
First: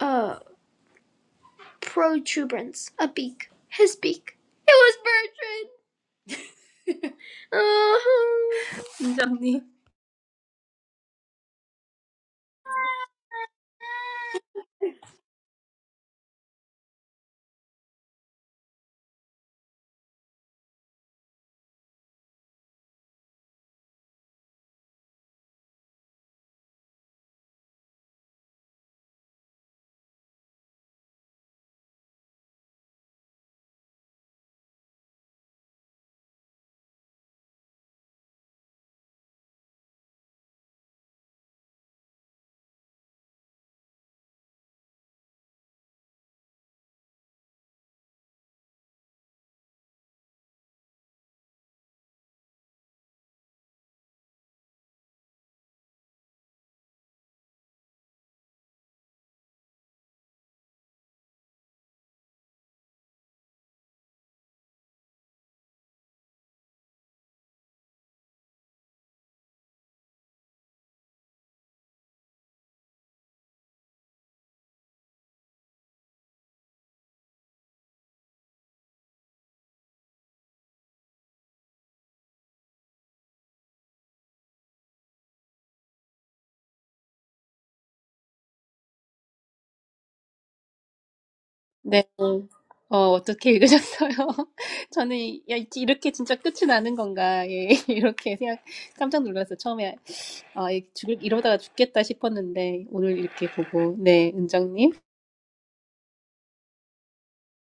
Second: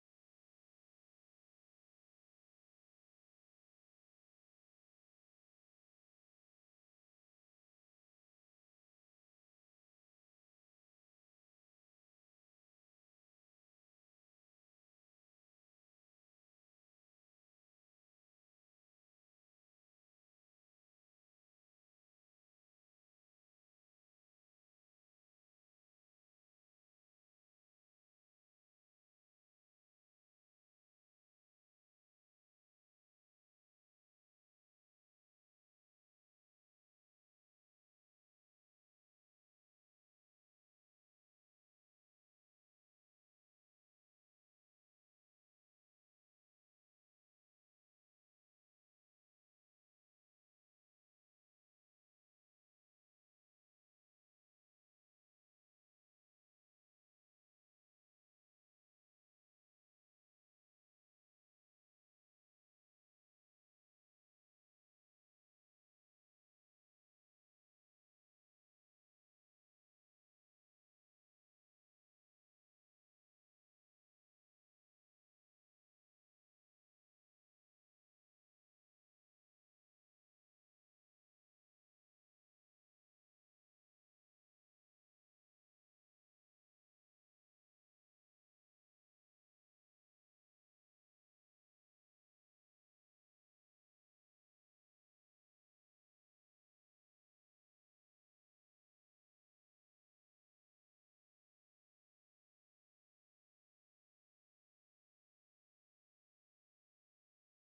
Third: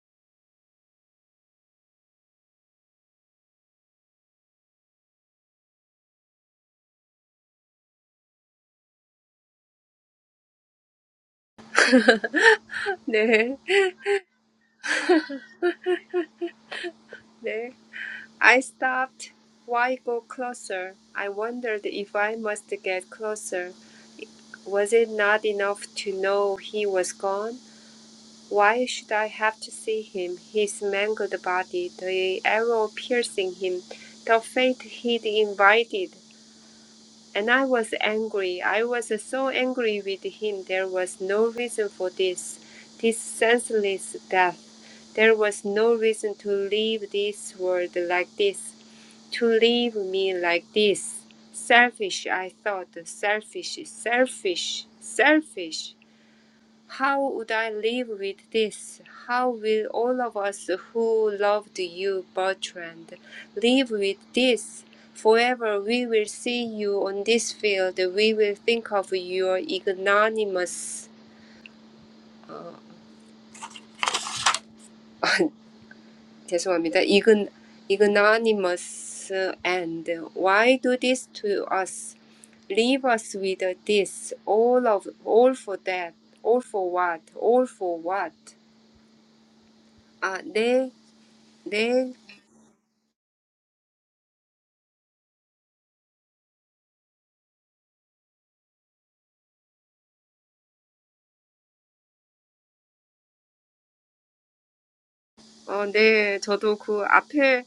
S1: uh protuberance, a beak, his beak. It was Bertrand. Uh-huh. Johnny.
S2: 네, 네. I stopped. Why go closer? I wondered if I must get closer. Was it not enough to know he was gone? Why should I have to see him, his mangled body, the arrow piercing him, the fate he'd invited? And I was angry. I was so angry with him. There was no reason for this, this senseless death. There was no reason to leave this world like this, to leave me like this. Selfish, I thought. Selfish, selfish, selfish. How would I live with this? How will all of us who loved you, Bertrand, live with this? Forever we will see you on this field. We will think of your ignominious, uh, 죄송합니다. Ign- ignominious end. Why do this to us? Leave us with this. All of all for that. All for what? All for what? 아, 내,
S1: 네.
S2: 내
S1: 어, 어떻게 읽으셨어요? 저는, 야, 이- 이렇게 진짜 끝이 나는 건가, 예, 이렇게 생각, 깜짝 놀랐어요. 처음에, 아, 이- 죽을, 이러다가 죽겠다 싶었는데, 오늘 이렇게 보고, 네, 은정님.
S2: 어, 네. 저도 그 앞에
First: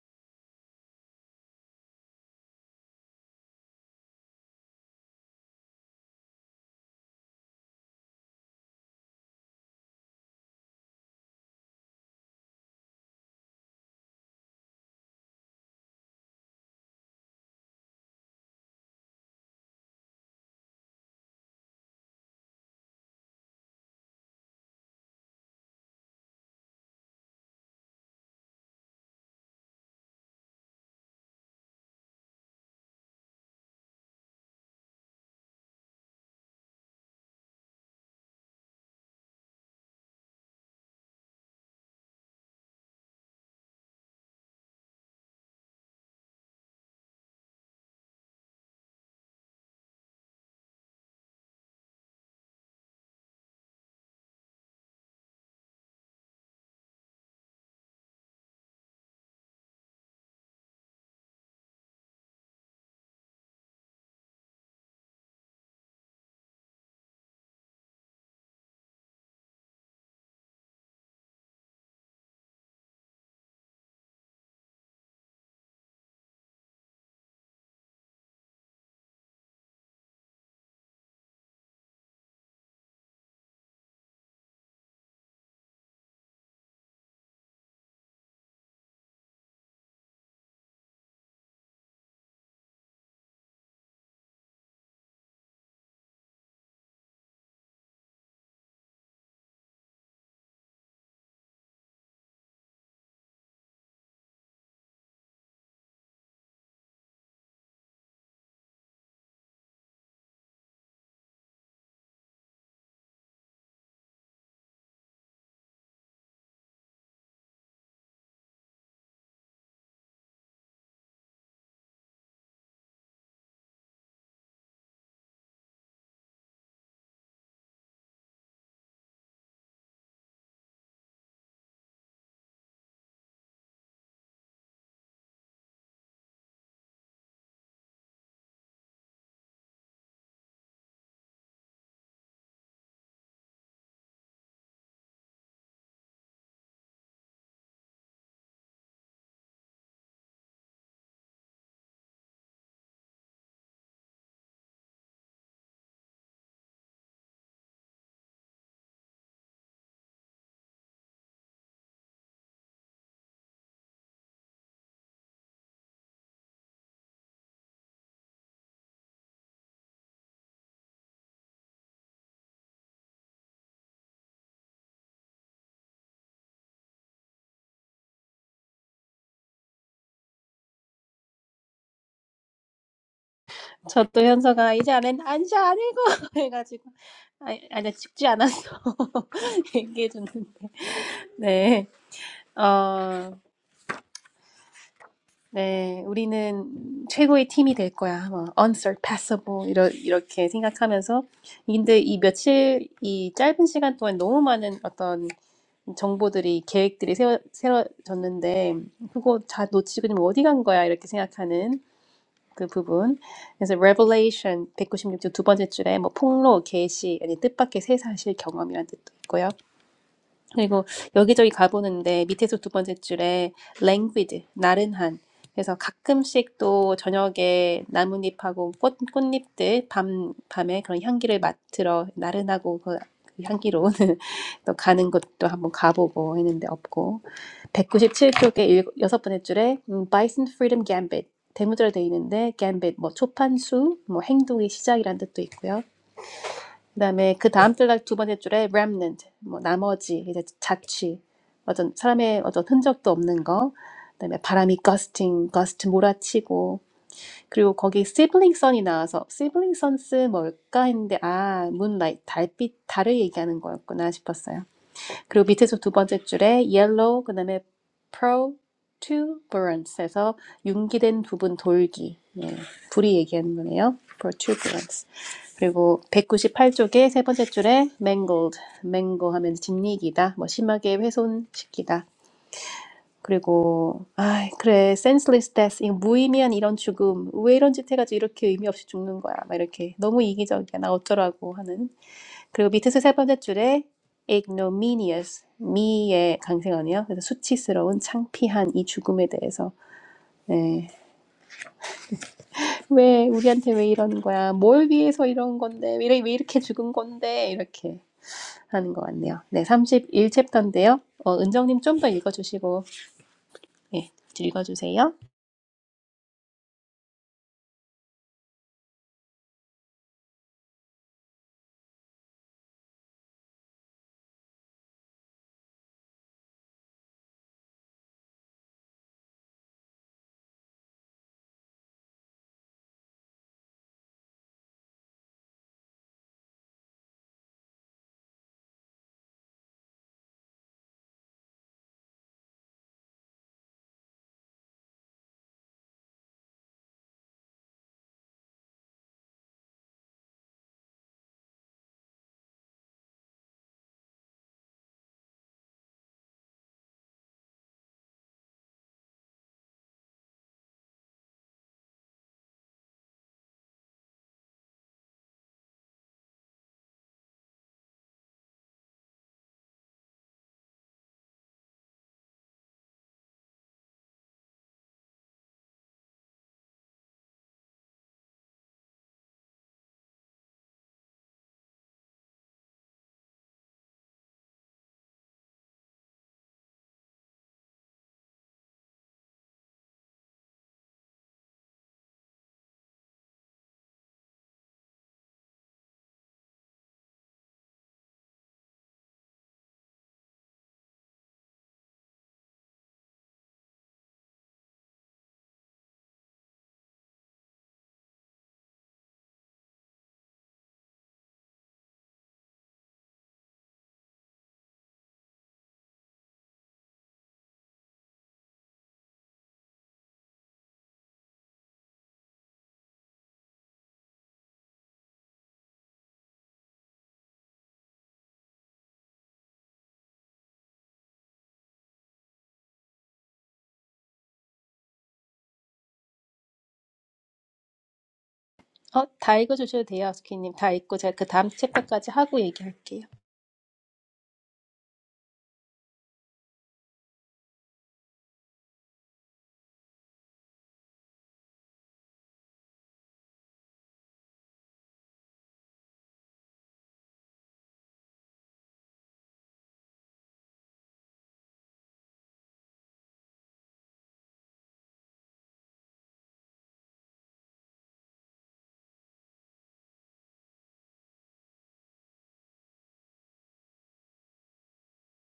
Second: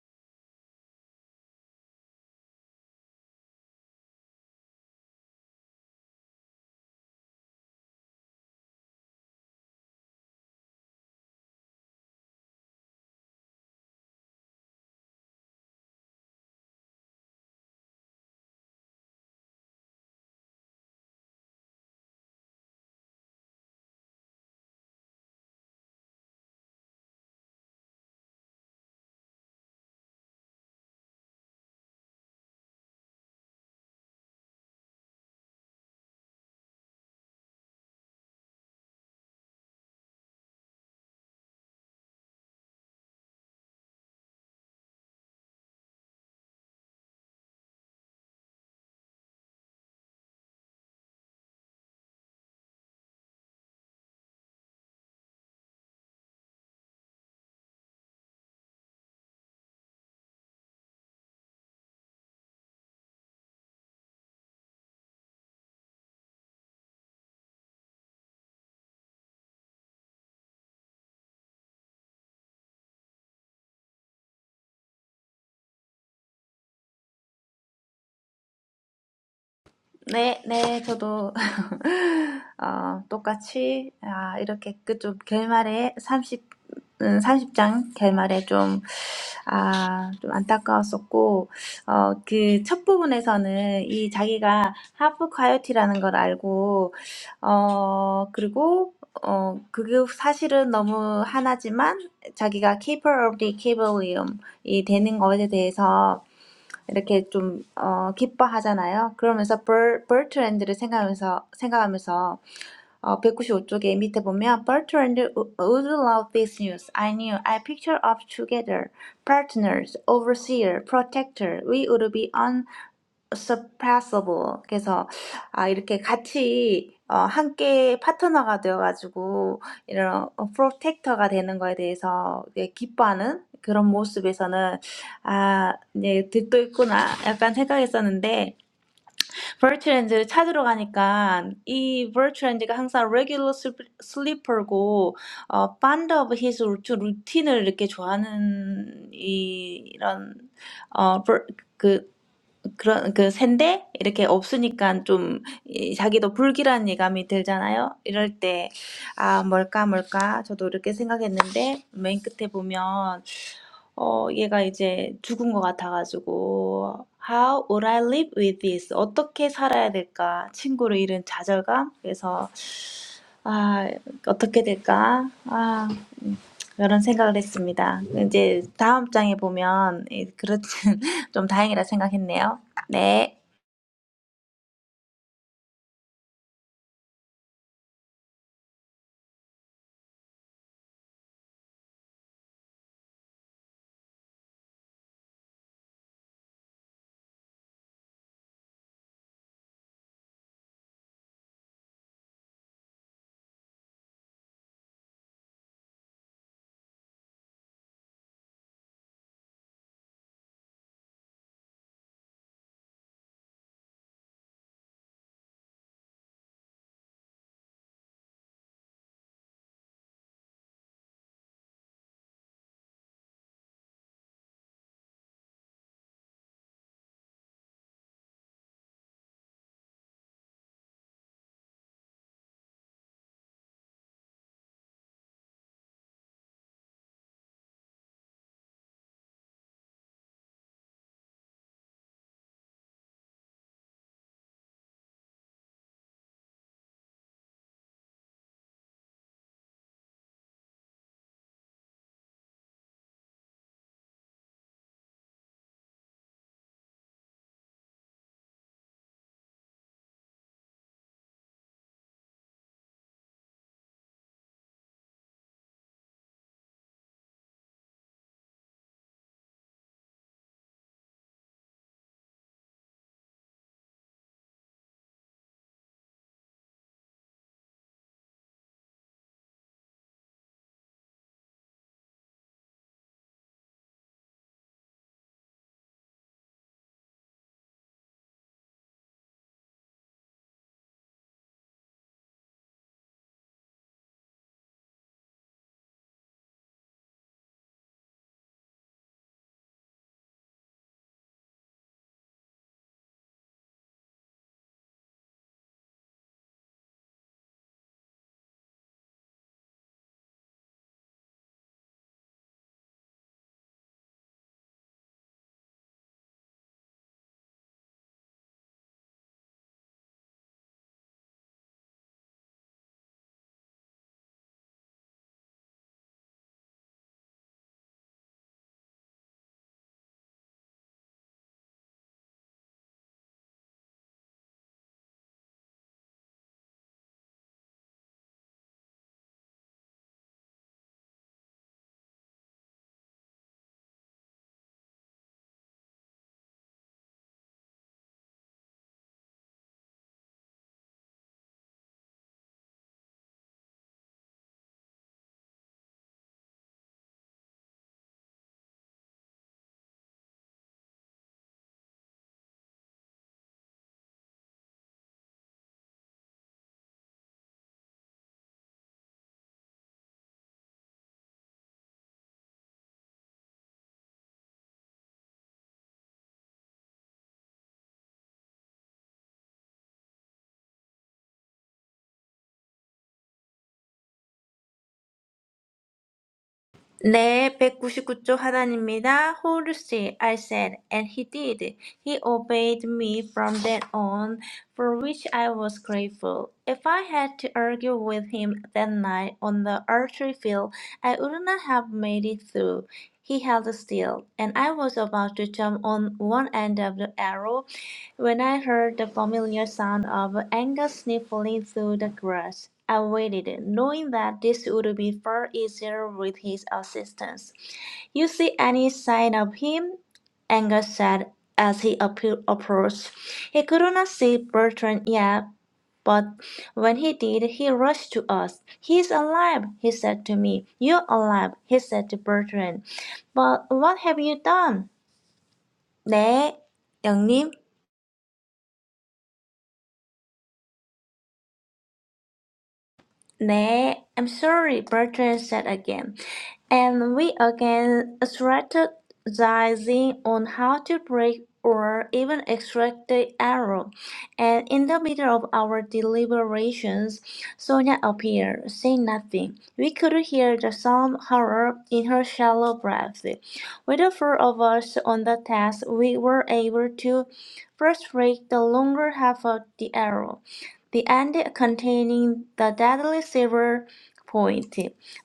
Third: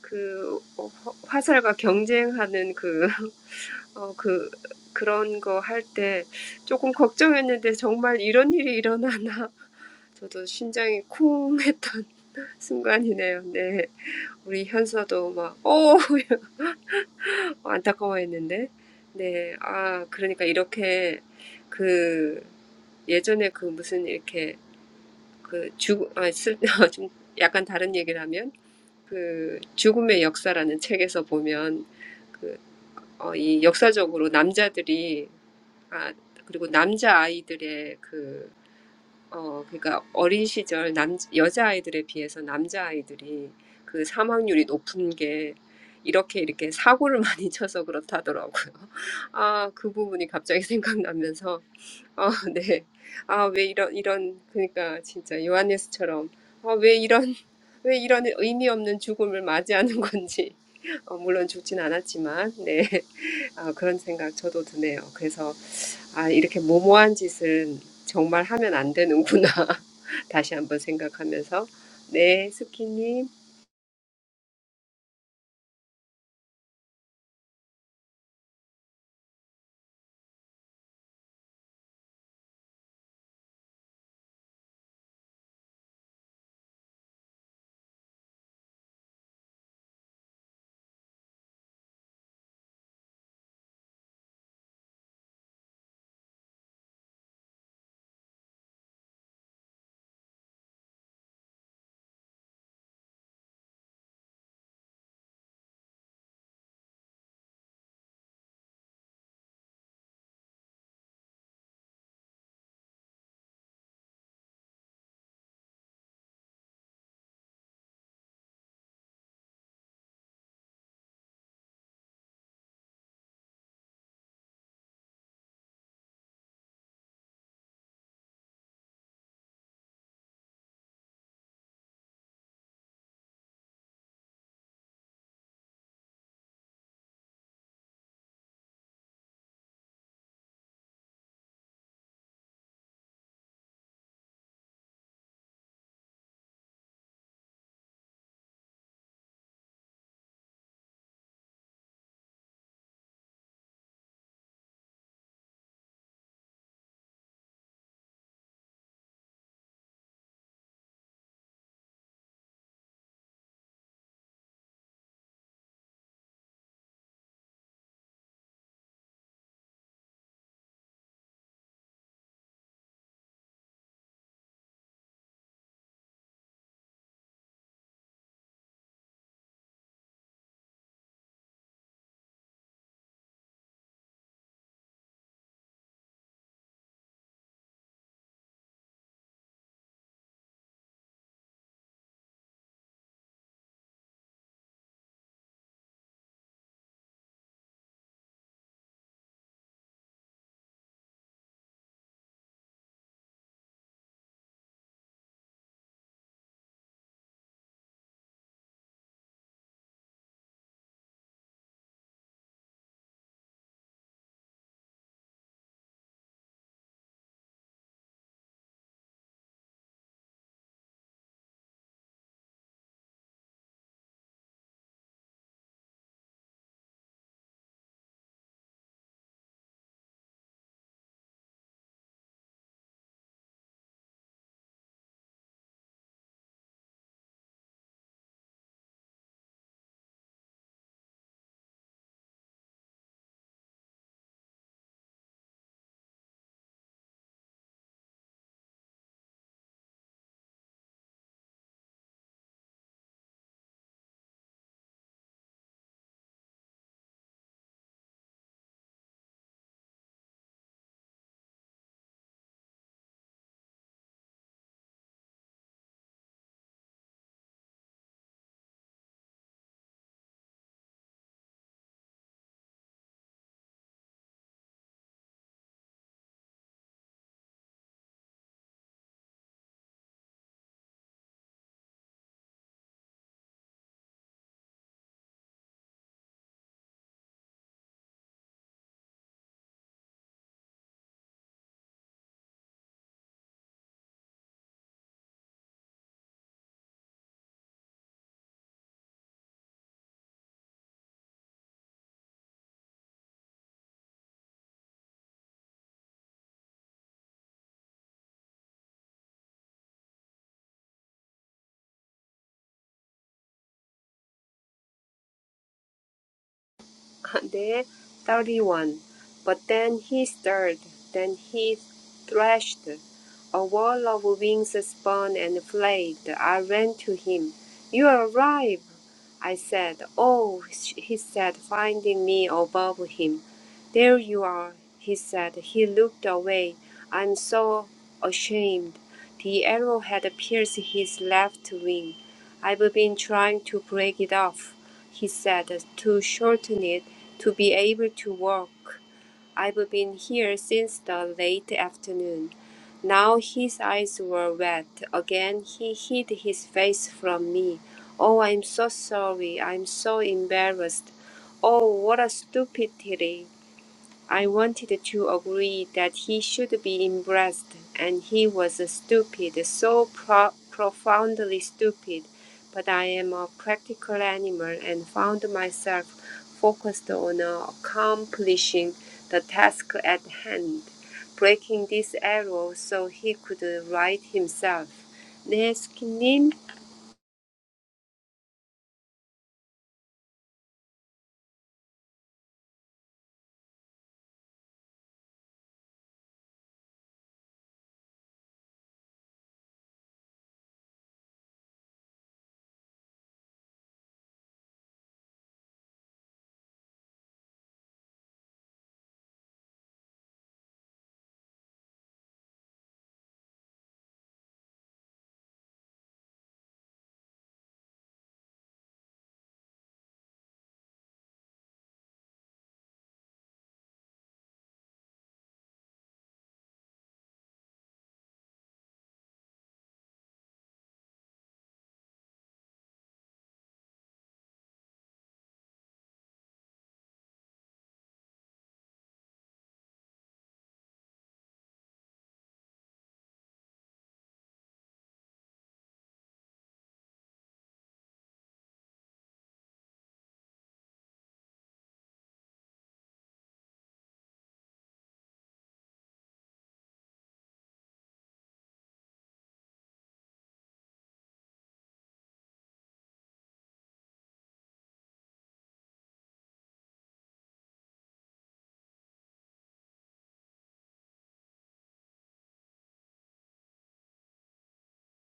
S2: 그 어, 화- 화살과 경쟁하는 그, 어, 그, 그런 거 할 때 조금 걱정했는데 정말 이런 일이 일어나나. 저도 심장이 쿵 했던 순간이네요. 네. 우리 현서도 막, 오! 안타까워했는데. 네. 아, 그러니까 이렇게 그 예전에 그 무슨 이렇게 그 죽, 아, 쓸, 좀 약간 다른 얘기를 하면 그 죽음의 역사라는 책에서 보면 그, 어, 이 역사적으로 남자들이 아, 그리고 남자 아이들의 그, 어, 그러니까 어린 시절 남, 여자 아이들에 비해서 남자 아이들이 그 사망률이 높은 게 이렇게 이렇게 사고를 많이 쳐서 그렇다더라고요. 아, 그 부분이 갑자기 생각나면서 아, 네. 아, 왜 이런, 이런, 그러니까 진짜 요한예스처럼, 아, 왜 이런, 왜 이런 의미 없는 죽음을 맞이하는 건지, 어, 물론 죽진 않았지만, 네. 아, 그런 생각 저도 드네요. 그래서, 아, 이렇게 모모한 짓은 정말 하면 안 되는구나. 다시 한번 생각하면서, 네, 스키님.
S3: 네, 네, 저도 어, 똑같이 아, 이렇게 그좀 결말에 30 음, 30장 결말에 좀, 아, 좀 안타까웠었고, 어, 그 첫 부분에서는 이 자기가 하프 콰이어티라는 걸 알고, 어, 그리고, 어, 그게 사실은 너무 하나지만 자기가 keeper of the equilibrium이 되는 것에 대해서 이렇게 좀 어, 기뻐하잖아요. 그러면서 벌, 벌트랜드를 생각하면서 생각하면서 어, 195쪽에 밑에 보면 Bertrand would love this news. I knew. I picture of together. Partners, overseer, protector. We would be on suppressible. 그래서 아, 이렇게 같이 어, 함께 파트너가 되어가지고 이런 프로텍터가 되는 거에 대해서 이제 기뻐하는 그런 모습에서는 아 이제 득도 있구나 약간 생각했었는데 버츄랜드를 찾으러 가니까 이 버츄랜드가 항상 regular sleep- sleeper고 어, fond of his routine을 이렇게 좋아하는 이, 이런 어, 버- 그런 그 샌데 이렇게 없으니까 좀이 자기도 불길한 예감이 들잖아요. 이럴 때, 아, 뭘까, 뭘까. 저도 이렇게 생각했는데, 맨 끝에 보면, 어, 얘가 이제 죽은 것 같아가지고, How would I live with this? 어떻게 살아야 될까? 친구를 잃은 좌절감? 그래서, 아, 어떻게 될까? 아, 음, 이런 생각을 했습니다. 이제 다음 장에 보면, 예, 그렇진, 좀 다행이라 생각했네요. 네.
S1: 저도 현서가 이제 안 했, 아, 이제 안 읽어! 해가지고, 아, 아니, 죽지 않았어. 얘기해줬는데, 네. 어 네, 우리는 최고의 팀이 될 거야. 뭐, unsurpassable 이러, 이렇게 생각하면서 근데 이 며칠 이 짧은 시간 동안 너무 많은 어떤 정보들이 계획들이 세워, 세워졌는데 그거 다 놓치고 지금 어디 간 거야 이렇게 생각하는 그 부분. 그래서 Revelation 196쪽 두 번째 줄에 뭐 폭로, 계시 아니 뜻밖의 새 사실 경험이란 뜻도 있고요. 그리고 여기저기 가보는데 밑에서 두 번째 줄에 languid, 나른한. 그래서 가끔씩 또 저녁에 나뭇잎하고 꽃, 꽃잎들 밤, 밤에 그런 향기를 맡으러 나른하고 그 향기로운 또 가는 곳도 한번 가보고 했는데 없고 197쪽에 일, 여섯 번째 줄에 음, Bison Freedom Gambit 대문자로 돼 있는데 gambit 뭐 초판수 뭐 행동의 시작이란 뜻도 있고요. 그다음에 그 다음 달두 번째 줄에 remnant 뭐 나머지 이제 자취 어떤 사람의 어떤 흔적도 없는 거 그다음에 바람이 gusting gust 몰아치고 그리고 거기 sibling sun이 나와서 sibling suns 뭘까 했는데 아 moonlight 달빛 달을 얘기하는 거였구나 싶었어요. 그리고 밑에서 두 번째 줄에 yellow 그다음에 protuberance에서 융기된 부분 돌기 예, 불이 얘기하는 거네요. protuberance 그리고 198쪽에 세 번째 줄에 mangled, mangle 하면 짓이기다, 뭐 심하게 훼손시키다. 그리고 아 그래 senseless death, 이 무의미한 이런 죽음, 왜 이런 짓 해가지고 이렇게 의미 없이 죽는 거야, 막 이렇게 너무 이기적이야, 나 어쩌라고 하는. 그리고 밑에서 세 번째 줄에 ignominious, 미의 강세어네요 그래서 수치스러운 창피한 이 죽음에 대해서. 네. 왜 우리한테 왜 이러는 거야? 뭘 위해서 이런 건데? 왜, 이래- 왜 이렇게 죽은 건데? 이렇게. 하는 것 같네요. 네, 31챕터인데요. 어, 은정님 좀 더 읽어주시고, 예, 읽어주세요.
S2: there, 31. But then he stirred, then he threshed. A wall of wings spun and flayed. I ran to him. You arrive, I said. Oh, he said, finding me above him. There you are, he said. He looked away. I'm so ashamed. The arrowhead pierced his left wing. I've been trying to break it off, he said, to shorten it, to be able to walk. I've been here since the late afternoon. Now his eyes were wet. Again he hid his face from me. Oh, I'm so sorry. I'm so embarrassed. Oh, what a stupidity. I wanted to agree that he should be embraced, and he was stupid, so pro- profoundly stupid. But I am a practical animal and found myself focused on uh, accomplishing the task at hand, breaking this arrow so he could uh, right himself. 내 스키님,
S3: 네, 199쪽 하나님입니다. Hold still, I said, and he did. He obeyed me from then on, for which I was grateful. If I had to argue with him that night on the archery field, I would not have made it through. He held still, and I was about to jump on one end of the arrow when I heard the familiar sound of Angus sniffling through the grass. I waited, knowing that this would be far easier with his assistance. You see any sign of him? Angus said as he appro- approached. He could not see Bertrand yet, but when he did, he rushed to us. He's alive, he said to me. You're alive, he said to Bertrand. But what have you done? 네, 영님.
S1: 어, 다 읽어주셔도 돼요, 스키님. 다 읽고 제가 그 다음 챕터까지 하고 얘기할게요.
S3: Nay, I'm sorry, Bertrand said again, and we again strategizing on how to break or even extract the arrow. And in the middle of our deliberations, Sonia appeared, saying nothing. We could hear the sound horror in her shallow breath. With the four of us on the task, we were able to frustrate the longer half of the arrow the end containing the deadly silver point.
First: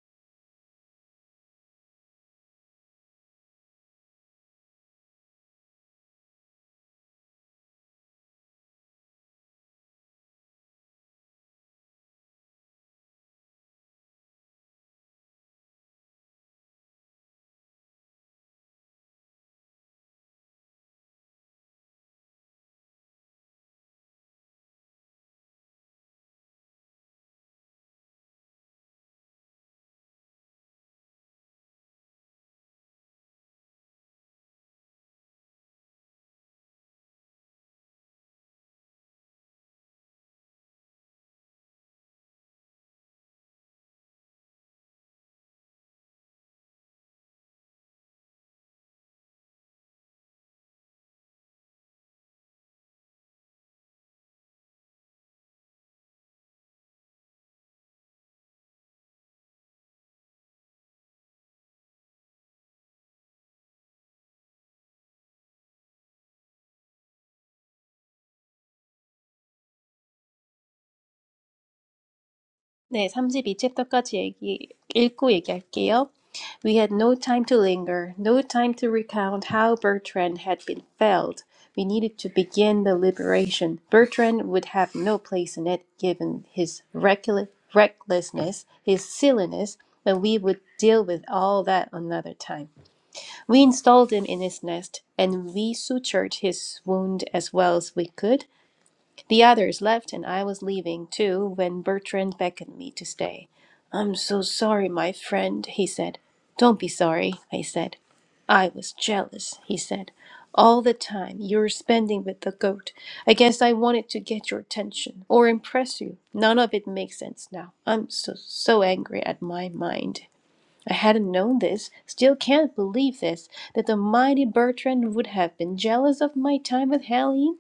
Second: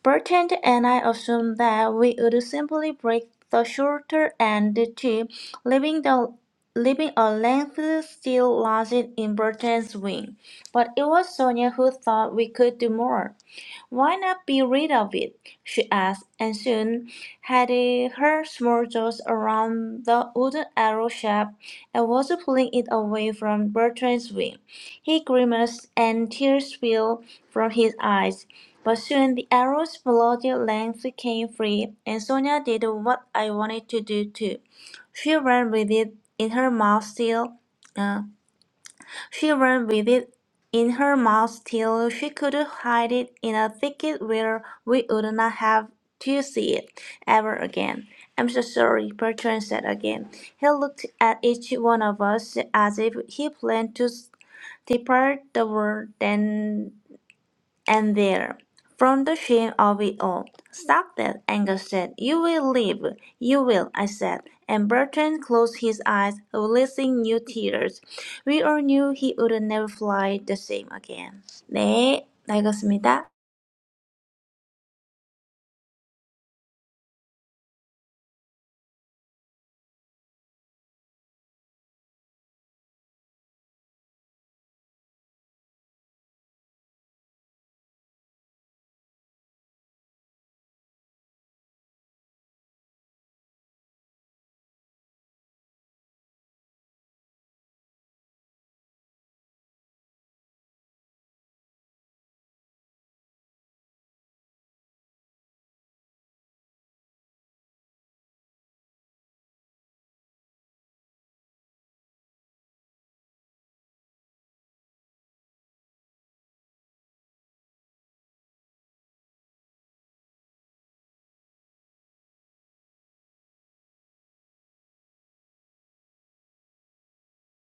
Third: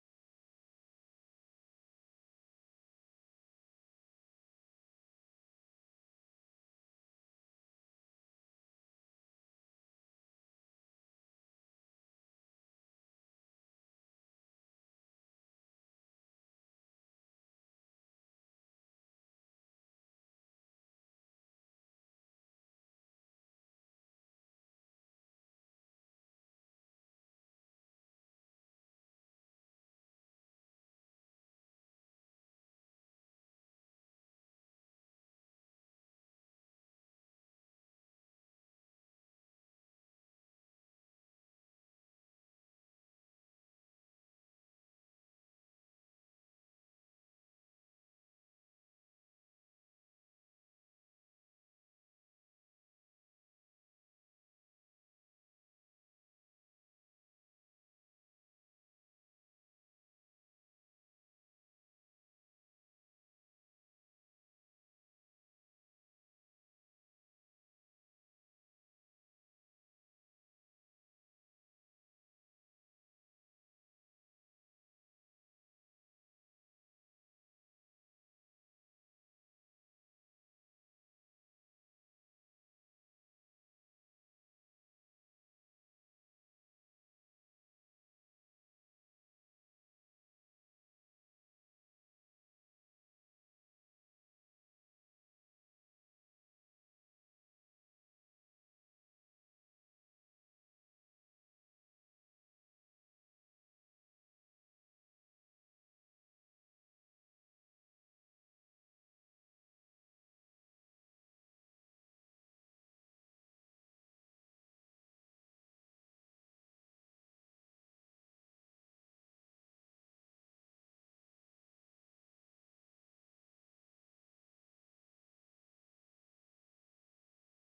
S3: Bertrand and I assumed that we would simply break the shorter end too, leaving the leaving a length still lodged in Bertrand's wing. But it was Sonia who thought we could do more. Why not be rid of it? she asked, and soon had uh, her small jaws around the wooden arrow shaft and was pulling it away from Bertrand's wing. He grimaced, and tears fell from his eyes. But soon the arrows below their length came free, and Sonia did what I wanted to do too. She ran with it in her mouth still. Uh, she ran with it in her mouth till she could hide it in a thicket where we would not have to see it ever again. I'm so sorry, Bertrand said again. He looked at each one of us as if he planned to Depart the world then and there from the shame of it all. Stop that, Angus said. You will live. You will, I said. And Bertrand closed his eyes, releasing new tears. We all knew he would never fly the same again. 네, 다
S1: 네,
S3: 읽었습니다.
S1: 삼십이 챕터까지 얘기, 읽고 얘기할게요. We had no time to linger, no time to recount how Bertrand had been felled. We needed to begin the liberation. Bertrand would have no place in it, given his reckless, recklessness, his silliness, but we would deal with all that another time. We installed him in his nest, and we sutured his wound as well as we could. The others left, and I was leaving too when Bertrand beckoned me to stay. I'm so sorry, my friend, he said. Don't be sorry, I said. I was jealous, he said. All the time you're spending with the goat. I guess I wanted to get your attention or impress you. None of it makes sense now. I'm so, so angry at my mind. I hadn't known this, still can't believe this, that the mighty Bertrand would have been jealous of my time with Helene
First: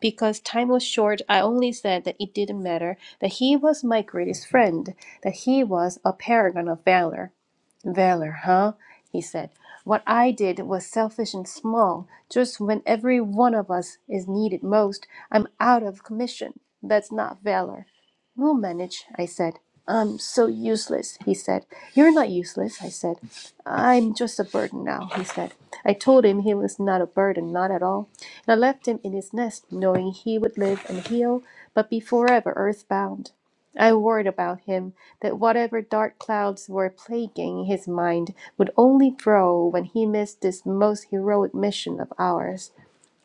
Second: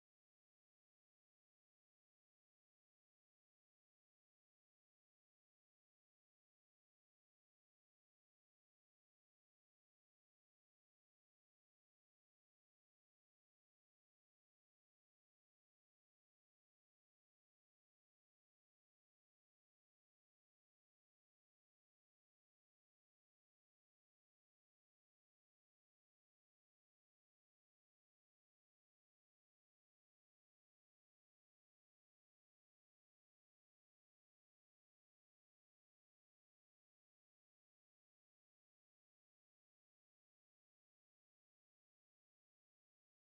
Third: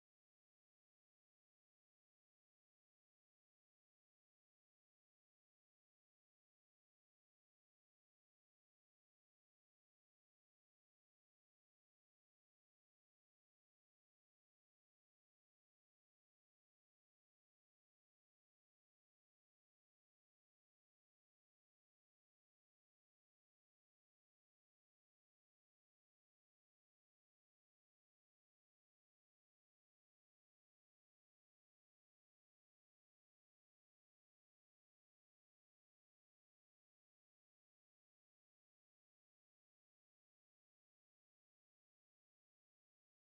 S1: because time was short, I only said that it didn't matter, that he was my greatest friend, that he was a paragon of valor. Valor, huh? He said. What I did was selfish and small. Just when every one of us is needed most, I'm out of commission. That's not valor. We'll manage, I said. I'm so useless, he said. You're not useless, I said. I'm just a burden now, he said. I told him he was not a burden, not at all. And I left him in his nest, knowing he would live and heal, but be forever earthbound. I worried about him that whatever dark clouds were plaguing his mind would only grow when he missed this most heroic mission of ours.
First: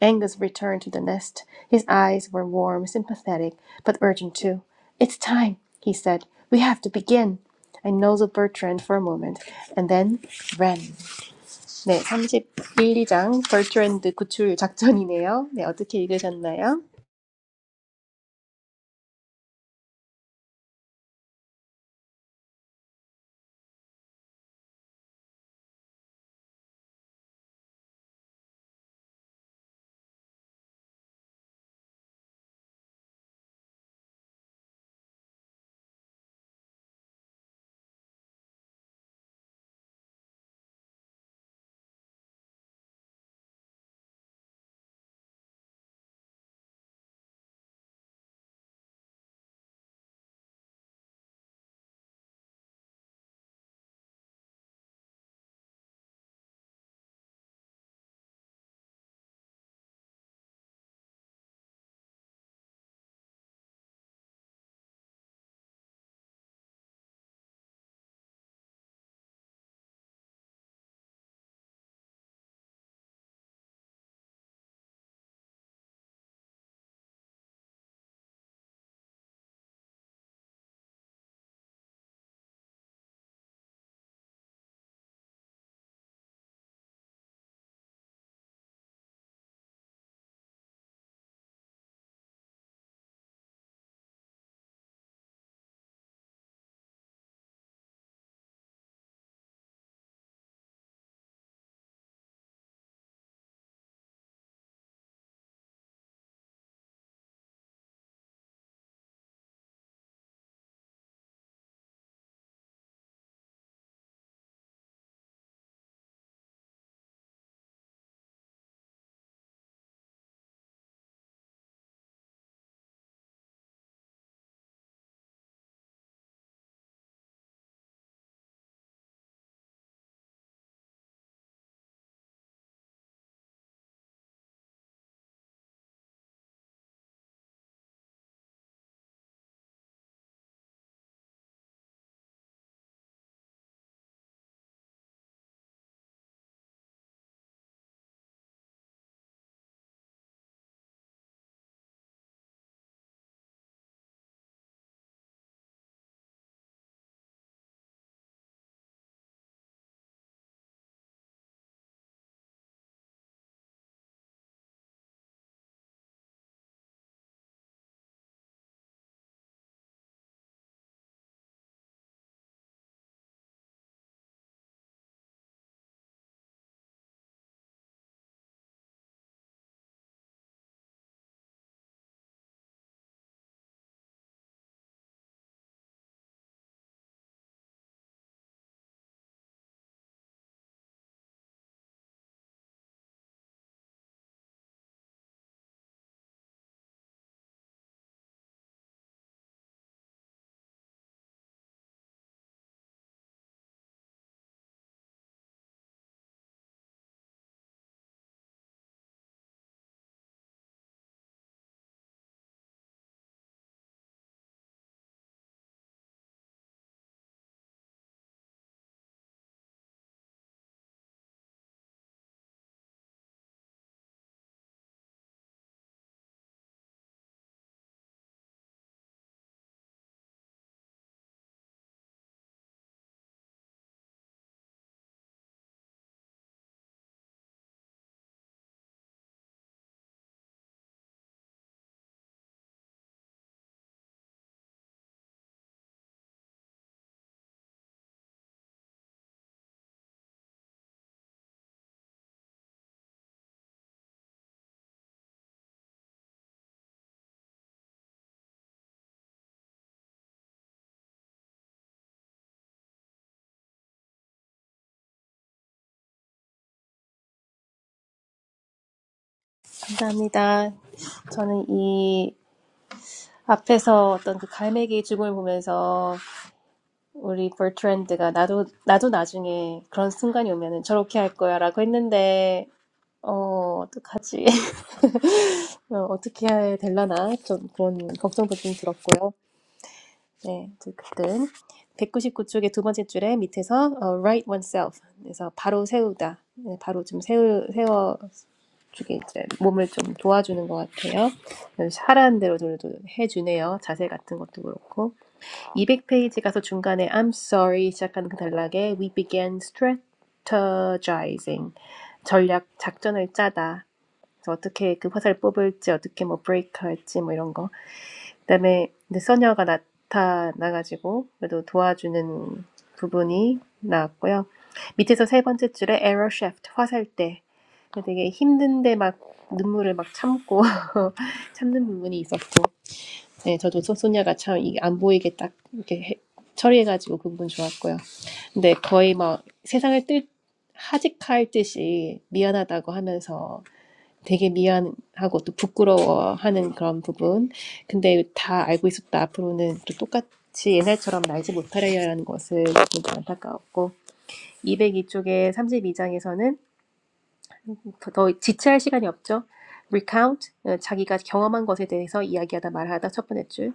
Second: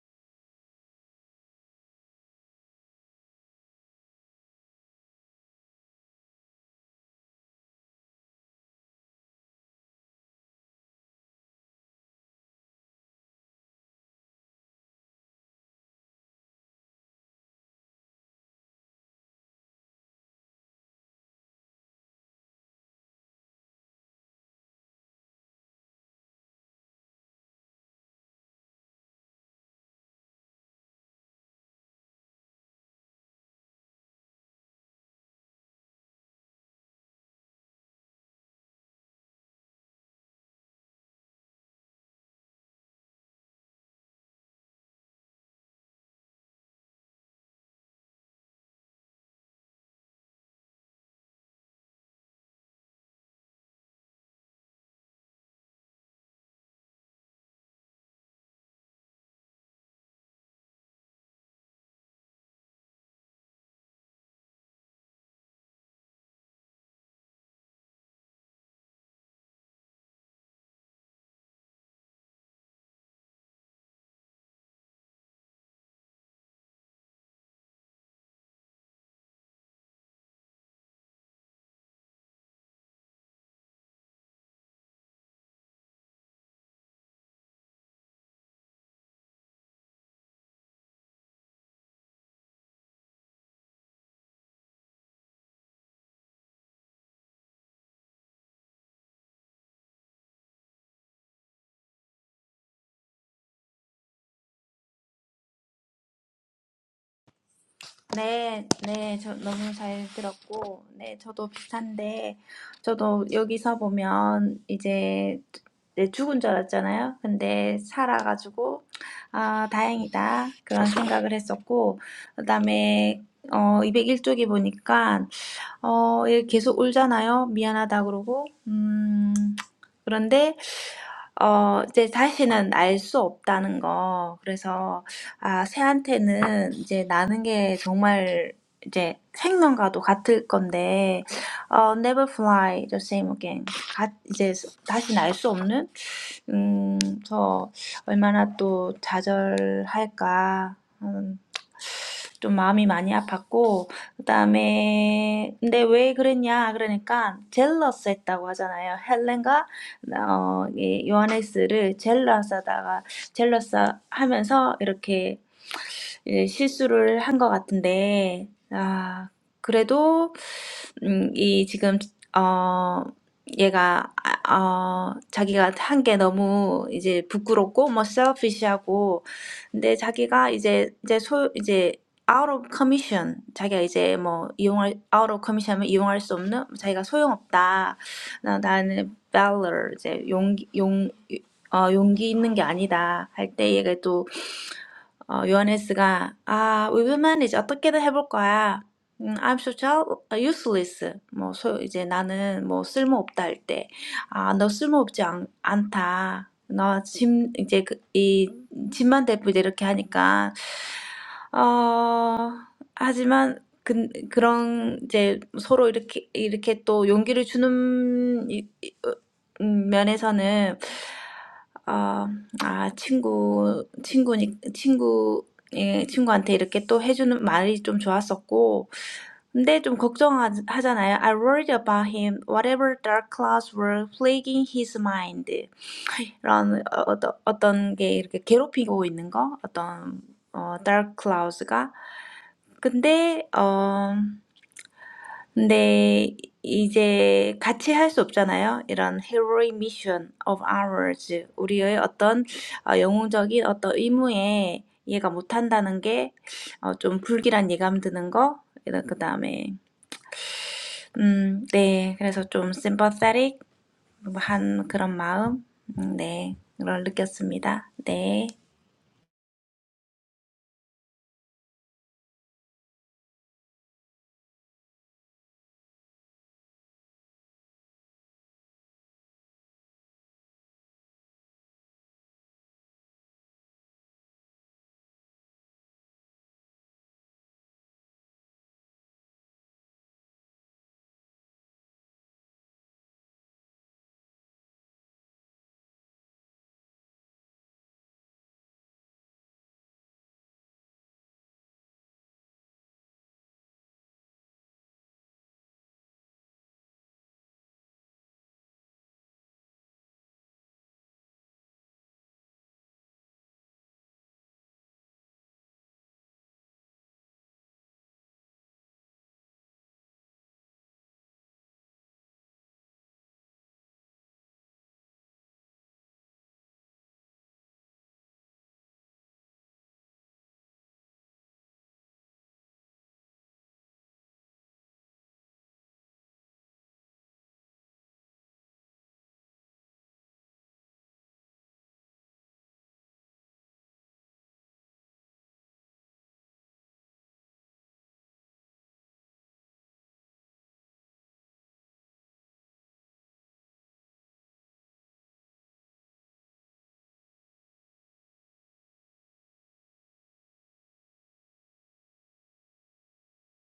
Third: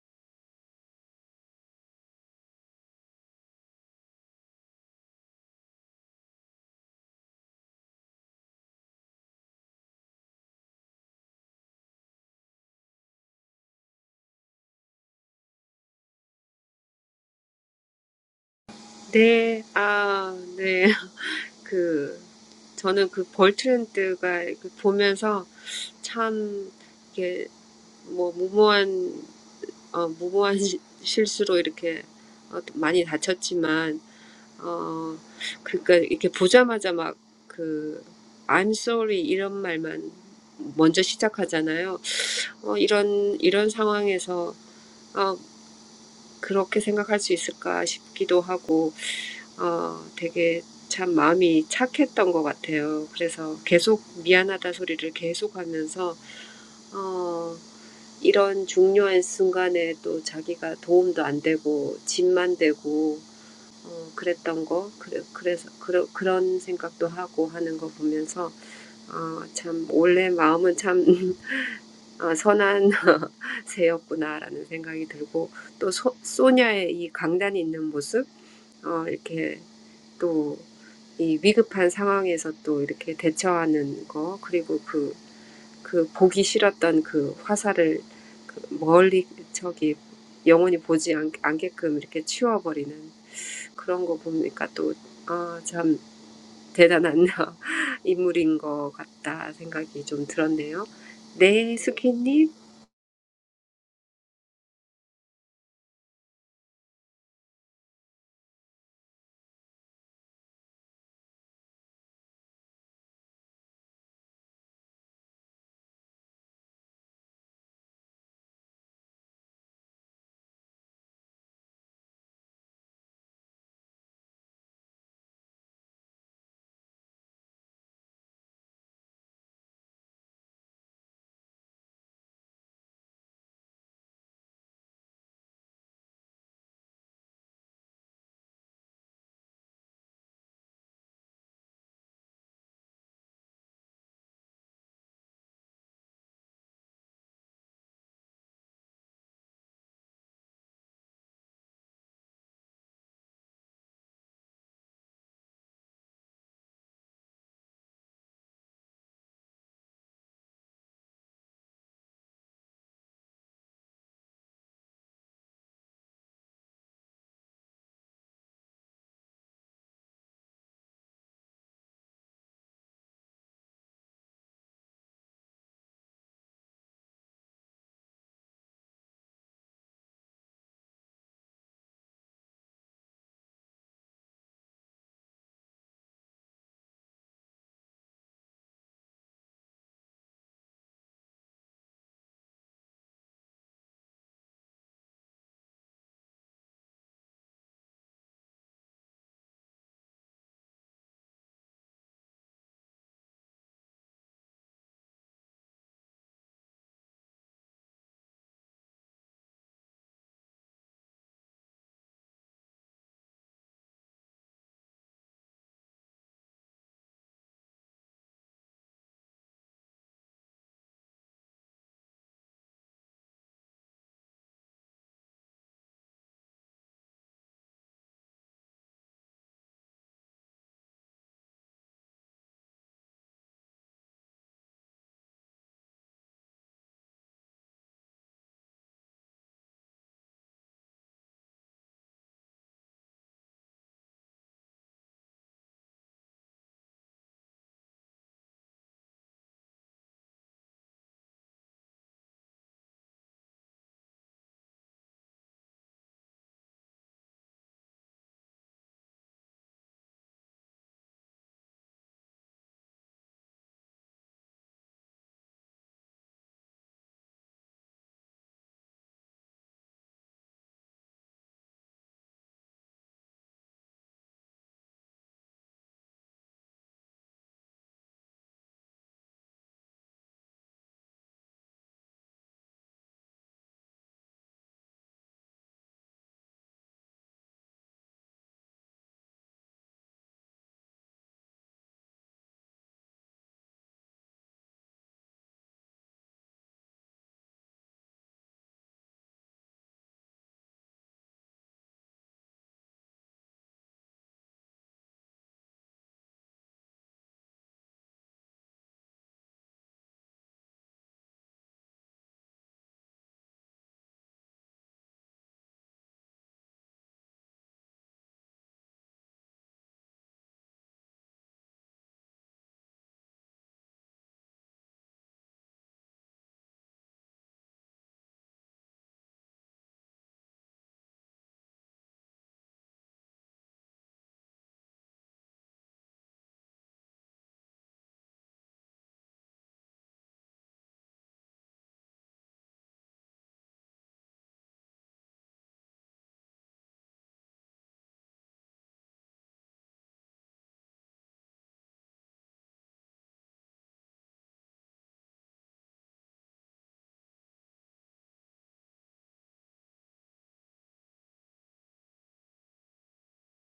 S1: Angus returned to the nest. His eyes were warm, sympathetic, but urgent too. It's time, he said. We have to begin. I nozzled Bertrand for a moment and then ran. 네, 31장 벌트랜드 구출 작전이네요. 네, 어떻게 읽으셨나요?
S2: 네, 아, 네. 그, 저는 그 볼트랜드가 그 보면서 참, 이게, 뭐, 무모한, 어, 무모한 시- 실수로 이렇게 어, 많이 다쳤지만, 어, 그러니까 이렇게 보자마자 막 그, I'm sorry 이런 말만 먼저 시작하잖아요. 어, 이런, 이런 상황에서, 어, 그렇게 생각할 수 있을까 싶기도 하고, 어, 되게 참 마음이 착했던 것 같아요. 그래서 계속 미안하다 소리를 계속 하면서, 어, 이런 중요한 순간에 또 자기가 도움도 안 되고, 짐만 되고, 어, 그랬던 거, 그래, 그래서, 그러, 그런 생각도 하고 하는 거 보면서, 어, 참, 원래 마음은 참 어, 선한 새였구나라는 생각이 들고, 또 소, 소녀의 이 강단이 있는 모습, 어, 이렇게 또 이 위급한 상황에서 또 이렇게 대처하는 거, 그리고 그, 그 보기 싫었던 그 화살을 그 멀리 저기 영원히 보지 않, 않게끔 이렇게 치워버리는 그런 거 보니까 또, 아, 참 대단한 인물인 것 같다 생각이 좀 들었네요. 네, 수키님.
S3: 네, 네, 저 너무 잘 들었고, 네, 저도 비슷한데, 저도 여기서 보면 이제 네, 죽은 줄 알았잖아요. 근데 살아가지고, 아, 다행이다. 그런 생각을 했었고, 그다음에, 어, 201쪽에 보니까, 어, 얘 계속 울잖아요. 미안하다 그러고, 음, 그런데 어 이제 다시는 알 수 없다는 거. 그래서 아 새한테는 이제 나는 게 정말 이제 생명과도 같을 건데 어 never fly the same again. 가, 이제 다시는 알 수 없는 음, 저 얼마나 또 좌절할까 좀 마음이 많이 아팠고 그다음에 근데 왜 그랬냐 그러니까 젤러스 했다고 하잖아요. 헬렌과 어, 이 요하네스를 젤러스하다가 젤러스 하면서 이렇게 예, 실수를 한것 같은데 아 그래도 음, 이 지금 어 얘가 아, 어 자기가 한 게 너무 이제 부끄럽고 뭐 selfish하고 근데 자기가 이제 이제 소 이제 out of commission 자기가 이제 뭐 이용할 out of commission하면 이용할 수 없는 자기가 소용없다 나 나는 valor 이제 용기 용 어, 용기 있는 게 아니다 할 때 얘가 또 어, 요하네스가 아, we will manage 어떻게든 해볼 거야. 음, I'm so child, useless. 뭐 소, 이제 나는 뭐 쓸모 없다 할 때, 아, 너 쓸모 없지 않, 않다. 너짐 이제 그, 이 짐만 대고 이제 이렇게 하니까 어, 하지만 그, 그런 이제 서로 이렇게 이렇게 또 용기를 주는 이, 이, 어, 음, 면에서는 아, 친구, 친구니, 친구, 예, 친구한테 이렇게 또 해주는 말이 좀 좋았었고, 근데 좀 걱정하잖아요. I worried about him. Whatever dark clouds were plaguing his mind. 이런 어, 어떤 어떤 게 이렇게 괴롭히고 있는 거, 어떤 어, dark clouds가. 근데 근데 이제 같이 할 수 없잖아요. 이런 heroic mission of ours, 우리의 어떤 어, 영웅적인 어떤 의무에 이해가 못한다는 게 어, 좀 불길한 예감 드는 거. 이런 그 다음에 음, 네, 그래서 좀 sympathetic 한 그런 마음, 음, 네, 그걸 느꼈습니다. 네.
S1: 감사합니다. 저는 이 앞에서 어떤 그 갈매기의 죽음을 보면서 우리 버트랜드가 나도, 나도 나중에 그런 순간이 오면은 저렇게 할 거야라고 했는데, 어, 어떡하지? 어, 어떻게 해야 되려나? 좀 그런 걱정도 좀 들었고요. 네, 듣든 199쪽의 두 번째 줄에 밑에서 어, right oneself 그래서 바로 세우다, 네, 바로 좀 세우, 세워 주기 이제 몸을 좀 도와주는 것 같아요. 그래서 하라는 좀 해주네요. 자세 같은 것도 그렇고 200페이지 가서 중간에 I'm sorry 시작하는 그 단락에 we began strategizing 전략 작전을 짜다. 그래서 어떻게 그 화살 뽑을지 어떻게 뭐 브레이크 할지 뭐 이런 거 그다음에 이제 소녀가 나타나가지고 그래도 도와주는 부분이 나왔고요. 밑에서 세 번째 줄에 에러 쉐프트 화살대 되게 힘든데 막 눈물을 막 참고 참는 부분이 있었고 네, 저도 소, 소녀가 참 이게 안 보이게 딱 이렇게 해, 처리해가지고 그 부분 좋았고요. 근데 거의 막 세상을 뜰 하직할 듯이 미안하다고 하면서 되게 미안하고 또 부끄러워하는 그런 부분. 근데 다 알고 있었다. 앞으로는 또 똑같이 옛날처럼 날지 못하리라는 것을 좀 안타까웠고 202쪽에 32장에서는 더 지체할 시간이 없죠. Recount 자기가 경험한 것에 대해서 이야기하다 말하다 첫 번째 줄.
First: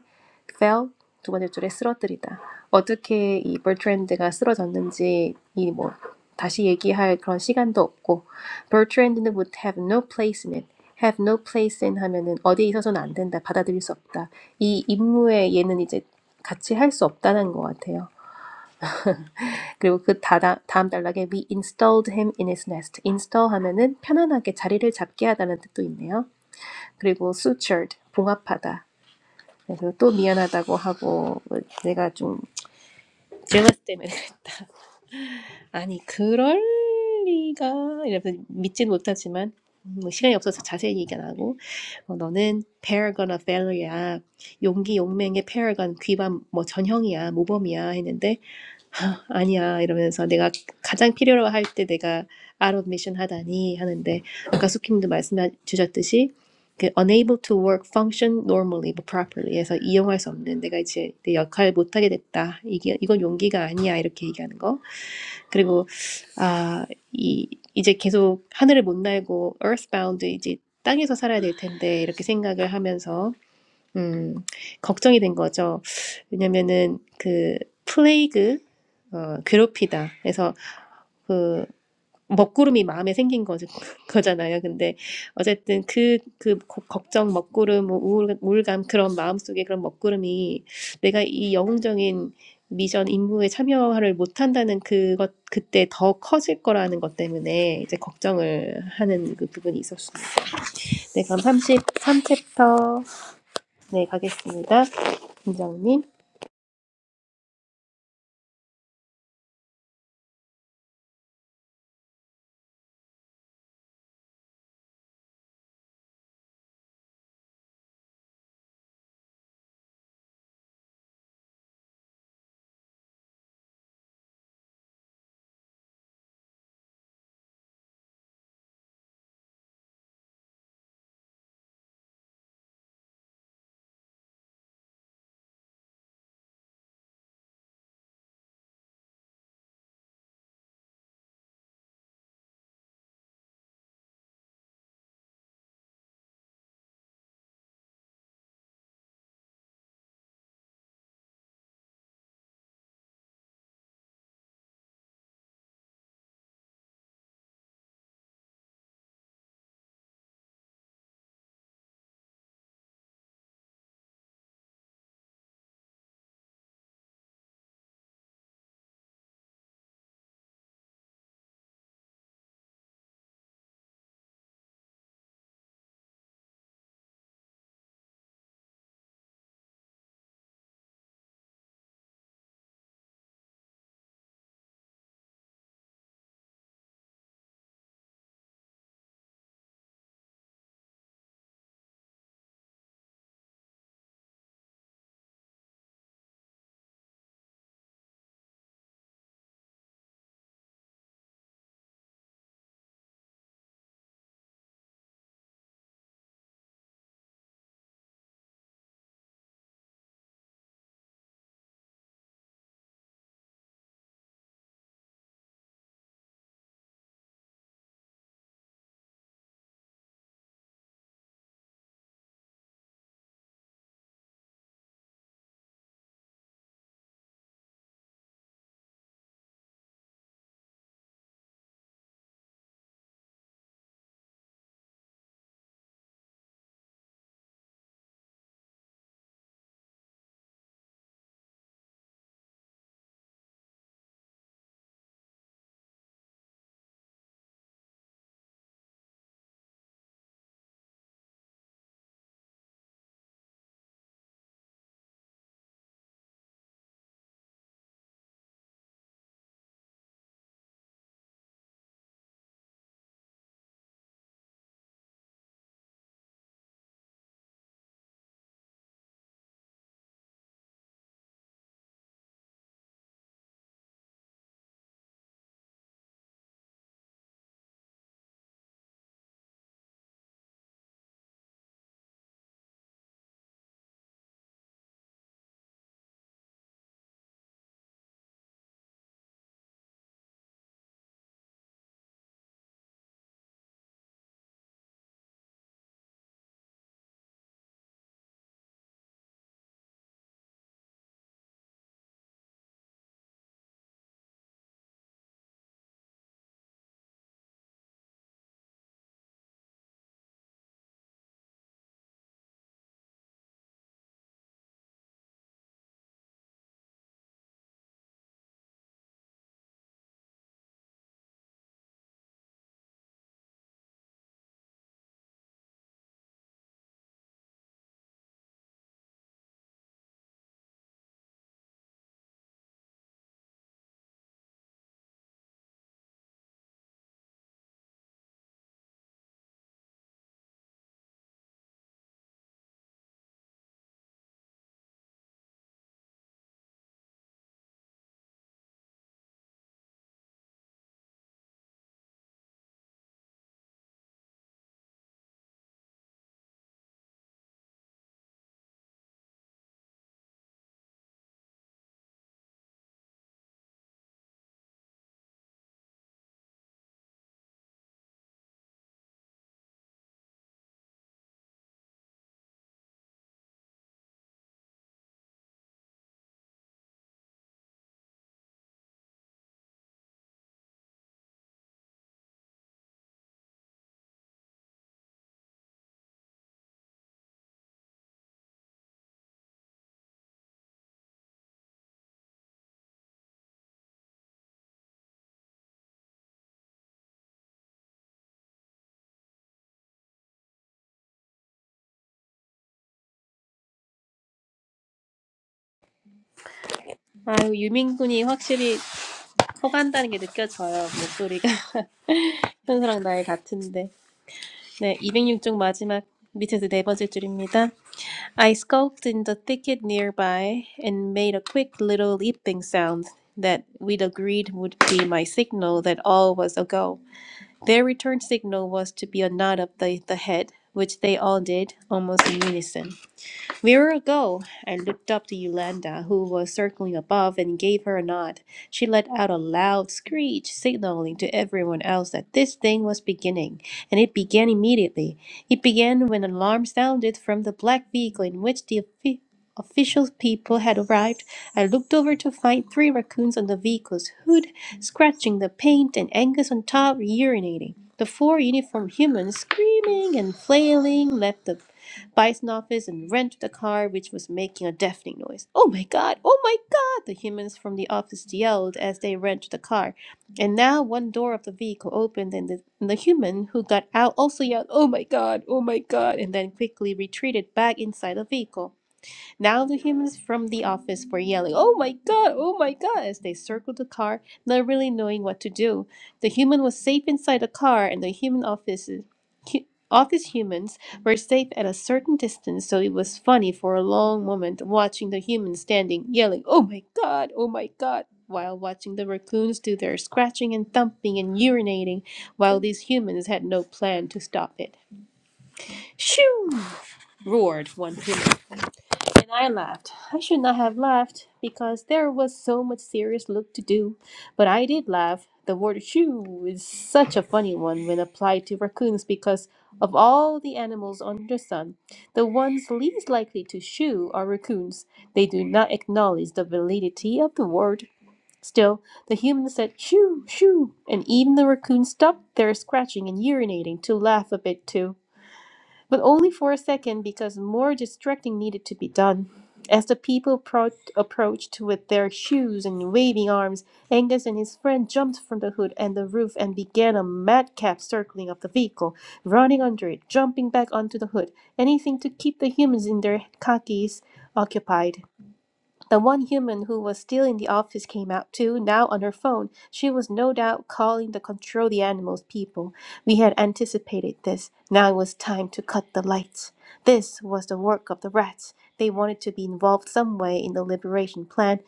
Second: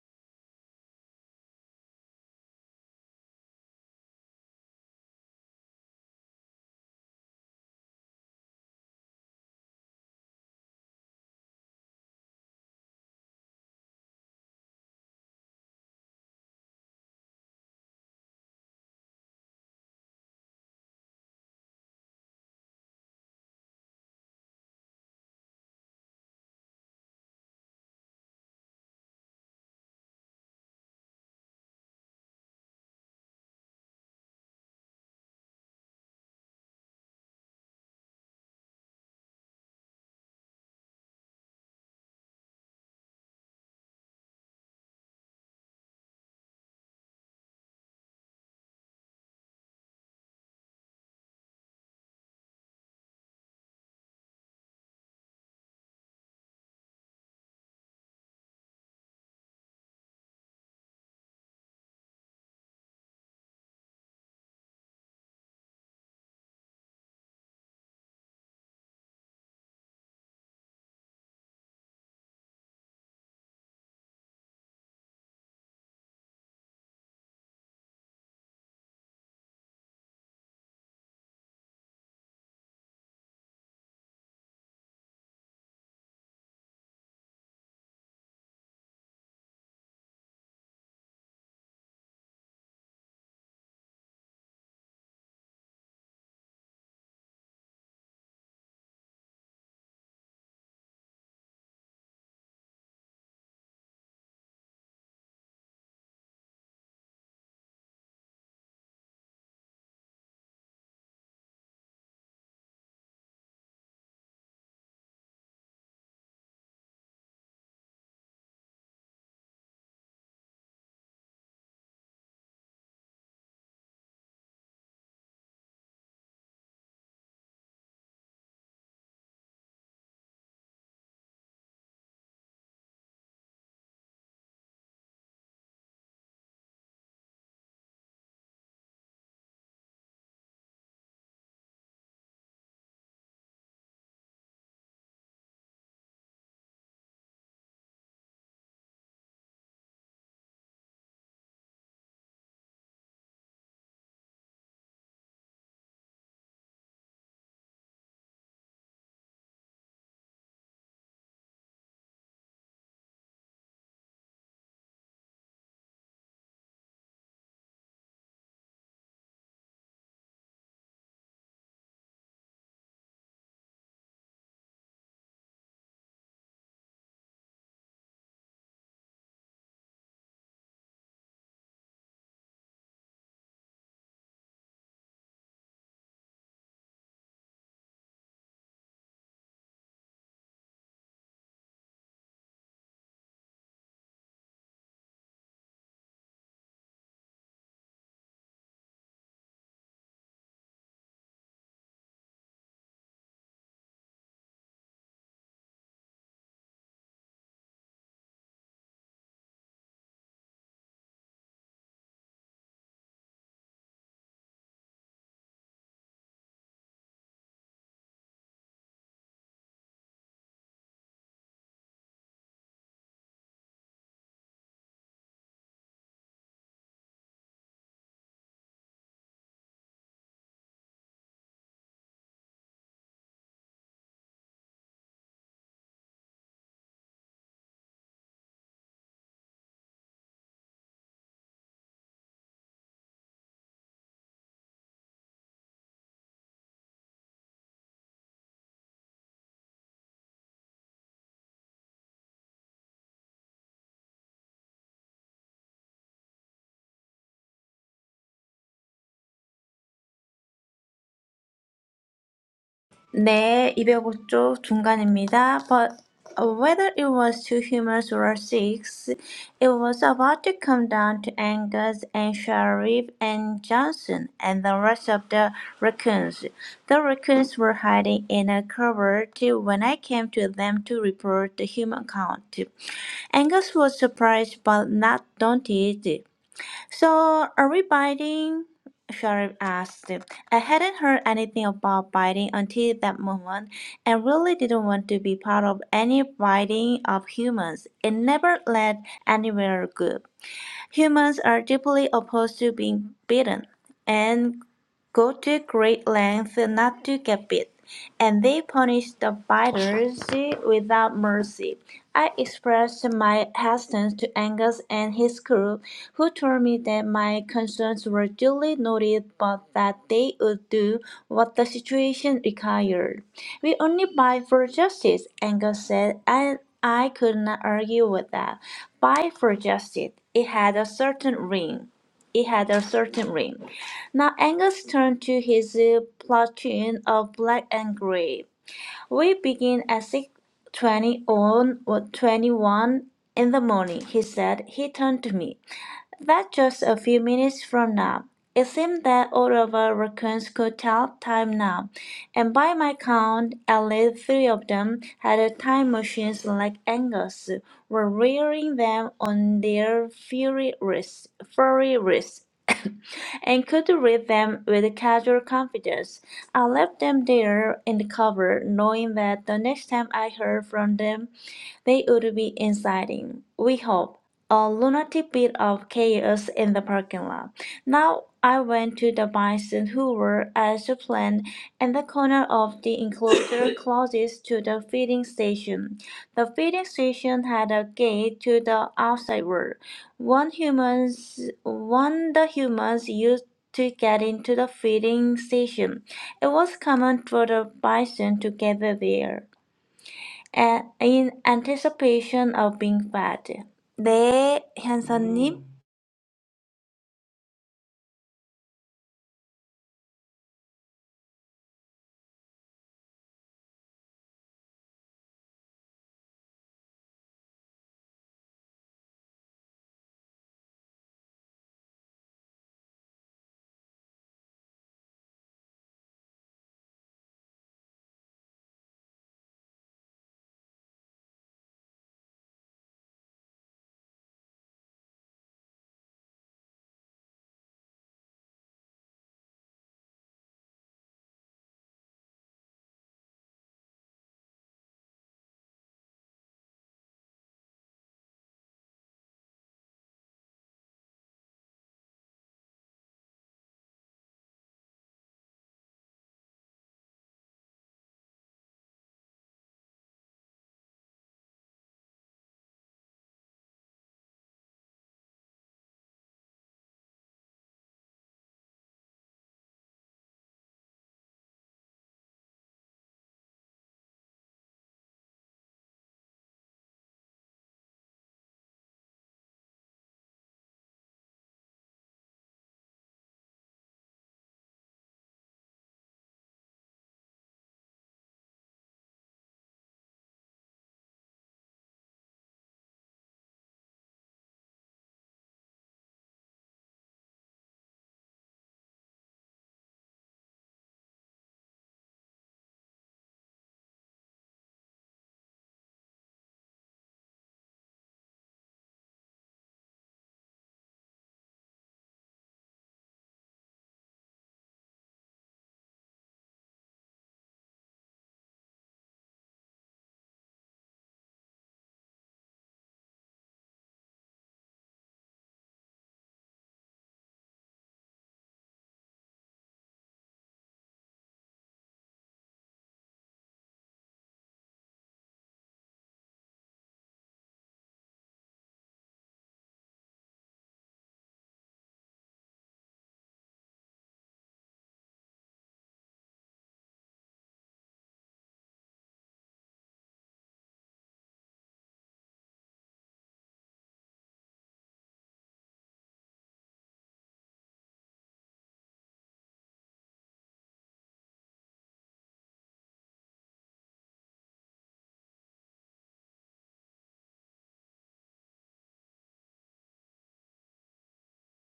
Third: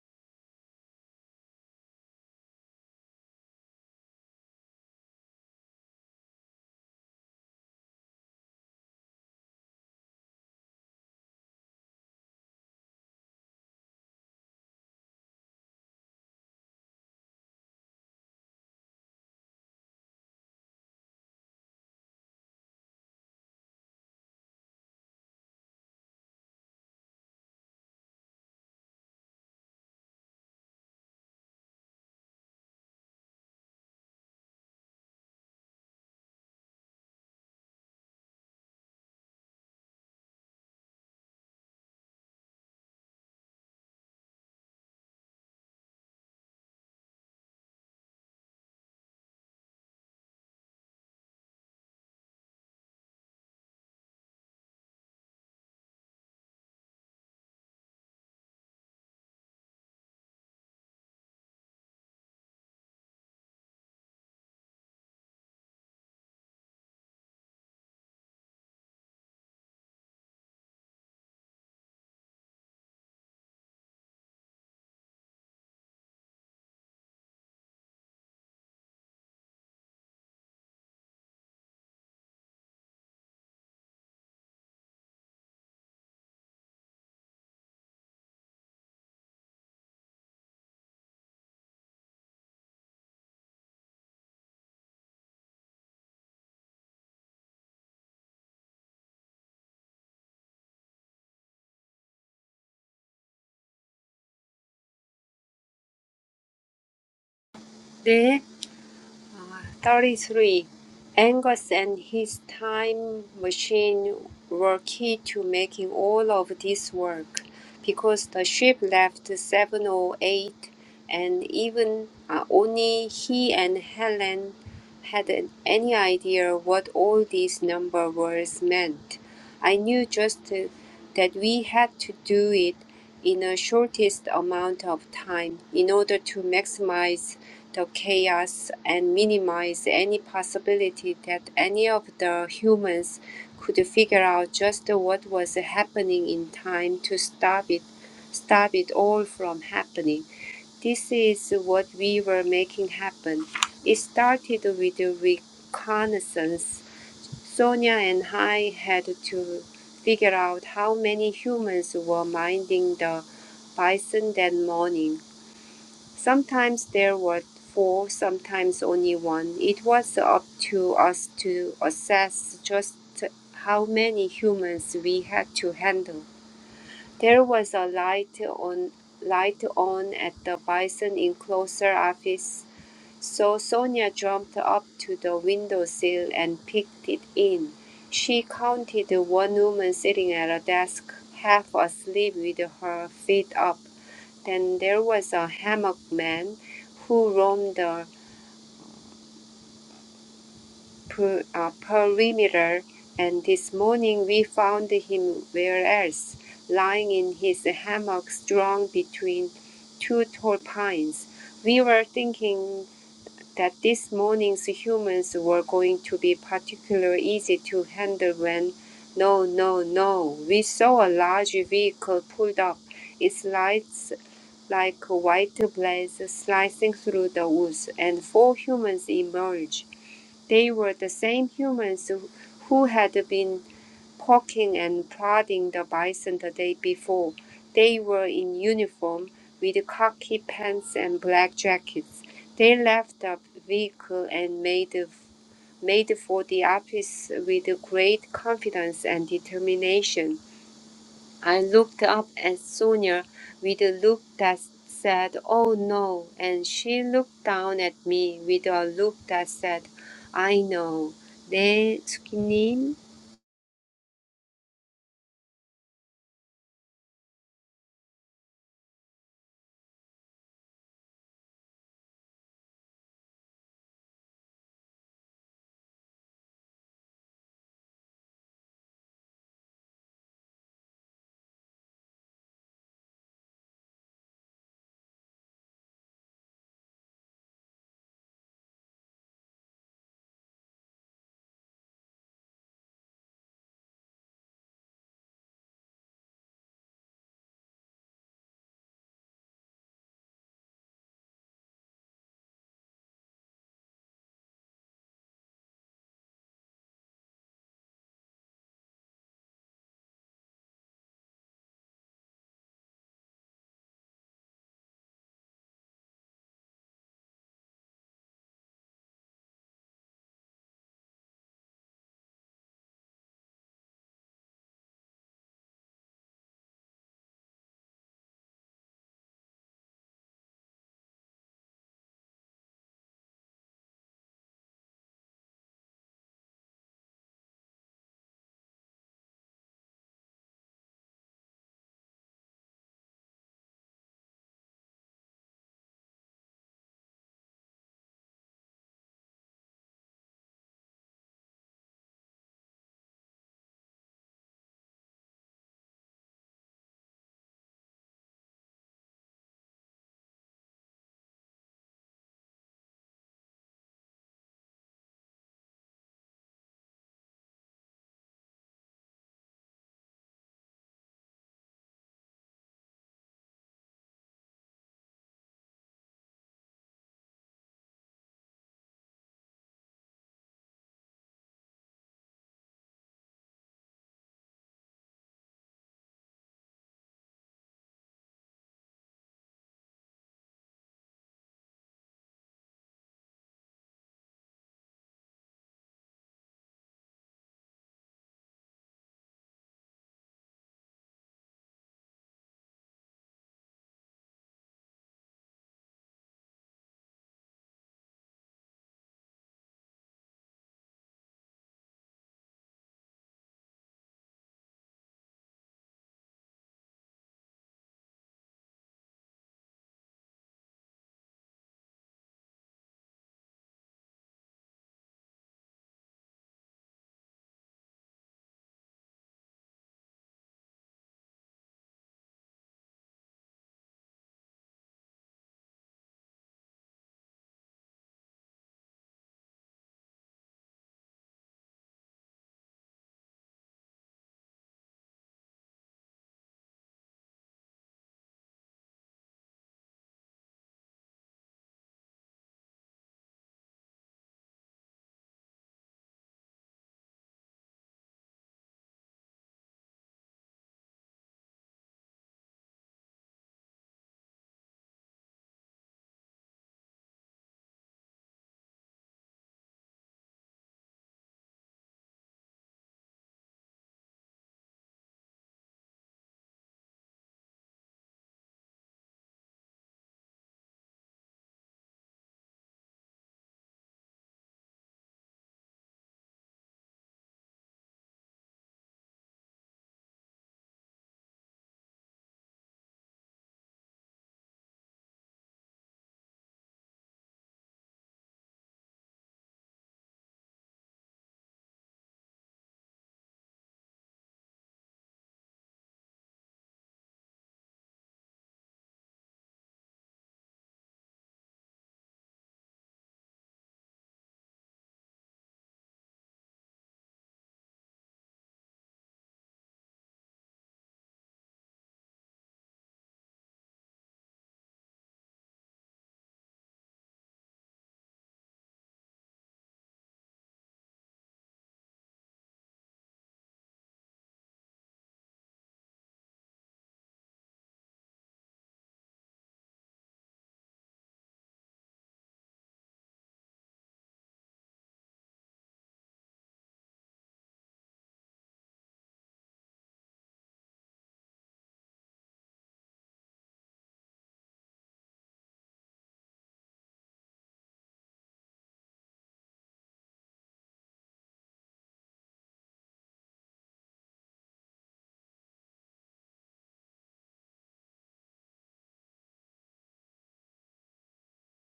S1: Fell 두 번째 줄에 쓰러뜨리다. 어떻게 이 버트랜드가 쓰러졌는지 이 뭐 다시 얘기할 그런 시간도 없고 Bertrand는 would have no place in it. have no place in 하면은 어디에 있어서는 안 된다. 받아들일 수 없다. 이 임무에 얘는 이제 같이 할 수 없다는 것 같아요. 그리고 그 다다, 다음 단락에 we installed him in his nest. install 하면은 편안하게 자리를 잡게 하다는 뜻도 있네요. 그리고 sutured 봉합하다. 그래서 또 미안하다고 하고 내가 좀 jealous 때문에 그랬다. 아니 그럴 리가 이러면서 믿진 못하지만 뭐 시간이 없어서 자세히 얘기 안 하고 어, 너는 paragon of value야 용기 용맹의 paragon 귀반 뭐 전형이야 모범이야 했는데 "아, 아니야 이러면서 내가 가장 필요로 할 때 내가 out of mission 하다니 하는데 아까 수킴도 말씀해 주셨듯이 그 unable to work function normally but properly 해서 이용할 수 없는 내가 이제 내 역할 못 하게 됐다 이게 이건 용기가 아니야 이렇게 얘기하는 거 그리고 아이 이제 계속 하늘을 못 날고 earthbound 이제 땅에서 살아야 될 텐데 이렇게 생각을 하면서 음, 걱정이 된 거죠. 왜냐면은 그 플레이그 어, 괴롭히다. 그래서 그 먹구름이 마음에 생긴 거죠, 거잖아요. 근데 어쨌든 그, 그 고- 걱정, 먹구름, 뭐 우울, 우울감 그런 마음속에 그런 먹구름이 내가 이 영웅적인 미션 임무에 참여를 못한다는 그것 그때 더 커질 거라는 것 때문에 이제 걱정을 하는 그 부분이 있었습니다. 네, 그럼 삼십삼 챕터 네 가겠습니다. 김정님.
S2: 네. 33. Angus and his time machine were key to making all of this work because the ship left 708 and even uh, only he and Helen had any idea what all these number words meant. I knew just uh, that we had to do it in the shortest amount of time in order to maximize the chaos and minimize any possibility that any of the humans could figure out just what was happening in time to stop it stop it all from happening. This is what we were making happen. It started with a reconnaissance. Sonia and I had to figure out how many humans were minding the bison that morning. Sometimes there were four, sometimes only one. It was up to us to assess just how many humans we had to handle. There was a light on light on at the bison enclosure office, so Sonia jumped up to the windowsill and peeked it in. She counted one woman sitting at a desk, half asleep with her feet up. Then there was a hammock man who roamed the per, uh, perimeter, and this morning we found him where else, lying in his hammock strung between two tall pines. We were thinking that this morning's humans were going to be particularly easy to handle when no, no, no. We saw a large vehicle pulled up, its lights like a white blaze slicing through the woods, and four humans emerged. They were the same humans who who had been poking and prodding the bison the day before. They were in uniform with khaki pants and black jackets. They left the vehicle and made made for the office with great confidence and determination. I looked up at Sonia with a look that said, Oh no, and she looked down at me with a look that said, I know. 네, 스키님.
S3: 네, 205쪽 중간입니다. But whether it was two humans or six, it was about to come down to Angus and Sharif and Johnson and the rest of the raccoons. The raccoons were hiding in a cupboard when I came to them to report the human count. Angus was surprised but not daunted. So, are we biting? Sharif asked. I hadn't heard anything about biting until that moment and really didn't want to be part of any biting of humans. It never led anywhere good. Humans are deeply opposed to being beaten and go to great lengths not to get beat, and they punish the biters without mercy. I expressed my hesitance to Angus and his crew, who told me that my concerns were duly noted but that they would do what the situation required. We only buy for justice, Angus said, and I could not argue with that. Buy for justice. It had a certain ring. It had a certain ring. Now Angus turned to his uh, platoon of black and grey. We begin at 6.20 on or 21 in the morning, he said. He turned to me. That just a few minutes from now. It seemed that all of our raccoons could tell time now, and by my count, at least three of them had a time machines like Angus, were rearing them on their furry wrists, furry wrists, and could read them with casual confidence. I left them there in the cover, knowing that the next time I heard from them they would be inciting, we hope, a lunatic bit of chaos in the parking lot. Now I went to the bison who were, as planned, in the corner of the enclosure closest to the feeding station. The feeding station had a gate to the outside world. One humans, one the humans used to get into the feeding station. It was common for the bison to gather there a- in anticipation of being fed. 네, 현서님.
S1: 아유, 유민군이 확실히 커간다는 게 느껴져요. 목소리가. 현수랑 나의 같은데. 네, 206쪽 마지막 밑에서 네 번째 줄입니다. I skulked in the thicket nearby and made a quick little leaping sound that we'd agreed would be my signal that all was ago. Their return signal was to be a nod of the, the head, which they all did almost in unison. Vera, go! I looked up to Yolanda, who was circling above, and gave her a nod. She let out a loud screech, signaling to everyone else that this thing was beginning, and it began immediately. It began when an alarm sounded from the black vehicle in which the offi- official people had arrived. I looked over to find three raccoons on the vehicle's hood, scratching the paint, and Angus on top urinating. The four uniformed humans, screaming and flailing, left the Bison office and ran to the car, which was making a deafening noise. Oh my god! Oh my god! The humans from the office yelled as they ran to the car. And now one door of the vehicle opened, and the, and the human who got out also yelled, Oh my god! Oh my god! and then quickly retreated back inside the vehicle. Now the humans from the office were yelling, Oh my god, oh my god, as they circled the car, not really knowing what to do. The human was safe inside the car, and the human office, hu- office humans were safe at a certain distance, so it was funny for a long moment watching the humans standing, yelling, Oh my god, oh my god, while watching the raccoons do their scratching and thumping and urinating, while these humans had no plan to stop it. Shoo! roared one human. And I laughed. I should not have laughed because there was so much serious look to do, but I did laugh. The word shoo is such a funny one when applied to raccoons because of all the animals under the sun, the ones least likely to shoo are raccoons. They do not acknowledge the validity of the word. Still, the human said shoo, shoo, and even the raccoon stopped their scratching and urinating to laugh a bit too but only for a second because more distracting needed to be done. As the people pro- approached with their shoes and waving arms, Angus and his friend jumped from the hood and the roof and began a madcap circling of the vehicle, running under it, jumping back onto the hood, anything to keep the humans in their khakis occupied. The one human who was still in the office came out too, now on her phone. She was no doubt calling the control the animals people. We had anticipated this. Now it was time to cut the lights. This was the work of the rats. They wanted to be involved some way in the liberation plan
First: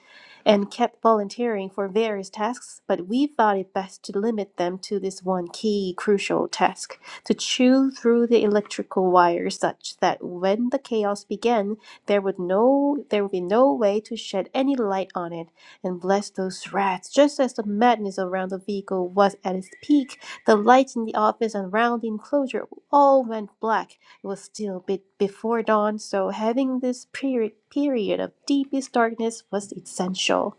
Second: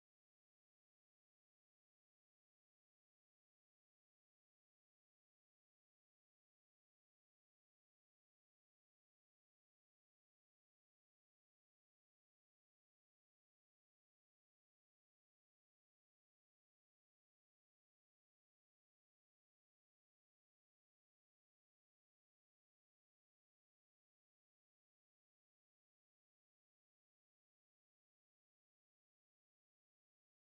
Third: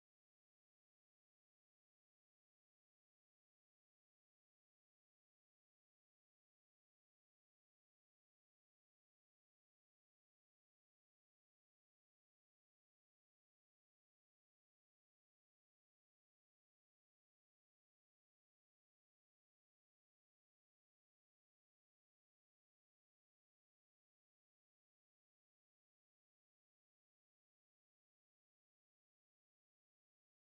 S1: and kept volunteering for various tasks, but we thought it best to limit them to this one key crucial task to chew through the electrical wires such that when the chaos began there would no there would be no way to shed any light on it and bless those rats. Just as the madness around the vehicle was at its peak, the lights in the office and round the enclosure all went black. It was still a bit before dawn, so having this period period of deepest darkness was essential.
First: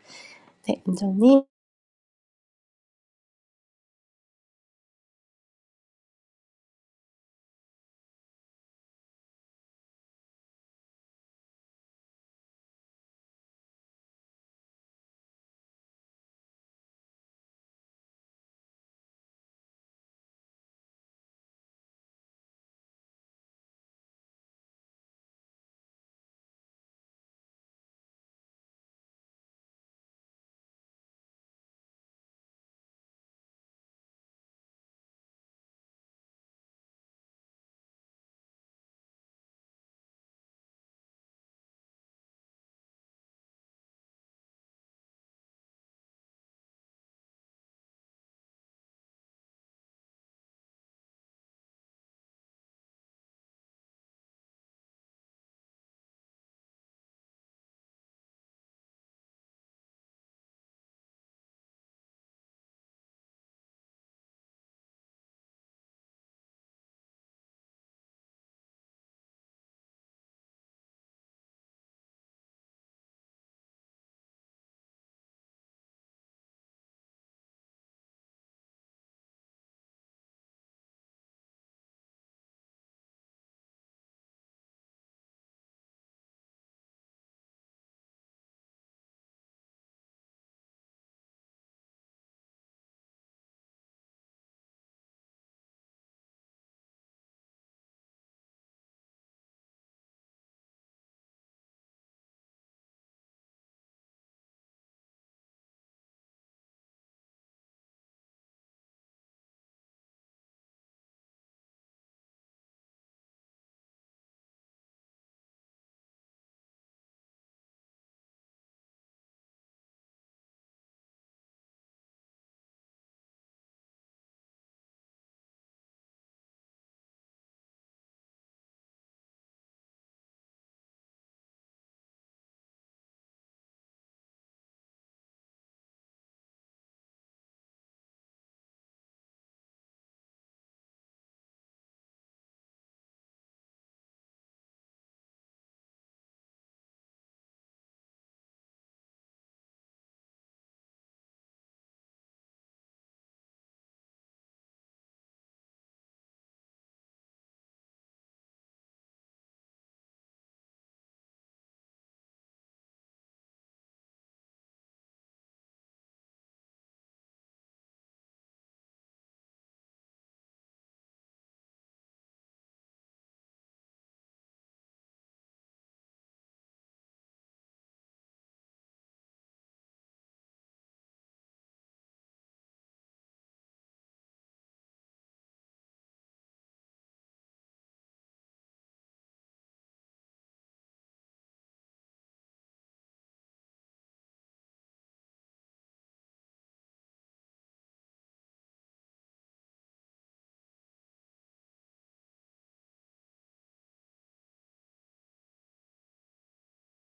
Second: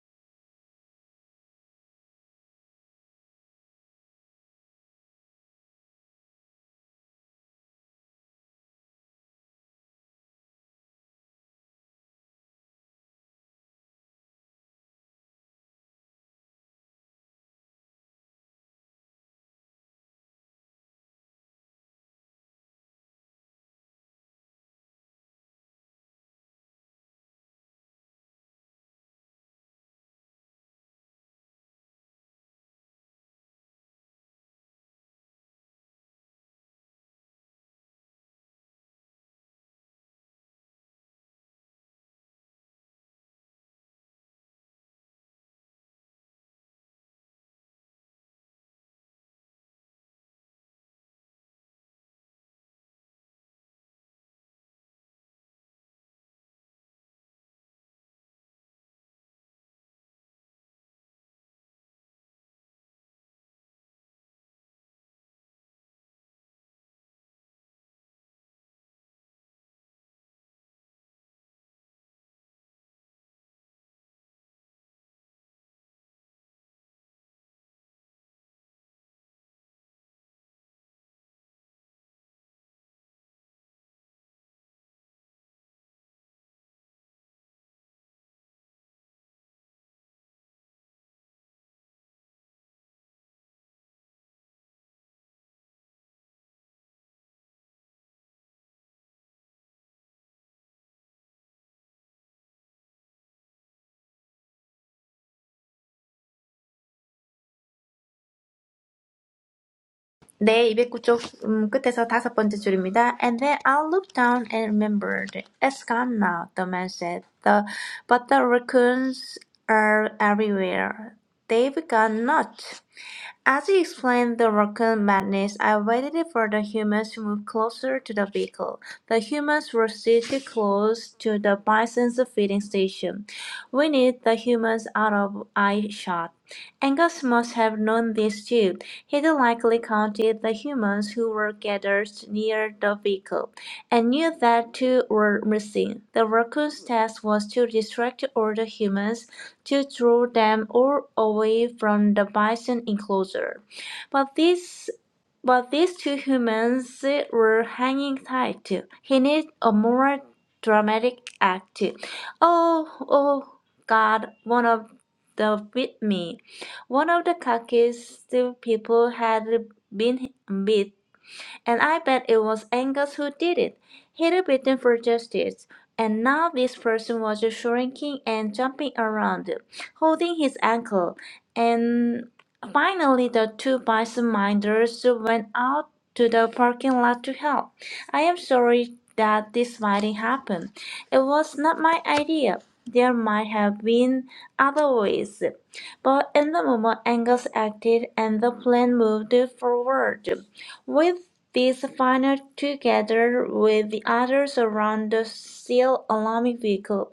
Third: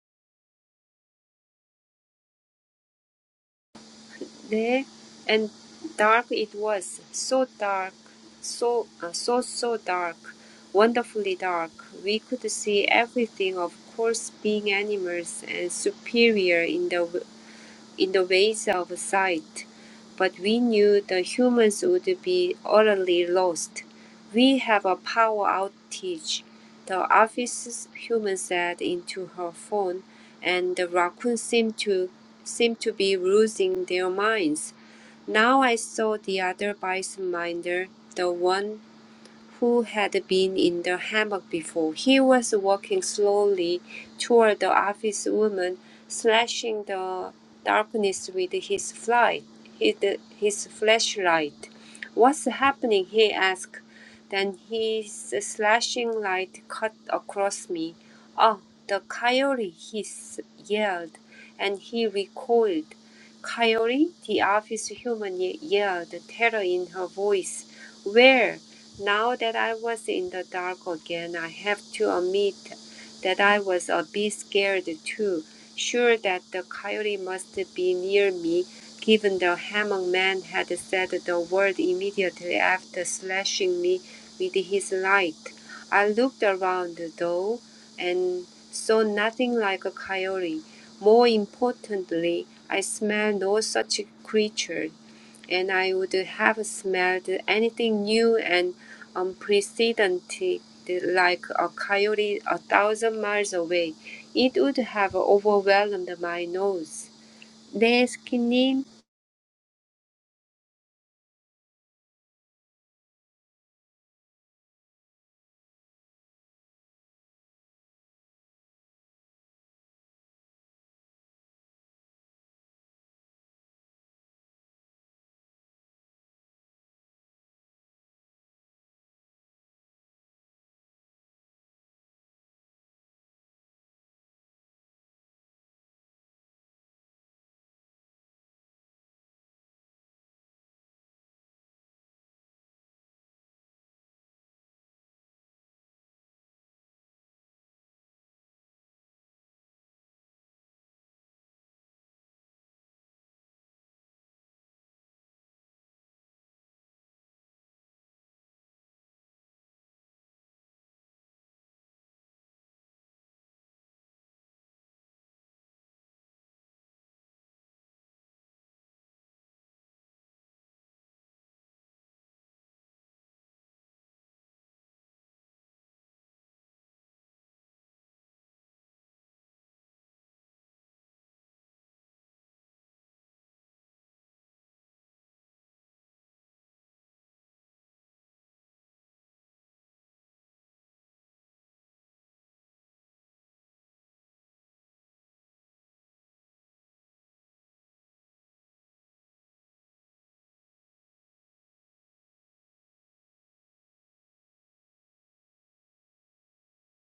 S1: 네, 은정님.
S2: 네. And dark it was, so dark, so, uh, so, so dark, wonderfully dark. We could see everything, of course, being animals and superior in the in the ways of sight, but we knew the humans would be utterly lost. We have a power outage, the office human said into her phone, and the raccoons seemed to seemed to be losing their minds. Now I saw the other bison minder, the one who had been in the hammock before. He was walking slowly toward the office woman, slashing the darkness with his flight, his, his flashlight. What's happening? he asked. Then his slashing light cut across me. Oh, the coyote, he s- yelled, and he recoiled. Coyote, the office human ye- yelled, terror in her voice. Where? Now that I was in the dark again, I have to admit that I was a bit scared too, sure that the coyote must be near me, given the hammock man had said the word immediately after slashing me with his light. I looked around though and saw nothing like a coyote. More importantly, I smelled no such creature and I would have smelled anything new and unprecedented like a coyote a thousand miles away. It would have overwhelmed my nose. They skinned
S3: 네, 209쪽 음, 끝에서 다섯 번째 줄입니다. And then I looked down and remembered. It's gone now, the man said. The, but the raccoons are everywhere. They've gone nuts. As he explained the rocket madness, I waited for the humans to move closer to the vehicle. The humans were seated close to the bison's feeding station. We need the humans out of eye shot. Angus must have known this too. He likely counted the humans who were gathered near the vehicle, and knew that two were missing. The raccoon's task was to distract all the humans to draw them all away from the bison enclosure. But these but these two humans were hanging tight too. He needed a more dramatic act too. Oh, oh, God, one of the with me. One of the khakis the people had been bit and I bet it was Angus who did it. He'd written for justice. And now this person was just shrinking and jumping around, holding his ankle. And finally, the two bison minders went out to the parking lot to help. I am sorry that this fighting happened. It was not my idea. There might have been other ways. But in the moment, Angus acted and the plan moved forward. With this final together with the others around the seal alarming vehicle,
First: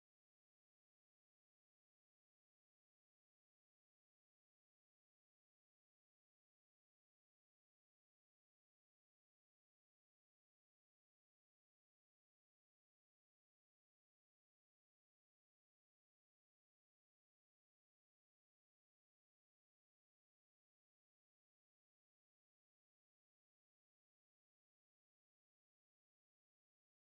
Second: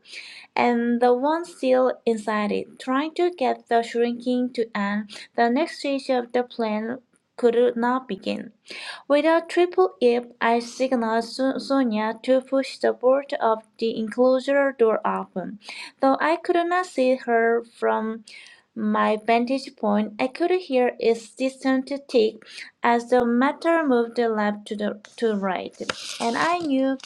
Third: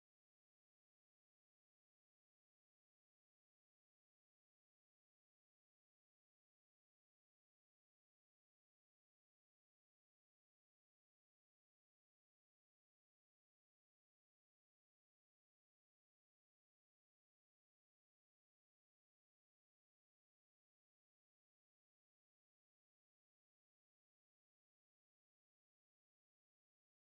S3: and the one seal inside it, trying to get the shrinking to end, the next stage of the plan could not begin. With a triple yip, I signaled Su- Sonia to push the board of the enclosure door open. Though I could not see her from my vantage point, I could hear its distant tick as the matter moved left to the to right, and I knew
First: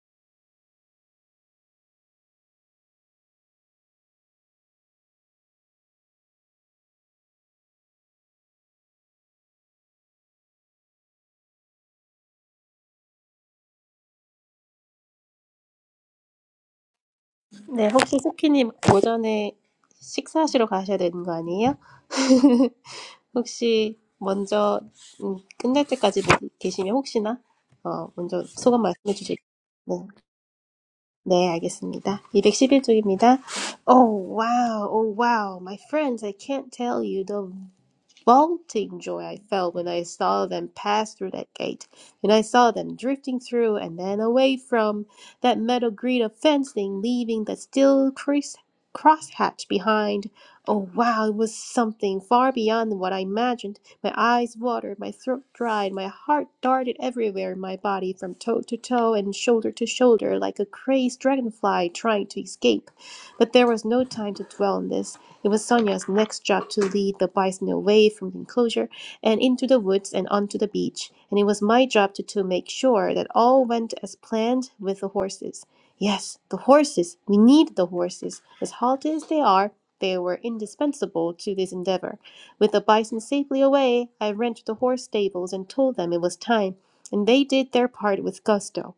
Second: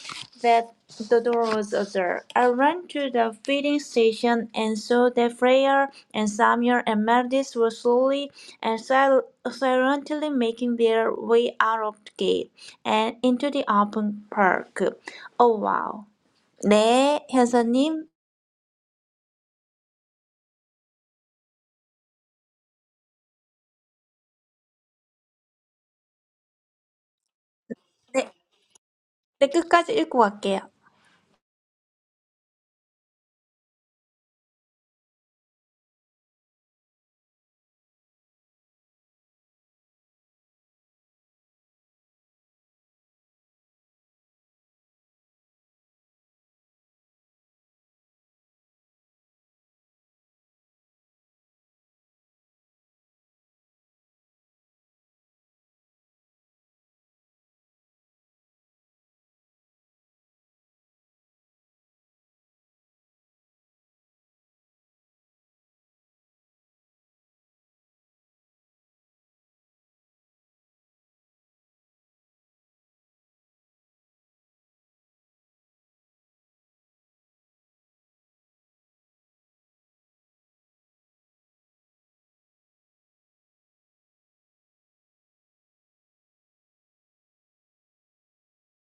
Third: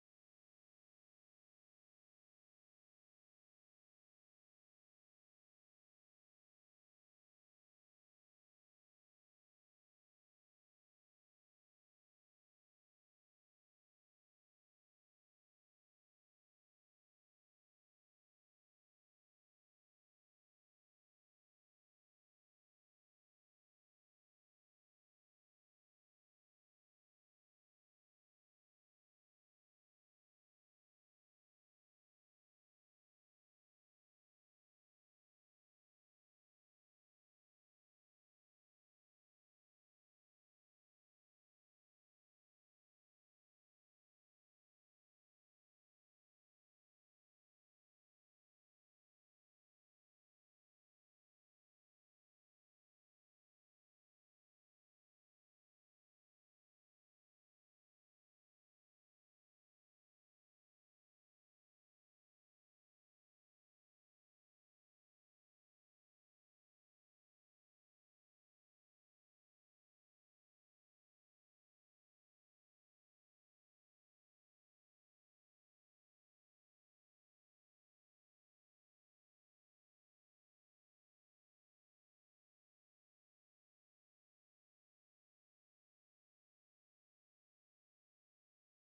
S3: that the door was ajar. I ran to the feeding station and saw that Freya and Samuel and Meredith were slowly and sil- silently making their way out of the gate and into the open park. Oh, wow. 네,
S1: 네,
S3: 현서님.
S1: 혹시 스키님 오전에 식사하시러 가셔야 되는 거 아니에요? 혹시 먼저 음, 끝날 때까지 못 계시면 혹시나 어,
S3: 네,
S1: 먼저 소감 말씀해 주실
S3: 네, 끝까지
S1: 네.
S3: 읽고 갈게요.
S1: 네, 알겠습니다. 211쪽입니다. Oh wow, oh wow, my friends, I can't tell you the vaulting joy I felt when I saw them pass through that gate, and I saw them drifting through and then away from that metal grid of fencing, leaving that still crease crosshatch behind. Oh wow, it was something far beyond what I imagined. My eyes watered, my throat dried, my heart darted everywhere in my body from toe to toe and shoulder to shoulder like a crazed dragonfly trying to escape. But there was no time to dwell on this. It was Sonia's next job to lead the bison away from the enclosure and into the woods and onto the beach, and it was my job to, to make sure that all went as planned with the horses. Yes, the horses! We need the horses. As halty as they are, they were indispensable to this endeavor. With the bison safely away, I ran to the horse stables and told them it was time, and they did their part with gusto.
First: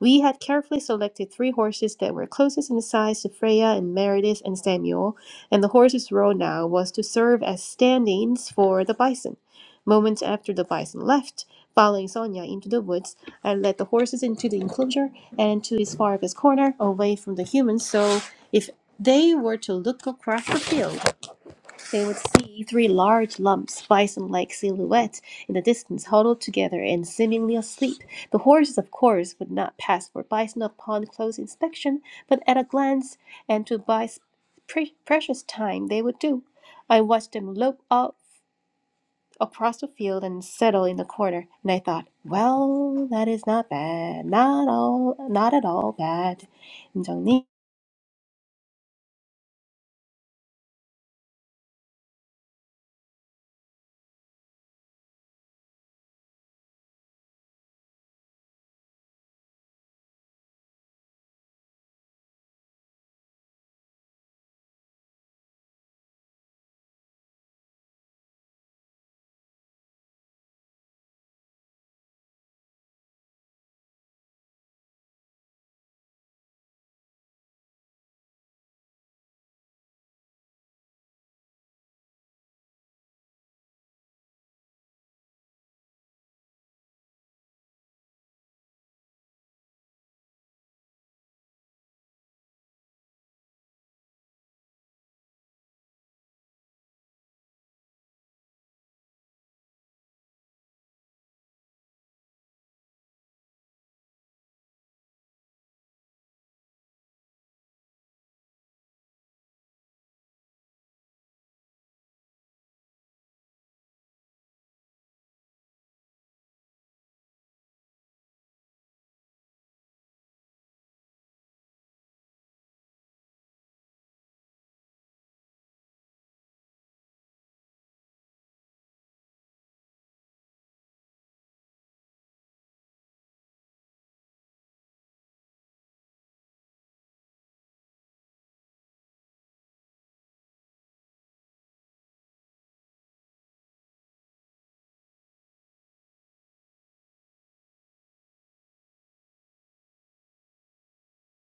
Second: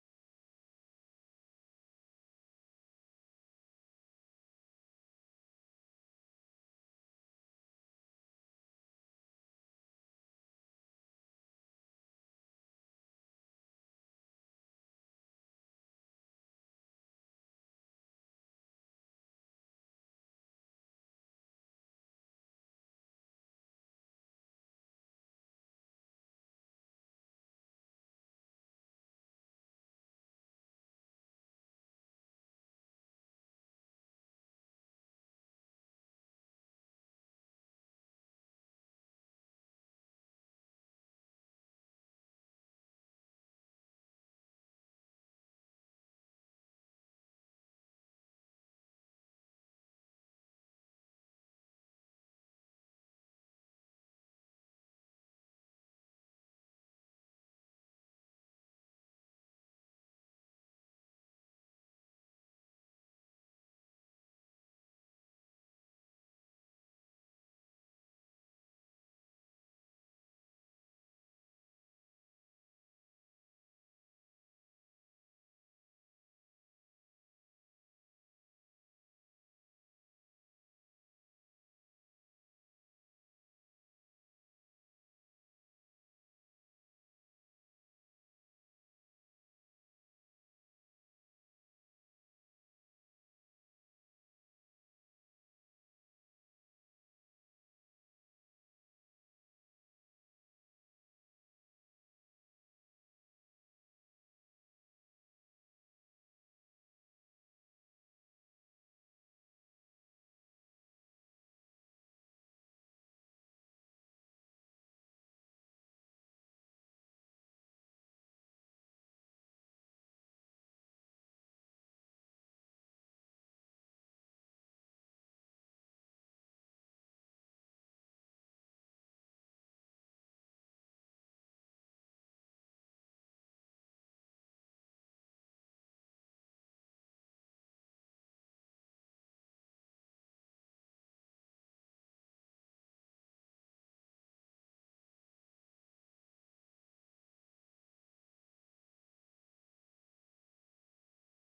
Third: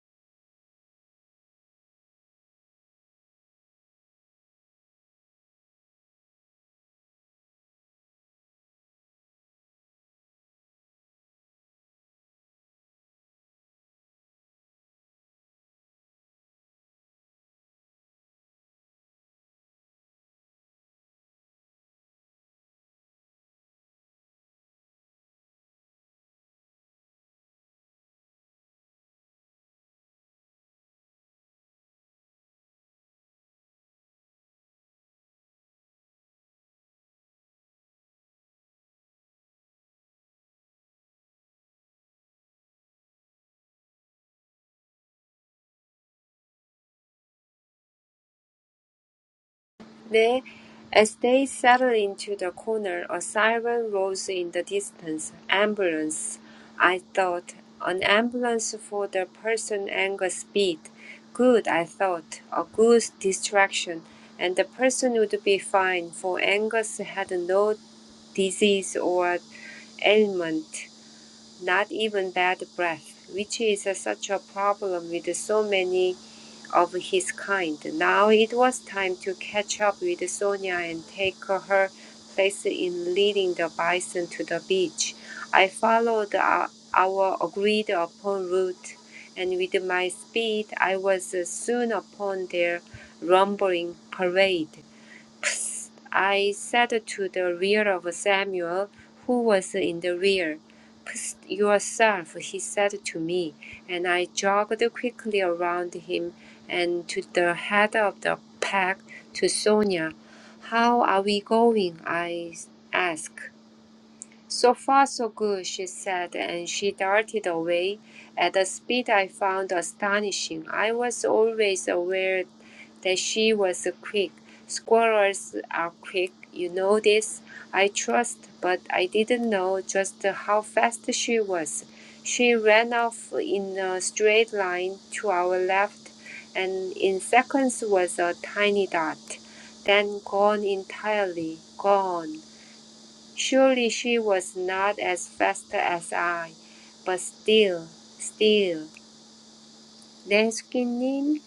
S1: We had carefully selected three horses that were closest in size to Freya and Meredith and Samuel, and the horse's role now was to serve as stand-ins for the bison. Moments after the bison left, following Sonia into the woods, I led the horses into the enclosure and to his farthest corner, away from the humans, so if they were to look across the field, they would see three large lumps, bison like silhouettes, in the distance, huddled together and seemingly asleep. The horses, of course, would not pass for bison upon close inspection, but at a glance and to buy pre- precious time, they would do. I watched them lope off across the field and settle in the corner, and I thought, well, that is not bad. Not all, not at all bad. 인정님?
S2: there. As they settled into the corner, a siren rose in the distance. Ambulance, I thought. An ambulance for the person Angus beat. Good, I thought. A good distraction. And the person would be fine, for Angus had no disease or ailment, not even bad breath, which is uh, such a problem with so many of his kind. Now it was time to catch up with Sonia and take her place in leading the bison to the beach. I followed our, our agreed upon route, and with my speed, I was soon upon their rumbling parade. Psst, I said to the rear of Samuel, who was in the rear. Psst yourself, he said to me, and I jogged quickly around him and to the head of the pack to Sonia. How are we going? I asked. So far, so good, she said, and she darted away at a speed I found astonishing. I was always aware that she was quick. Squirrels are quick, you know this, I trust, but I didn't know just how fast she was. She ran off in a straight line to our left, and in seconds was a tiny dot, then gone entirely, gone. Surely she was not as fast as I, but still, still. 네, 스키님.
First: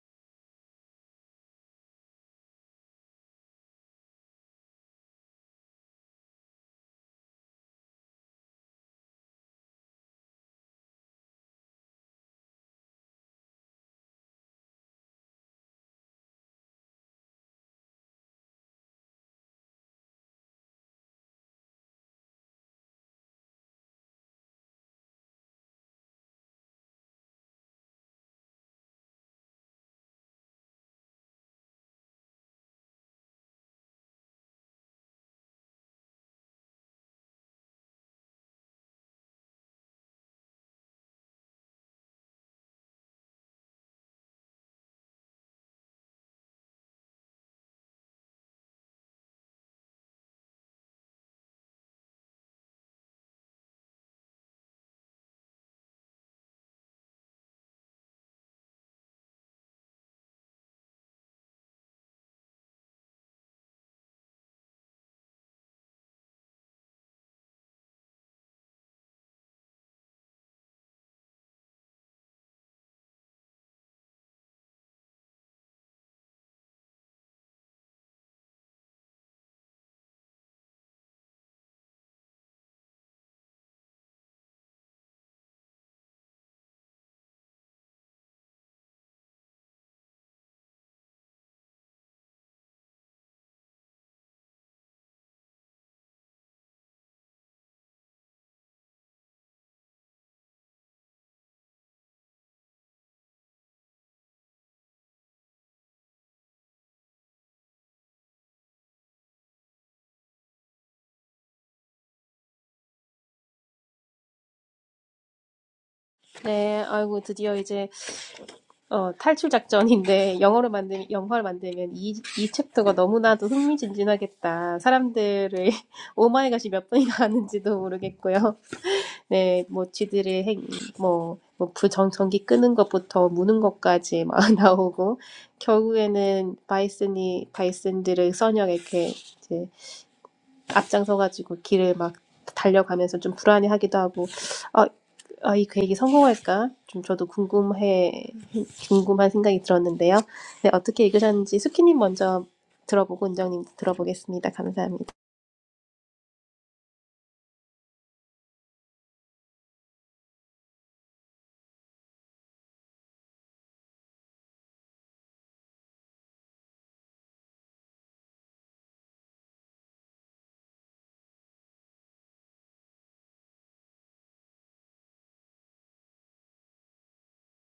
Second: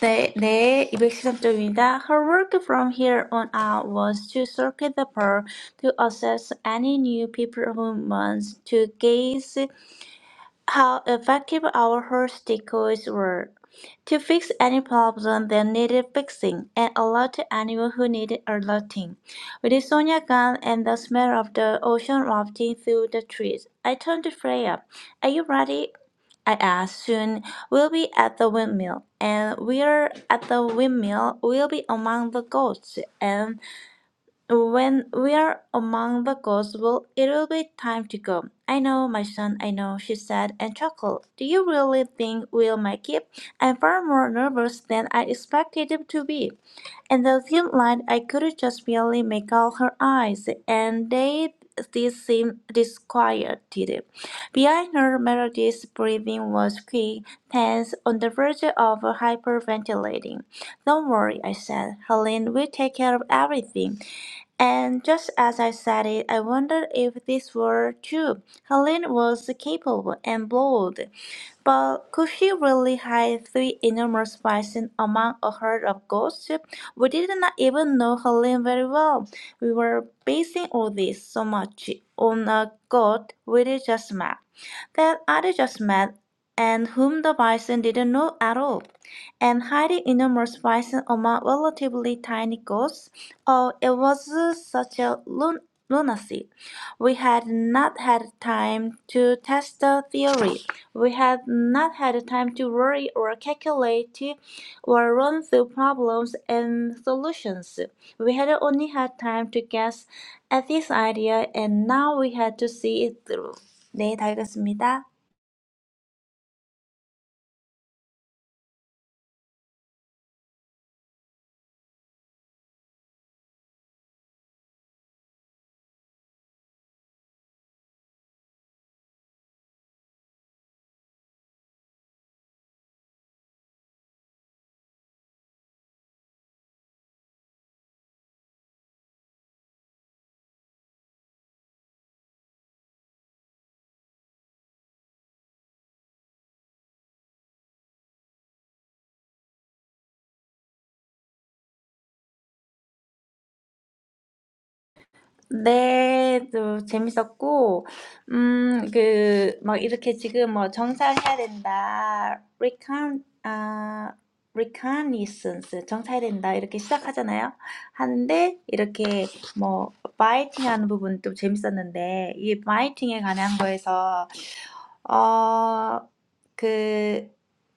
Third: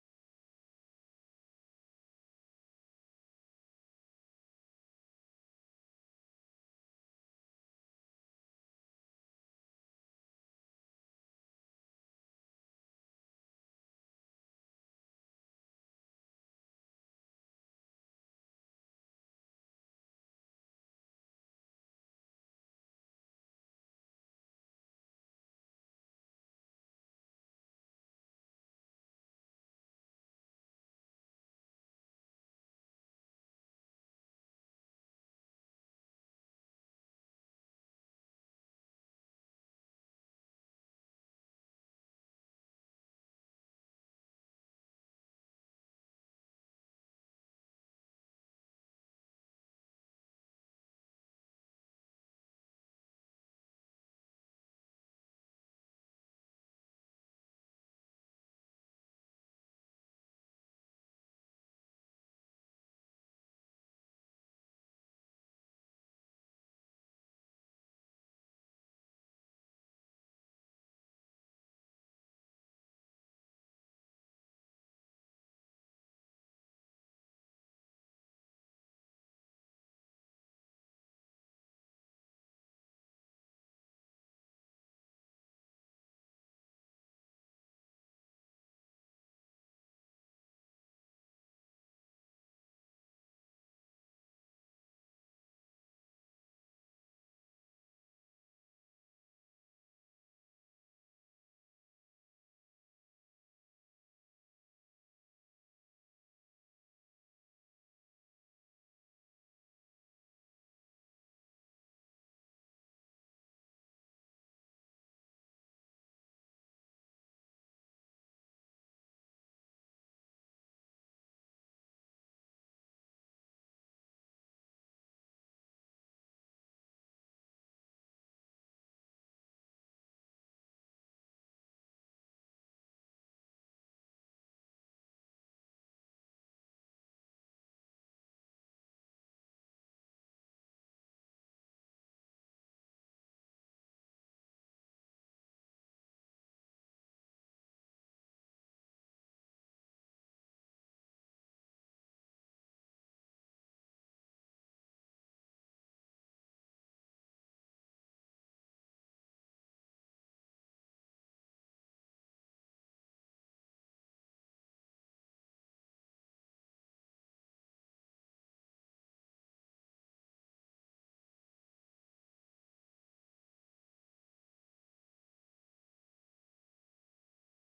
S3: 네, 네, 213쪽입니다. Her work from here on out was to circuit the park, to assess any new people who wants to gaze how effective our host decoys were to fix any problem that needed fixing and alert anyone who needed alerting. With Sonia gone and the smell of the ocean wafting through the trees, I turned to Freya. Are you ready? I asked. Soon we'll be at the windmill, and we're at the windmill. We'll be among the goats, and. When we are among the ghosts, well, it'll be time to go. I know, my son, I know, she said and chuckled. Do you really think we'll make it? I'm far more nervous than I expected it to be. In the dim light, I could just barely make out her eyes, and they did seem disquieted. Behind her, Meredith's breathing was quick, tense, on the verge of hyperventilating. Don't worry, I said. Helene will take care of everything. And just as I said it, I wondered if this were true. Helene was capable and bold, but could she really hide three enormous bison among a herd of goats? We did not even know Helene very well. We were basing all this so much on a goat we did just met, that I did just met, and whom the bison didn't know at all and highly enormous bison among relatively tiny goats. Oh, it was such a lun- lunacy. We had not had time to test the theory. We had not had time to worry or calculate or run through problems and solutions. We had only had time to guess at this idea and now we had to see it through. 네, 다 읽었습니다.
S1: 네, 아이고, 드디어 이제 어, 탈출 작전인데 영어로 만들 영화를 만들면 이, 이 챕터가 너무나도 흥미진진하겠다. 사람들의 오마이갓이 몇 번이나 하는지도 모르겠고요. 네, 뭐 쥐들의 행, 뭐, 뭐 부정 전기 끄는 것부터 무는 것까지 막 나오고 결국에는 바이슨이 바이슨들을 써녀 이렇게 이제. 앞장서가지고 길을 막 달려가면서 좀 불안해하기도 하고 어, 어, 이 계획이 성공할까? 좀 저도 궁금해 궁금한 생각이 들었는데요. 네, 어떻게 읽으셨는지 수키님 먼저 들어보고 은정님 들어보겠습니다. 감사합니다.
S3: 네. 또 재밌었고 음그막 이렇게 지금 뭐 정찰해야 된다. recon 아 reconnaissance 정찰해야 된다. 이렇게 시작하잖아요. 하는데 이렇게 뭐 biting 하는 부분도 재밌었는데 이 biting에 관한 거에서 어 그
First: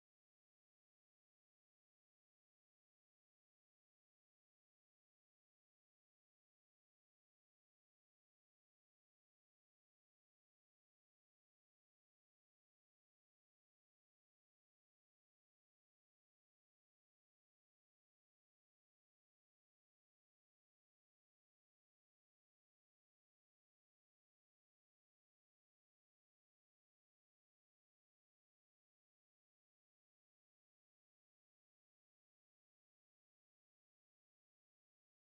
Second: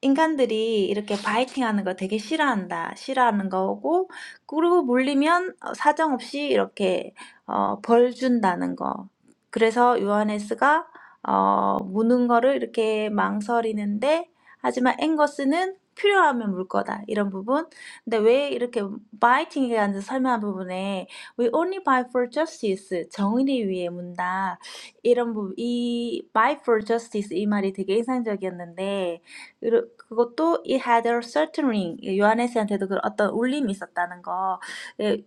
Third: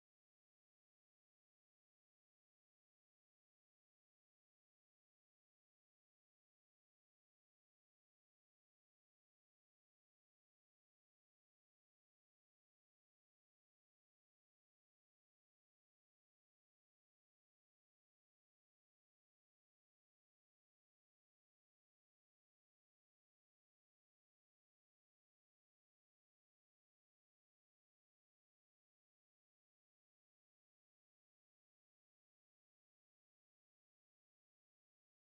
S3: 인간들이 이렇게 바이팅하는 거 되게 싫어한다. 싫어하는 거고 그리고 물리면 어 사정없이 이렇게 어벌 준다는 거. 그래서 요하네스가 어 무는 거를 이렇게 망설이는데 하지만 앵거스는 필요하면 물 거다. 이런 부분. 근데 왜 이렇게 바이팅에 대한 설명한 부분에 We only buy for justice. 정의를 위해 문다. 이런 부, 이 Fight for Justice 이 말이 되게 인상적이었는데 그리고 그것도 it had a certain ring 요하네스한테도 그 어떤 울림이 있었다는 거 예,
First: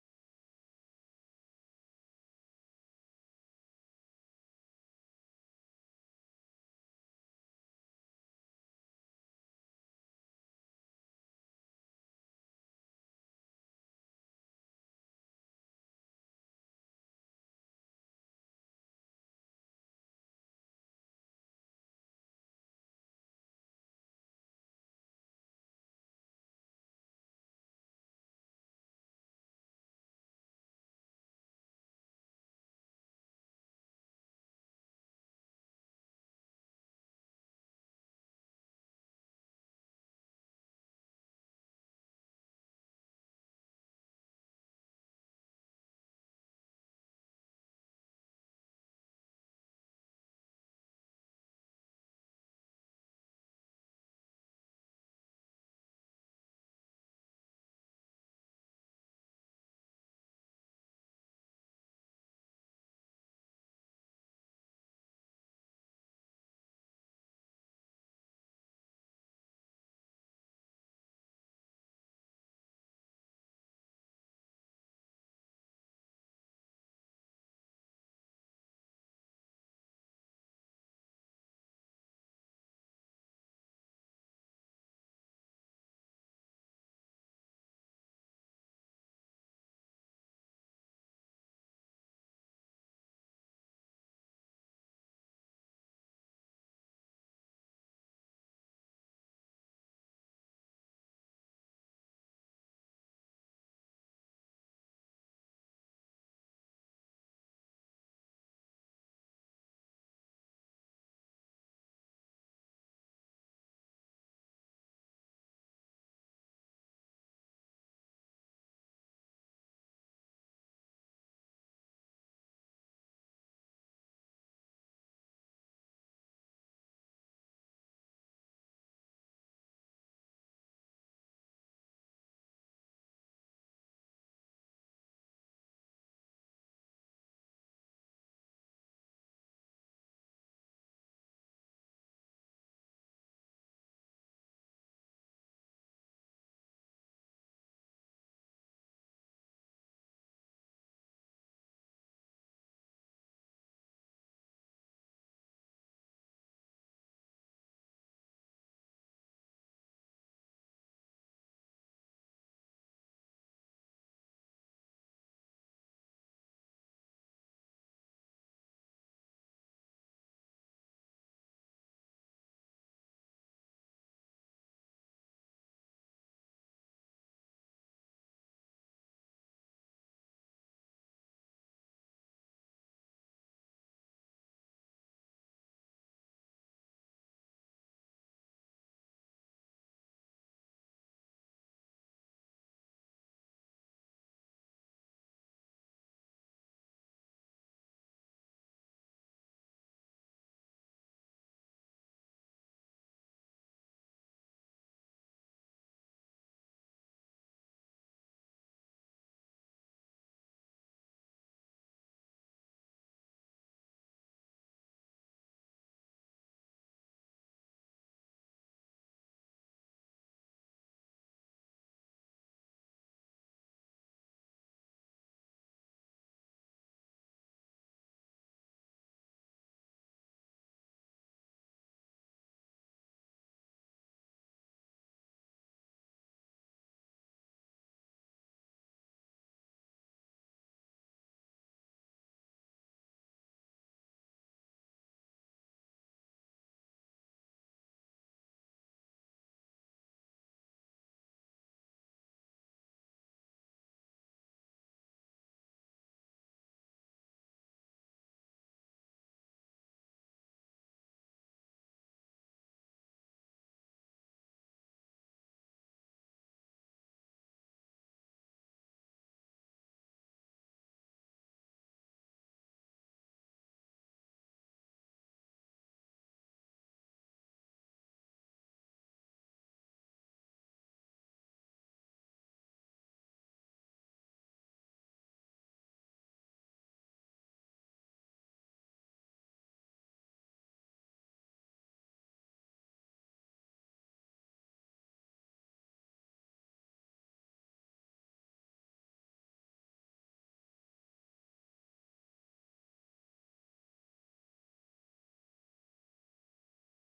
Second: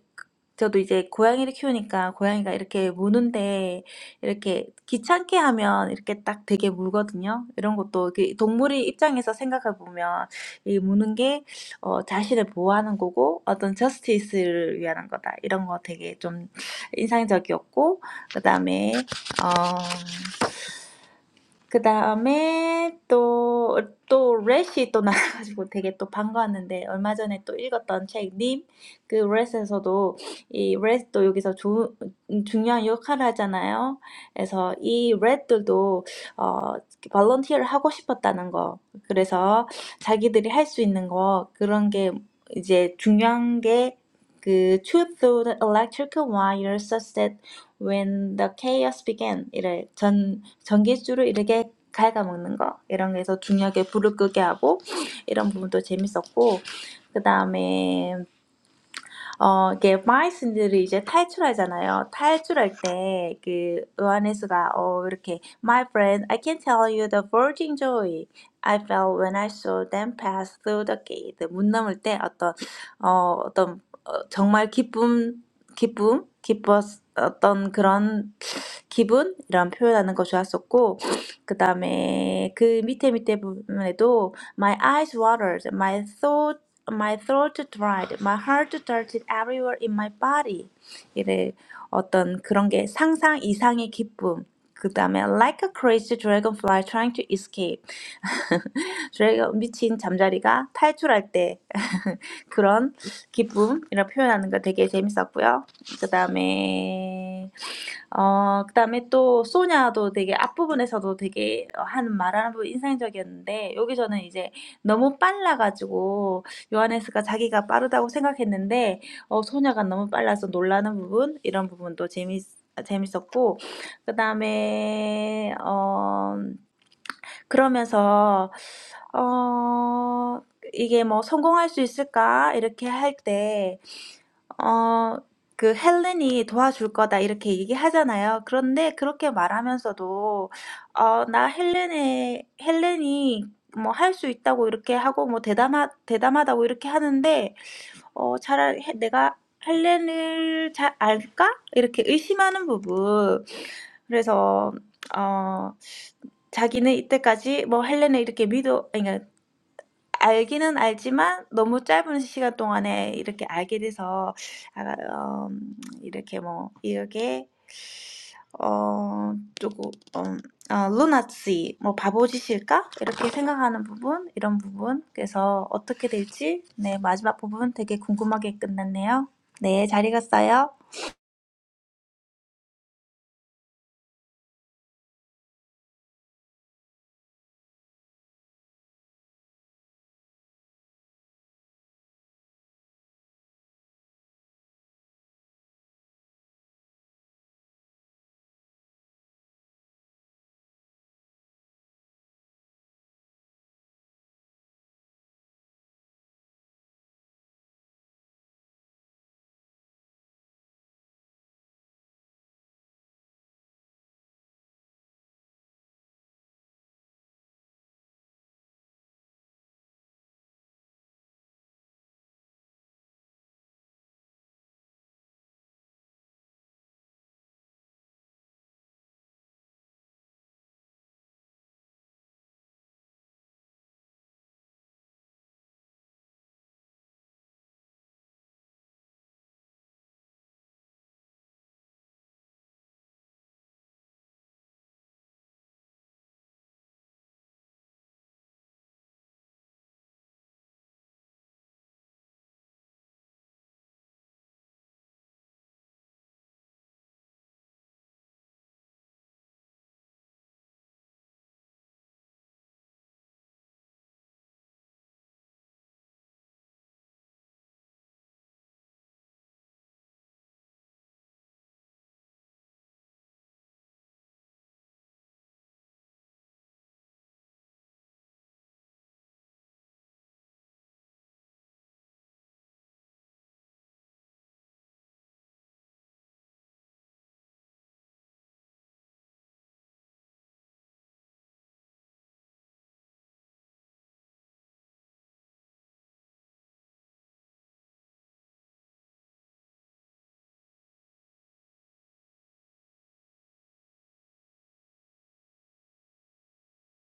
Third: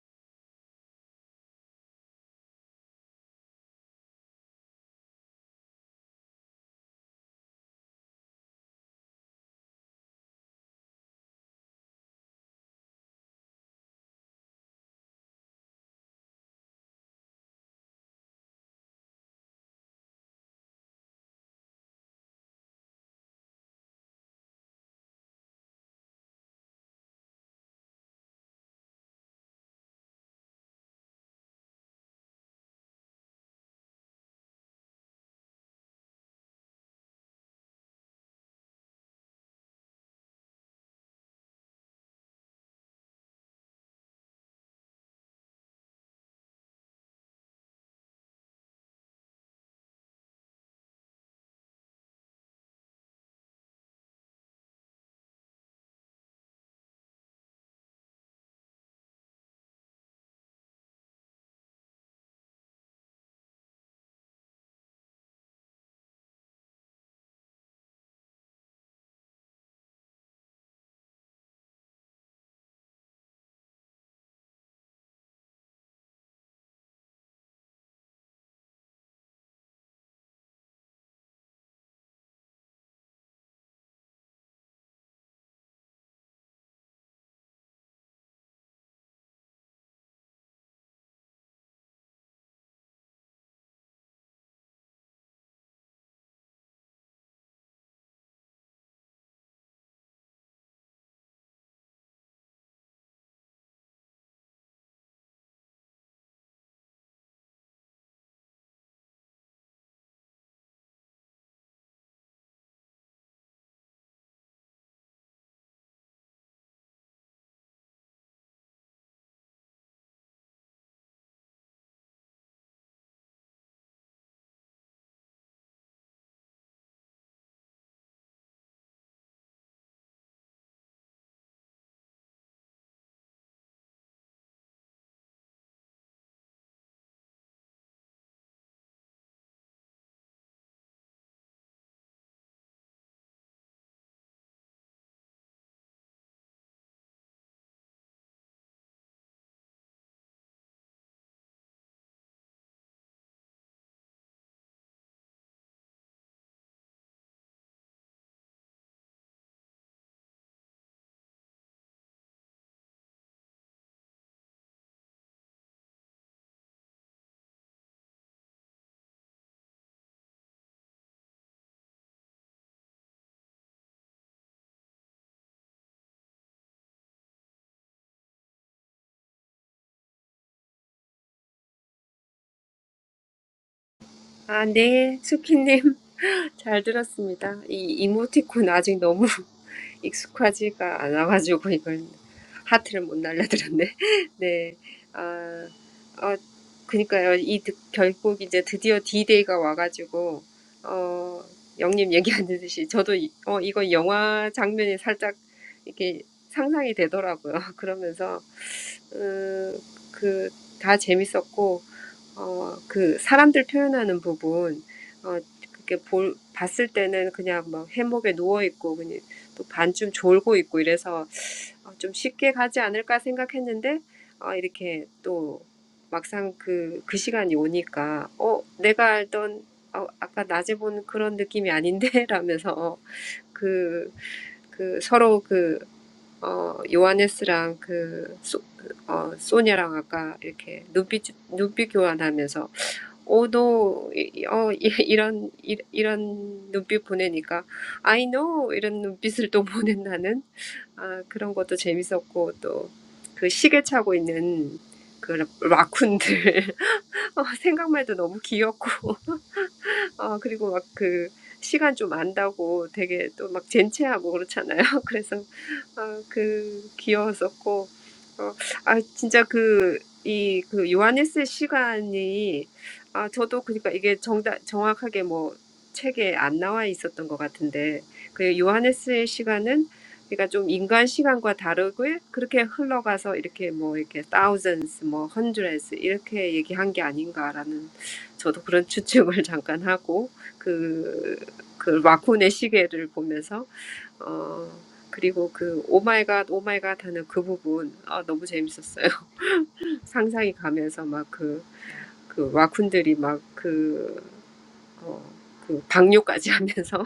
S3: 저도 이제 고양이를 키우니까 고양이가 이렇게 무는데 이렇게 귀찮게 하면 이렇게 딱 되게 물거든요. 이런 것도 그 동물의 입장에서 생각해 보면 이 무는 게 어, 자신을 보호하는 거고 어떤 저스티스를 위한 거다. 이런 거 되게 좀 인상적이었고 그다음에 어, 그 다음에 또, 또, 렛이 또 나와가지고 되게 또 반가웠는데, 얼마 전에 또 읽었던 책, 님, 그 렛에서도, 이 렛도 여기서 조, 중요한 역할을 하잖아요. 그래서 이 렛들도, 어, 발런티어를 하고 싶었다는 거. 그래서 자기들이 할수 있는 거, 그런 게 이제 중요한 게, 그, shoot through the electrical wires such that when the chaos began, 이래 전 전기줄을 이렇게 갉아먹는 거 이런 게서 중요하게 불을 끄게 하고 이런 부분도 재밌었고 그 다음에 어 이게 마이슨들이 이제 탈출하잖아요. 탈출할 때그 요하네스가 어 이렇게 My friend, I can tell you the virgin joy I felt when I saw them pass through the gate. 문 넘을 때 어떤 어 어떤 어, 정말 기쁨 기쁨 기뻤 어떤 그런 기분 이런 표현하는 거 좋았었고 그 다음에 그 밑에 밑에 부분에도 my eyes watered, my throat my throat dried, my heart darted everywhere in my body. 이래 어떤 그런 게 상상 이상의 기쁨. 그 다음에 like a crazy dragonfly trying to escape. 저희가 미친 잠자리가 탈출할 때 그런 기쁨이라고 표현하는 거 되게 재밌었고요. 그 다음에 어그 다음에 또 소냐도 되게 앞부분에서도 되게 하는 말하는 부분 인상적이었는데 여기서는 이제 너무 빨라가지고 요하네스가 자기가 빠르다고 생각했는데 어 소냐가 너무 빨라서 놀라는 부분 이런 부분도 재밌 재밌었고 그 다음에 어. 그러면서 어 이게 뭐 '성공할 수 있을까?' 이렇게 할 때 어 그 헬렌이 "도와줄 거다." 이렇게 얘기하잖아요. 그런데 그렇게 말하면서도 어 나 헬렌의 헬렌이 뭐 "할 수 있다."고 이렇게 하고 뭐 "대담하 대담하다."고 이렇게 하는데 어 차라리 해 '내가 할잘 알까?' 이렇게 의심하는 부분. 그래서 어 자기는 이때까지 뭐 헬렌을 이렇게 믿어 아니 그러니까 알기는 알지만 너무 짧은 시간 동안에 이렇게 알게 돼서 아음 이렇게 뭐 이렇게 어, 조금, 음, 아, 루나씨, 뭐 바보짓일까? 이렇게 생각하는 부분, 이런 부분. 그래서 어떻게 될지, 네, 마지막 부분 되게 궁금하게 끝났네요. 네, 잘 읽었어요.
S2: 아, 네, 스키님. 잘 들었습니다. 이 이모티콘 아직 너무 익숙하지가 않아가지고 이걸 하트를 못 날려드렸네. 네. 아, 어, 그니까요. 이 드, 결국 이제 드디어 D-Day가 와가지고, 어, 영님 얘기하듯이 저도 이, 어, 이거 영화 장면이 살짝 이렇게 상상이 되더라고요. 그러면서, 음, 그, 다 재밌었고, 어, 그 사람들 표현하는 부분, 어, 그게 볼, 봤을 때는 그냥 막 해먹에 누워있고, 그냥 또 반쯤 졸고 있고 이래서 어, 좀 쉽게 가지 않을까 생각했는데, 어, 이렇게 또 막상 그, 그 시간이 오니까, 어, 내가 알던, 어, 아까 낮에 본 그런 느낌이 아닌데? 라면서 그, 그 서로 그, 어, 요하네스랑 그, 소, 어, 소냐랑 아까 이렇게 눈빛, 눈빛 교환하면서 오도 이- 어 이- 이런 이- 이런 눈빛 보내니까 I know 이런 눈빛을 또 보낸 나는 아 그런 것도 재밌었고 또 그 시계 차고 있는 그 라- 라쿤들 어, 생각만 해도 너무 귀엽고 어 그리고 막 그 시간 좀 안다고 되게 또 막 젠체하고 그렇잖아요 그래서 어, 그 귀여웠었고 어, 아 진짜 이 그 요하네스의 시간이 아 저도 그러니까 이게 정다 정확하게 뭐 책에 안 나와 있었던 것 같은데 그 요하네스의 시간은 그러니까 좀 인간 시간과 다르고 그렇게 흘러가서 이렇게 뭐 이렇게 thousands 뭐 hundreds 이렇게 얘기한 게 아닌가라는 저도 그런 추측을 잠깐 하고 그그 라쿤의 시계를 보면서 어 그리고 그 오마이갓 오마이갓 하는 그 부분 아 너무 재밌었어요. 상상이 가면서 막 그, 그 와쿤들이 막 그, 어, 그 방뇨까지 하면서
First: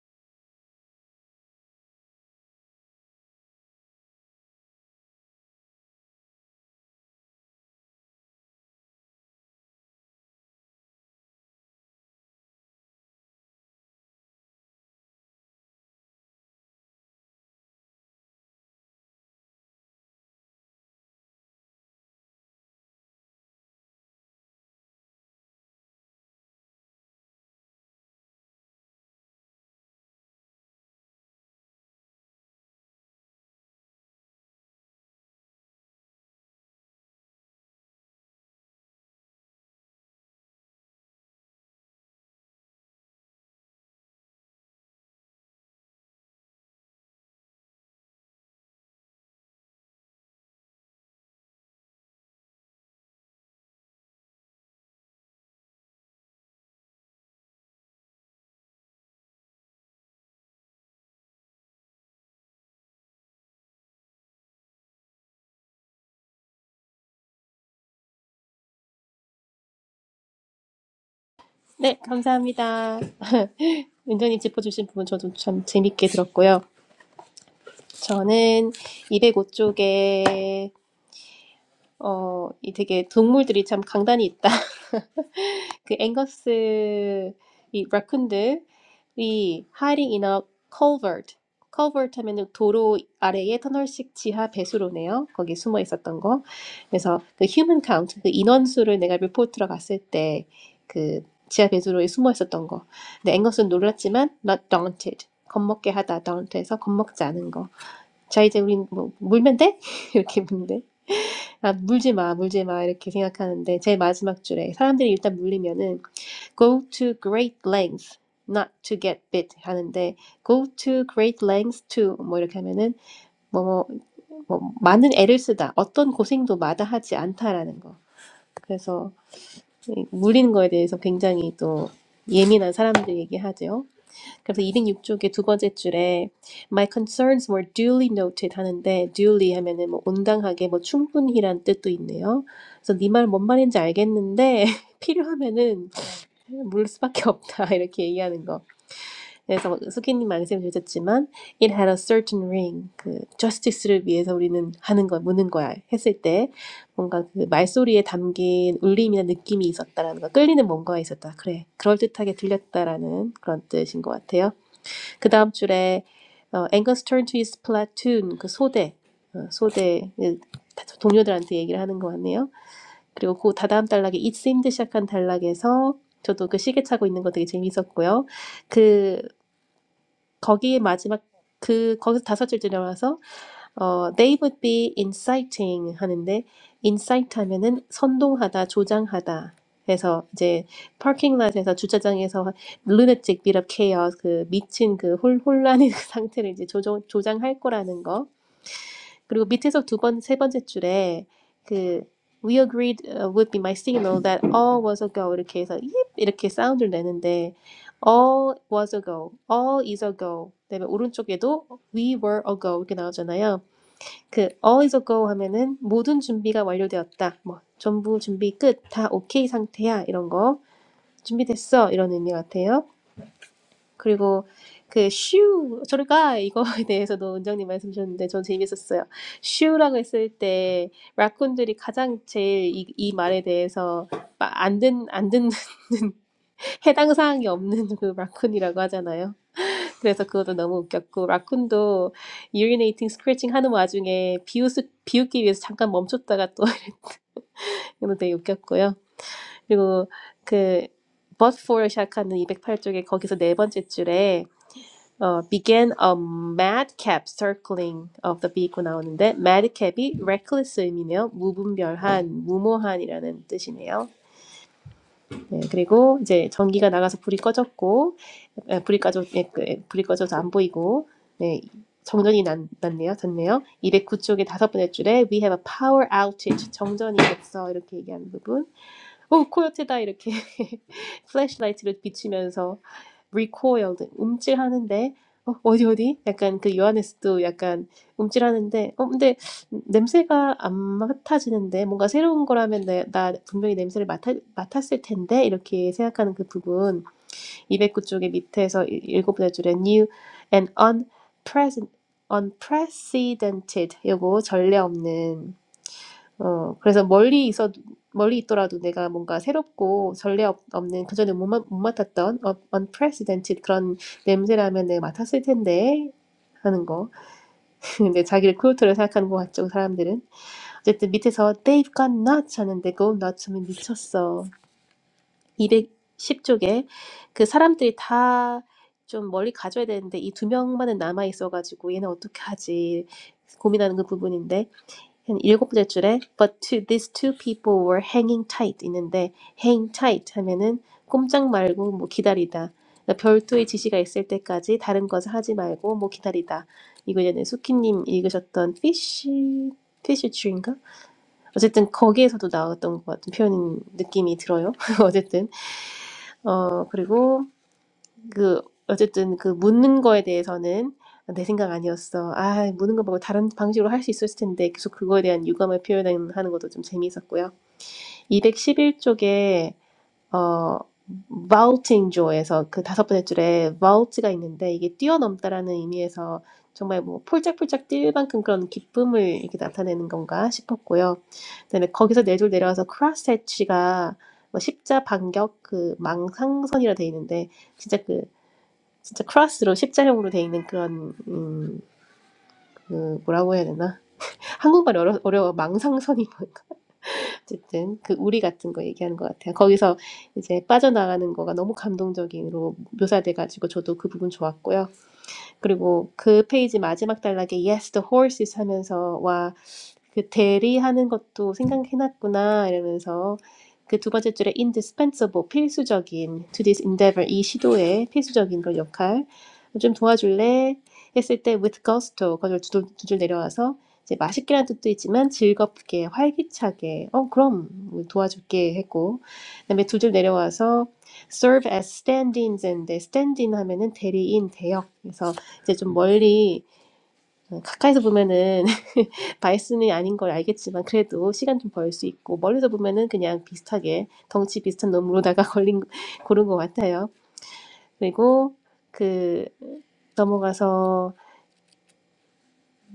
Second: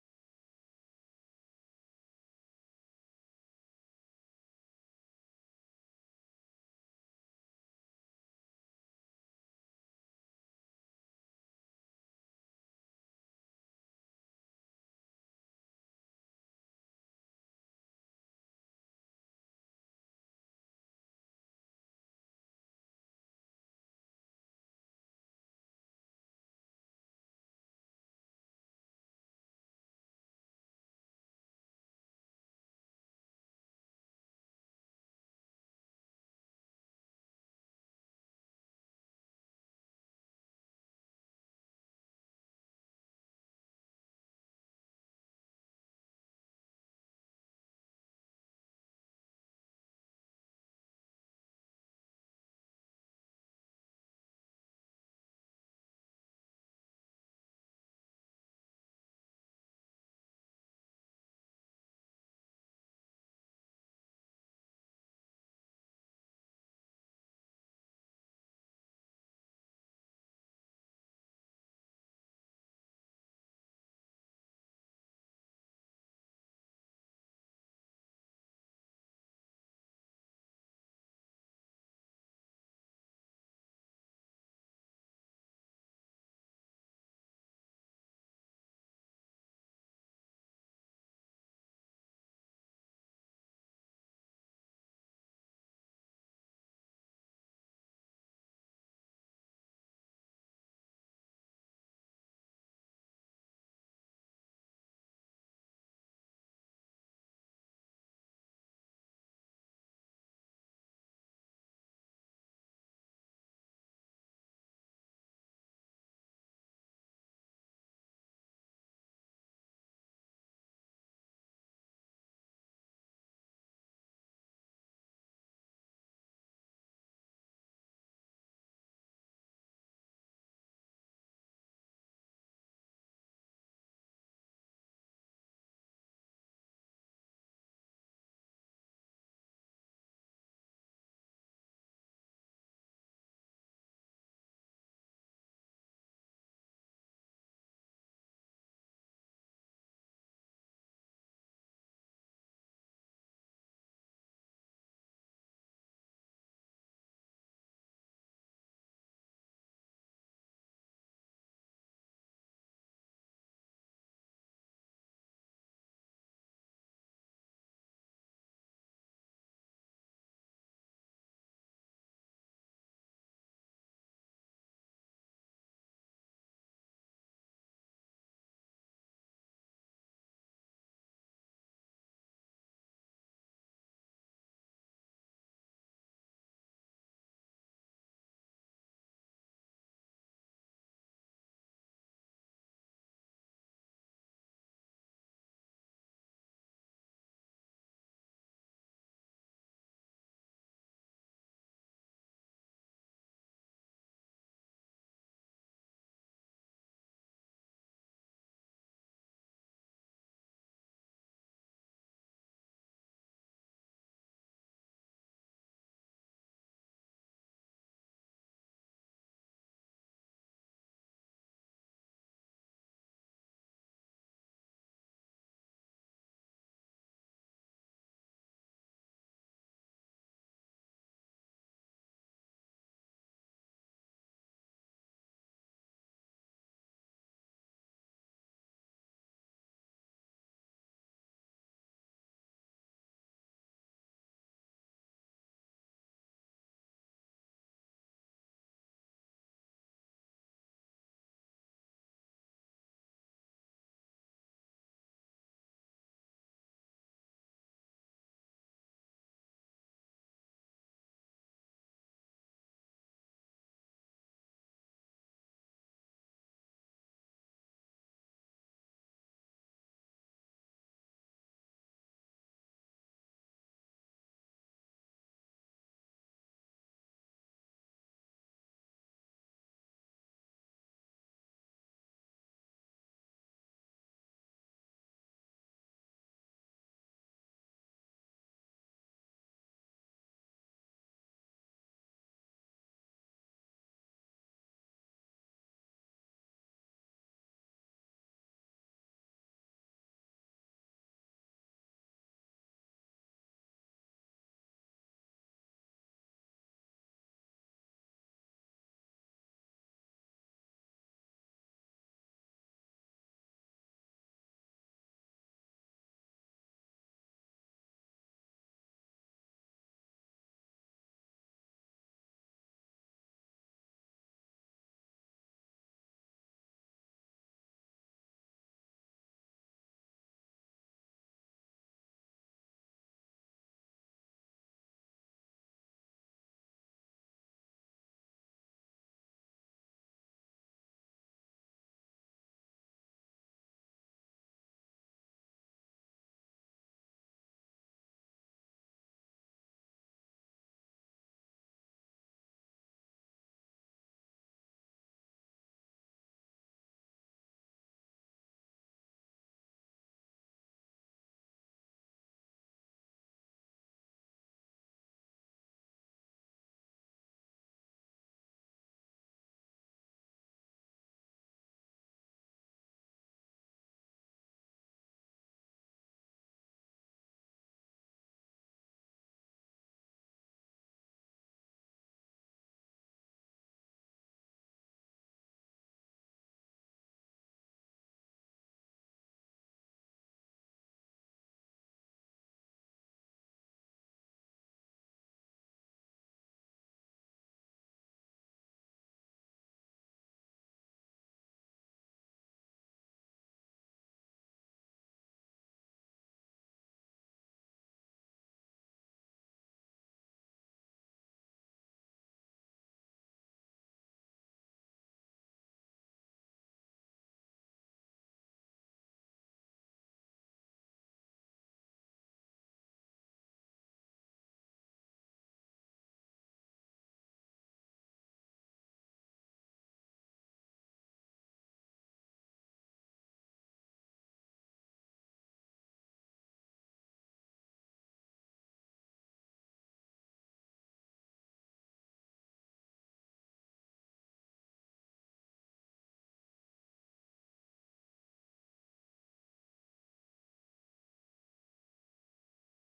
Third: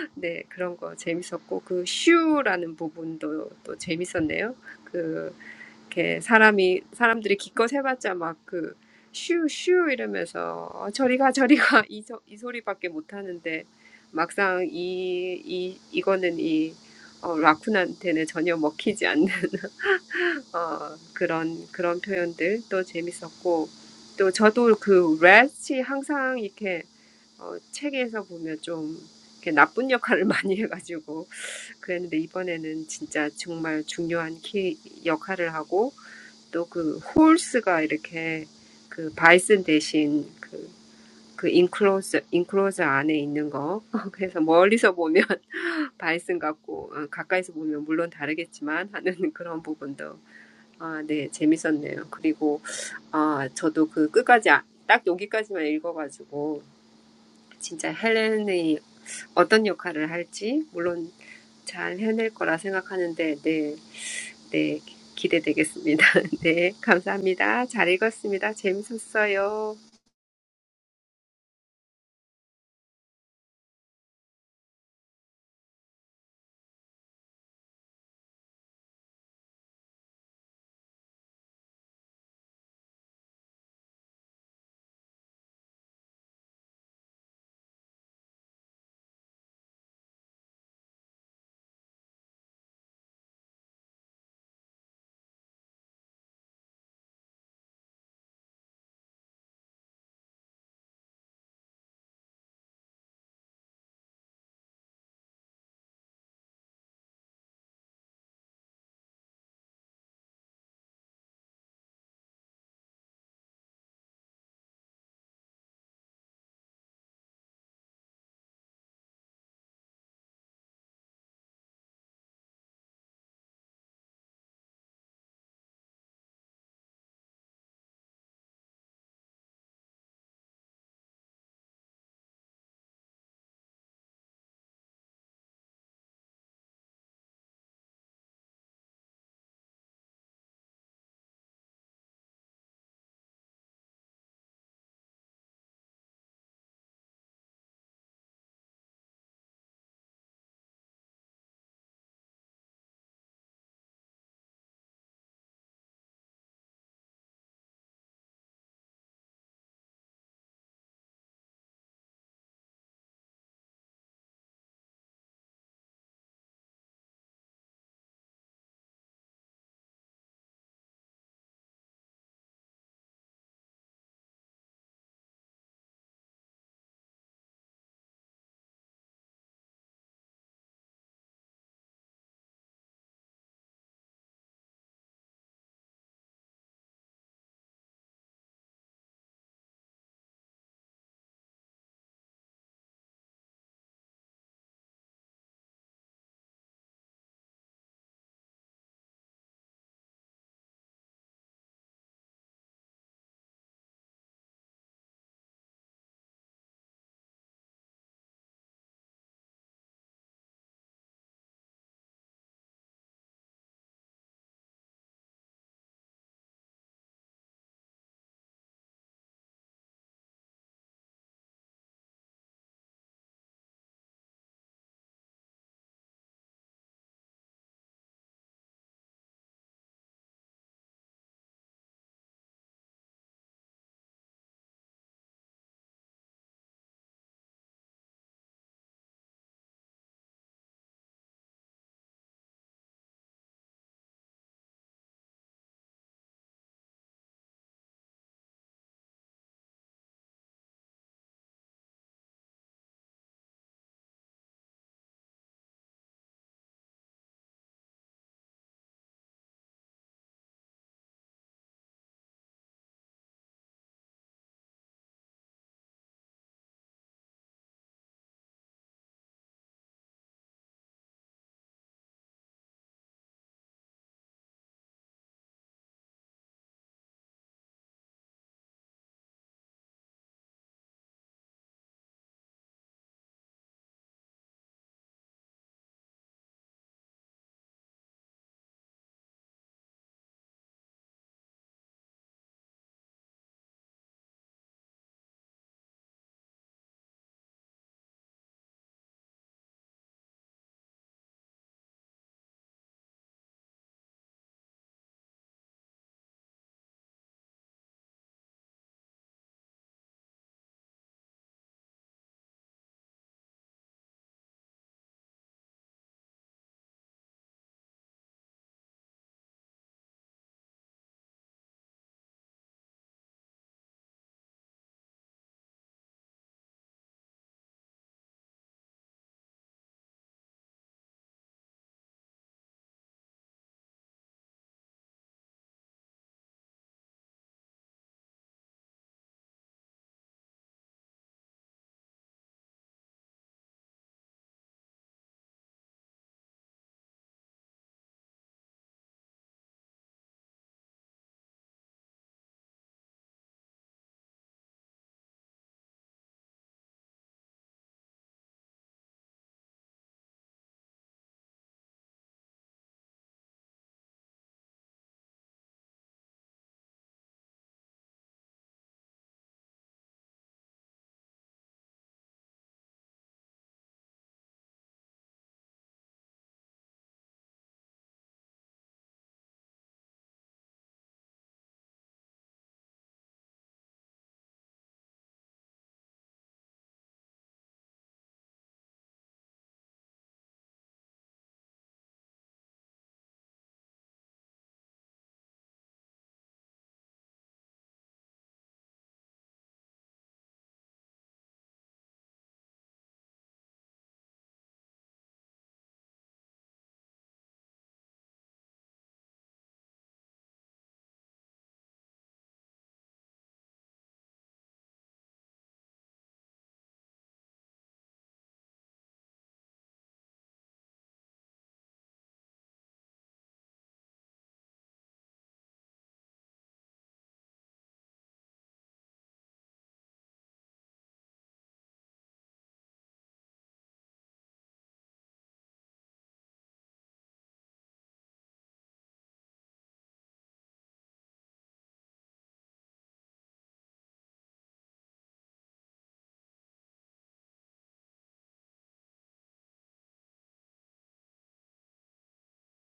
S2: 네 그런 거 재밌었고 그 슈라는 부분도 또 재밌었네요. 그 이렇게 사람이 사람들이 기껏 해봤자 막그 막그슈슈 이러면서 어, 저리가 저리가 이, 소, 이 소리밖에 못 하는데 막상 이 이 이거는 이 어, 라쿤한테는 전혀 먹히지 않는 어, 그런 그런 표현들도 재밌었고 또 저도 그 렛이 항상 이렇게 어, 책에서 보면 좀 이렇게 나쁜 역할을 많이 해가지고 그랬는데 이번에는 진짜 정말 중요한 키 역할을 하고 또 그 홀스가 이렇게 그 바이슨 대신 그 그 인클로저 인클로저 안에 있는 거 그래서 멀리서 보면 바이슨 같고 어, 가까이서 보면 물론 다르겠지만 하는 그런 부분도 아, 네, 재밌었네요. 그리고 아, 저도 그 끝까지 아, 딱 여기까지만 읽어가지고 진짜 헬렌이 어떤 역할을 할지 물론 잘 해낼 거라 생각하는데 네, 네, 기대되겠습니다. 네, 감사합니다. 잘 읽었습니다. 재밌었어요.
S1: 네, 감사합니다. 은정님 짚어주신 부분 저도 참 재밌게 들었고요. 저는 이백오 쪽에 어, 이 되게 동물들이 참 강단이 있다. 그 앵거스 이 라쿤들이 hiding in a culvert. culvert 하면은 도로 아래의 터널식 지하 배수로네요. 거기 숨어 있었던 거. 그래서 그 human count, 그 인원수를 내가 리포트로 갔을 때 그 지하 배수로에 숨어 있었던 거. 근데 앵거스는 놀랐지만 not daunted. 겁먹게 하다, daunted에서 겁먹지 않은 거. 자, 이제 우린 뭐 물면 돼? 이렇게 묻는데. 아, 물지 마, 물지 마, 이렇게 생각하는데, 제일 마지막 줄에, 사람들이 일단 물리면은, go to great lengths not to get bit 하는데 go to great lengths to 뭐 이렇게 하면은 뭐뭐 뭐, 뭐 많은 애를 쓰다 어떤 고생도 마다하지 않다라는 거 그래서 이 물리는 거에 대해서 굉장히 또 예민한 사람들 얘기하죠. 그래서 206쪽의 두 번째 줄에 My concerns were duly noted 하는데 duly 하면은 뭐 온당하게 뭐 충분히란 뜻도 있네요. 그래서 네 말 뭔 말인지 알겠는데 필요하면은 물 수밖에 없다 이렇게 얘기하는 거. 네, 그래서 수기님 말씀 주셨지만 it had a certain ring. 그 justice를 위해서 우리는 하는 거 묻는 거야 했을 때 뭔가 그 말소리에 담긴 울림이나 느낌이 있었다라는 거, 끌리는 뭔가가 있었다. 그래, 그럴 듯하게 들렸다라는 그런 뜻인 것 같아요. 그 다음 줄에 어, Angus turned to his platoon 그 소대 어, 소대 동료들한테 얘기를 하는 것 같네요. 그리고 그 다다음 단락에 It seemed 시작한 단락에서 저도 그 시계 차고 있는 거 되게 재미있었고요. 그 거기에 마지막 그 거기서 다섯 줄째 나와서 어, they would be inciting 하는데 incite 하면은 선동하다, 조장하다. 해서 이제 parking lot에서 주차장에서 lunatic bit of chaos 그 미친 그 혼, 혼란의 그 상태를 이제 조정, 조장할 거라는 거. 그리고 밑에서 두 번, 세 번째 줄에 그 we agreed uh, would be my signal that all was a go 이렇게 해서 yip 이렇게 사운드를 내는데 all was a go, all is a go. 그다음에 오른쪽에도 we were a go 이렇게 나오잖아요. 그 all is go 하면은 모든 준비가 완료되었다. 뭐 전부 준비 끝. 다 오케이 상태야. 이런 거. 준비됐어. 이런 의미 같아요. 그리고 그 슈, 저리가 이거에 대해서도 원장님 말씀 주셨는데 전 재밌었어요. 슈라고 했을 때 라쿤들이 가장 제일 이, 이 말에 대해서 안 듣, 안 듣는 해당 사항이 없는 그 라쿤이라고 하잖아요. 그래서 그것도 너무 웃겼고 라쿤도 urinating, scratching 하는 와중에 비웃, 비웃기 위해서 잠깐 멈췄다가 또 이거 되게 웃겼고요. 그리고 그 but for 시작하는 이백팔 쪽에 거기서 네 번째 줄에 어, began a madcap circling of the vehicle 나오는데 madcap이 reckless 의미네요. 무분별한, 무모한이라는 뜻이네요. 네, 그리고 이제 전기가 나가서 불이 꺼졌고 예, 브리까지 예, 그, 예, 브리까지도 안 보이고 네, 정전이 난, 났네요. 됐네요. 209쪽의 다섯 번째 줄에 we have a power outage 정전이 됐어. 이렇게 얘기하는 부분. 오 코요테다 이렇게 플래시라이트를 비추면서 recoiled 움찔하는데 어, 어디 어디 약간 그 요하네스도 약간 움찔하는데 어 근데 냄새가 안 맡아지는데 뭔가 새로운 거라면 내, 나 분명히 냄새를 맡아, 맡았을 텐데 이렇게 생각하는 그 부분 209쪽에 밑에서 일- 일곱 번째 줄에 new and unprecedented, unprecedented 요거 전례 없는 어 그래서 멀리 있어 멀리 있더라도 내가 뭔가 새롭고 전례 없는 그전에 못, 맡- 못 맡았던 unprecedented 그런 냄새라면 내가 맡았을 텐데 하는 거 근데 자기를 쿨트를 생각하는 것 같죠 사람들은 어쨌든 밑에서 they've gone nuts 하는데 go nuts면 미쳤어 210쪽에 그 사람들이 다 좀 멀리 가져야 되는데 이 두 명만은 남아 있어가지고 얘는 어떻게 하지 고민하는 그 부분인데 한 일곱 번째 줄에 but to these two people were hanging tight 있는데 hang tight 하면은 꼼짝 말고 뭐 기다리다 그러니까 별도의 지시가 있을 때까지 다른 것을 하지 말고 뭐 기다리다 이거 예전에 수키님 읽으셨던 fish fish tree인가 어쨌든 거기에서도 나왔던 것 같은 표현 느낌이 들어요 어쨌든 어, 그리고 그 어쨌든 그 묻는 거에 대해서는 내 생각 아니었어. 아, 묻는 거 말고 다른 방식으로 할 수 있었을 텐데 계속 그거에 대한 유감을 표현하는 것도 좀 재미있었고요. 이백십일 쪽에 어, vaulting joy에서 그 다섯 번째 줄에 vault가 있는데 이게 뛰어넘다라는 의미에서 정말 뭐 폴짝폴짝 뛸 만큼 그런 기쁨을 이렇게 나타내는 건가 싶었고요. 그다음에 거기서 네 줄 내려와서 cross hatch가 뭐 십자 반격 그 망상선이라 돼 있는데 진짜 그 진짜 크로스로 십자형으로 돼 있는 그런 음, 그 뭐라고 해야 되나? 한국말 어려, 어려워 망상선이 어쨌든 그 우리 같은 거 얘기하는 것 같아요. 거기서 이제 빠져나가는 거가 너무 감동적으로 묘사돼가지고 저도 그 부분 좋았고요. 그리고 그 페이지 마지막 단락에 Yes, the horses 하면서 와 that's going to be a little bit more difficult. 바이슨이 아닌 걸 알겠지만 그래도 시간 좀 벌 수 있고 멀리서 보면은 그냥 비슷하게 덩치 비슷한 놈으로다가 걸린 고른 것 같아요. 그리고 그 넘어가서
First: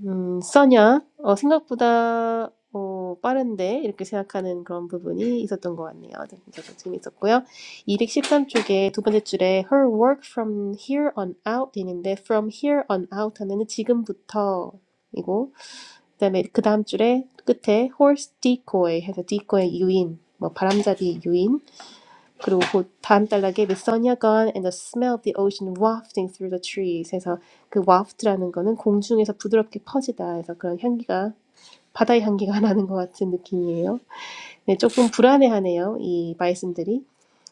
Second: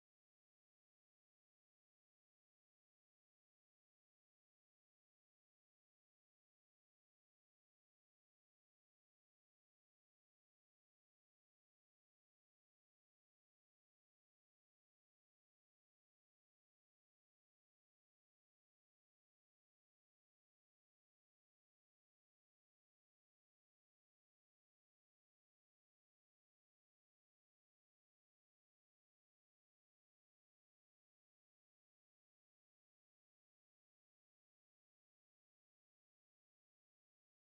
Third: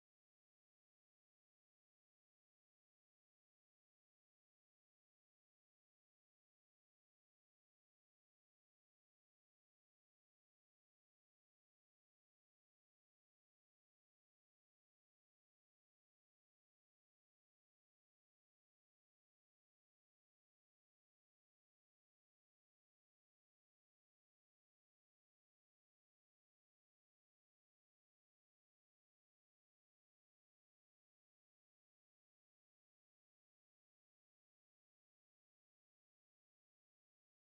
S1: 음, 써냐? 어, 생각보다 어, 빠른데 이렇게 생각하는 그런 부분이 있었던 것 같네요. 네, 저도 재밌었고요. 이백십삼 쪽에 두 번째 줄에 her work from here on out 돼 있는데 from here on out 하면은 지금부터이고 그다음에 그 다음 줄에 끝에 horse decoy 해서 decoy 유인, 뭐 바람잡이 유인 그리고 담달락에 the sun had gone and the smell of the ocean wafting through the trees. 해서 그 waft라는 거는 공중에서 부드럽게 퍼지다. 해서 그런 향기가 바다의 향기가 나는 것 같은 느낌이에요. 네, 조금 불안해하네요. 이 말씀들이.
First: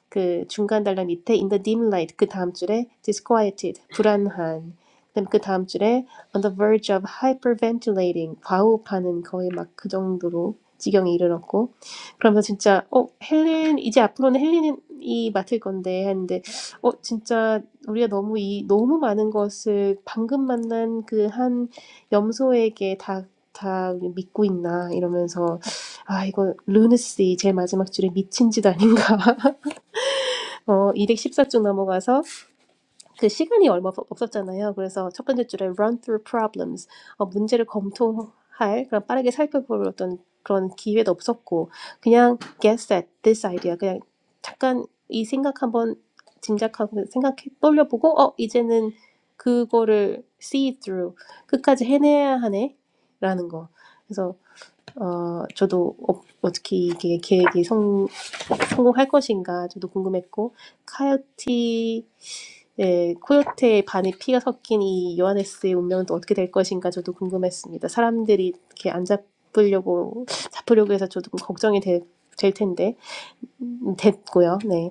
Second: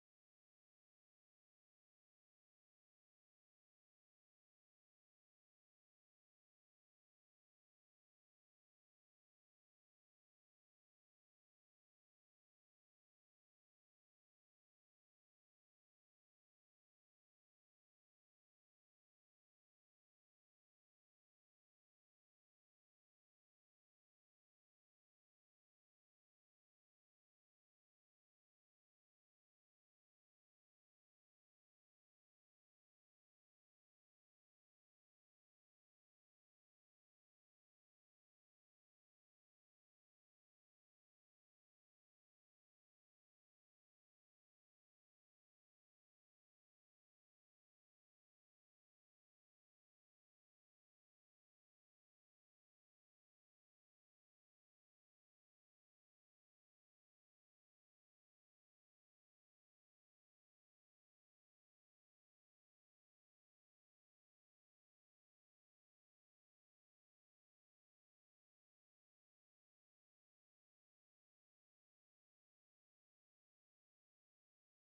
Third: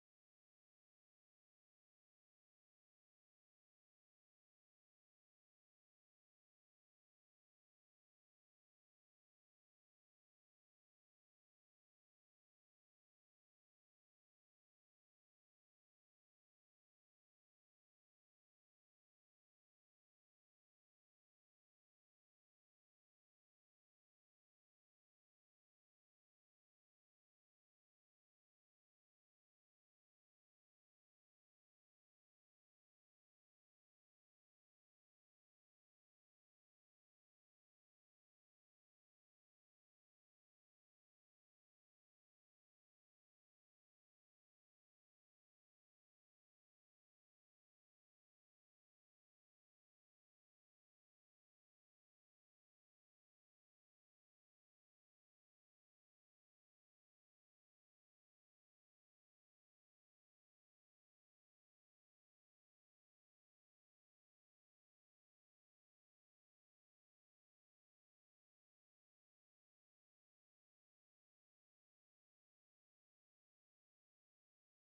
S1: 그 중간 단락 밑에 in the dim light 그 다음 줄에 disquieted 불안한 그다음 그 다음 줄에 on the verge of hyperventilating 과호흡하는 거의 막 그 정도로 지경에 이르렀고 그러면서 진짜 어 헬렌 이제 앞으로는 헬렌이 맡을 건데 했는데 어 진짜 우리가 너무 이 너무 많은 것을 방금 만난 그 한 염소에게 다 다 믿고 있나 이러면서 아 이거 루느스 제일 마지막 줄에 미친 짓 아닌가 어, 이백십사 쪽 넘어가서 그 시간이 얼마 없- 없었잖아요. 그래서 첫 번째 줄에 run through problems, 어, 문제를 검토할, 그런 빠르게 살펴볼 어떤 그런 기회도 없었고, 그냥 guess at this idea, 그냥 잠깐 이 생각 한번 짐작하고 생각해 떠올려보고, 어, 이제는 그거를 see through, 끝까지 해내야 하네, 라는 거. 그래서, 어, 저도 어, 어떻게 이게 계획이 성공할 것인가 저도 궁금했고 카요티의 코요테의 반에 피가 섞인 이 요하네스의 운명은 또 어떻게 될 것인가 저도 궁금했습니다. 사람들이 이렇게 안 잡으려고 잡으려고 해서 저도 좀 걱정이 되, 될 텐데 음, 됐고요. 네.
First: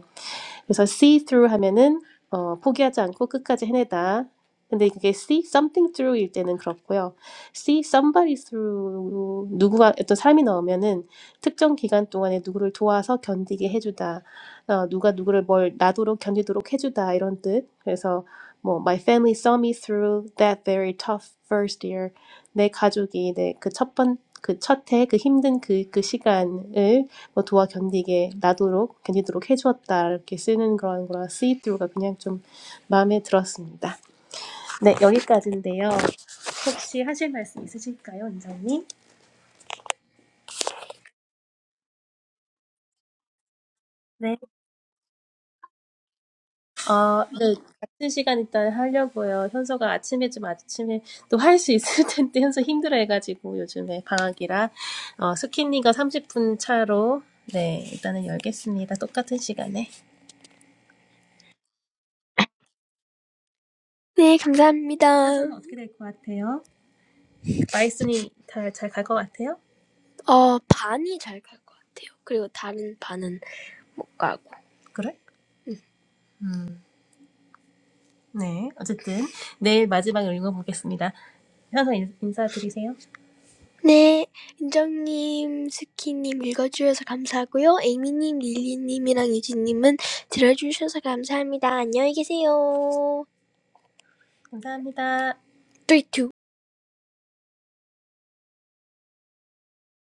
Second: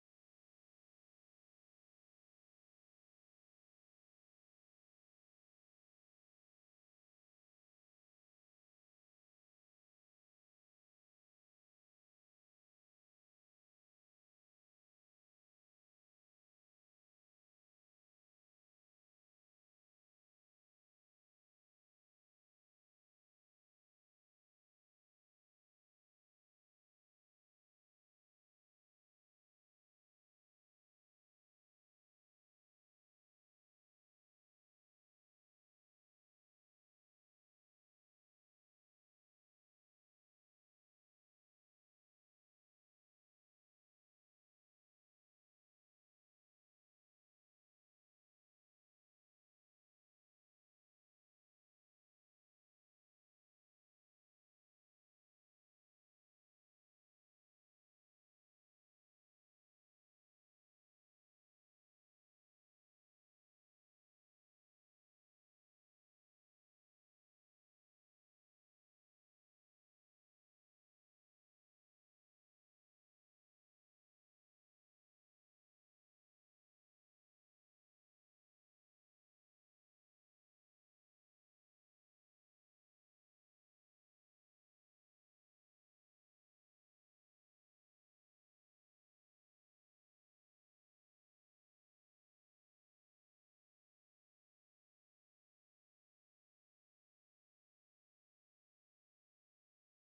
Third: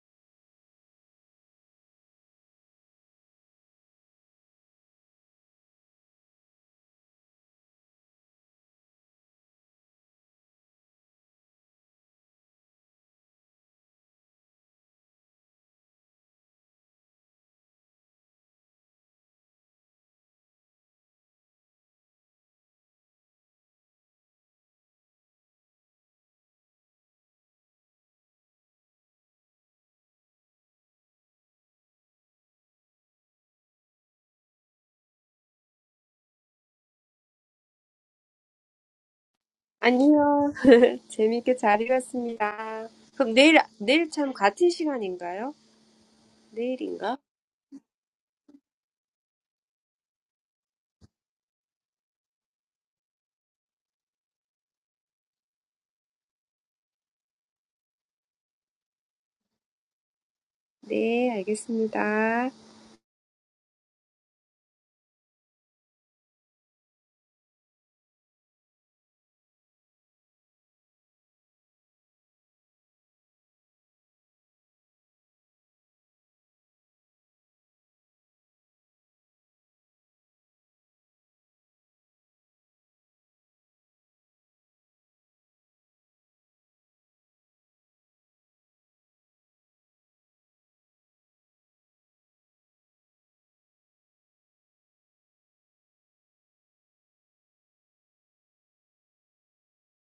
S1: 그래서 see through 하면은 어, 포기하지 않고 끝까지 해내다. 근데 그게 see something through일 때는 그렇고요. see somebody through 누구가 어떤 사람이 나오면은 특정 기간 동안에 누구를 도와서 견디게 해주다. 어, 누가 누구를 뭘 나도록 견디도록 해주다 이런 뜻. 그래서 뭐 my family saw me through that very tough first year. 내 가족이 내 그 첫 번 그 첫해 그 힘든 그 그 시간을 도와 견디게 나도록 견디도록 해주었다 이렇게 쓰는 그런 거라 see through가 그냥 좀 마음에 들었습니다. 네 여기까지인데요. 혹시 하실 말씀 있으실까요, 원장님?
S2: 아니요, 재밌게 잘 읽었습니다. 그럼 내일 내일 참
S1: 네.
S2: 같은 시간인가요? 내일인가?
S1: 어, 네, 같은 시간 일단 하려고요. 현서가 아침에 좀 아침에 또 할 수 있을 텐데 현서 힘들어해가지고 요즘에 방학이라 어, 스킨니가 30분 차로 네 일단은 열겠습니다. 똑같은 시간에.
S2: 네, 알겠습니다.
S1: 어떻게 될 것 같아요? 마이슨이 잘 잘 갈 것 같아요? 어, 반이 잘 갈 것 같아요. 그리고 다른 반은 못 가고. 그래? 음. 네. 어쨌든 내일 마지막을 읽어보겠습니다. 현서 인- 인사드리세요. 네, 인정님, 스키님 읽어주셔서 감사하고요. 에이미님, 릴리님이랑 유진님은 들어주셔서 감사합니다. 안녕히 계세요. 감사합니다. 3, 2,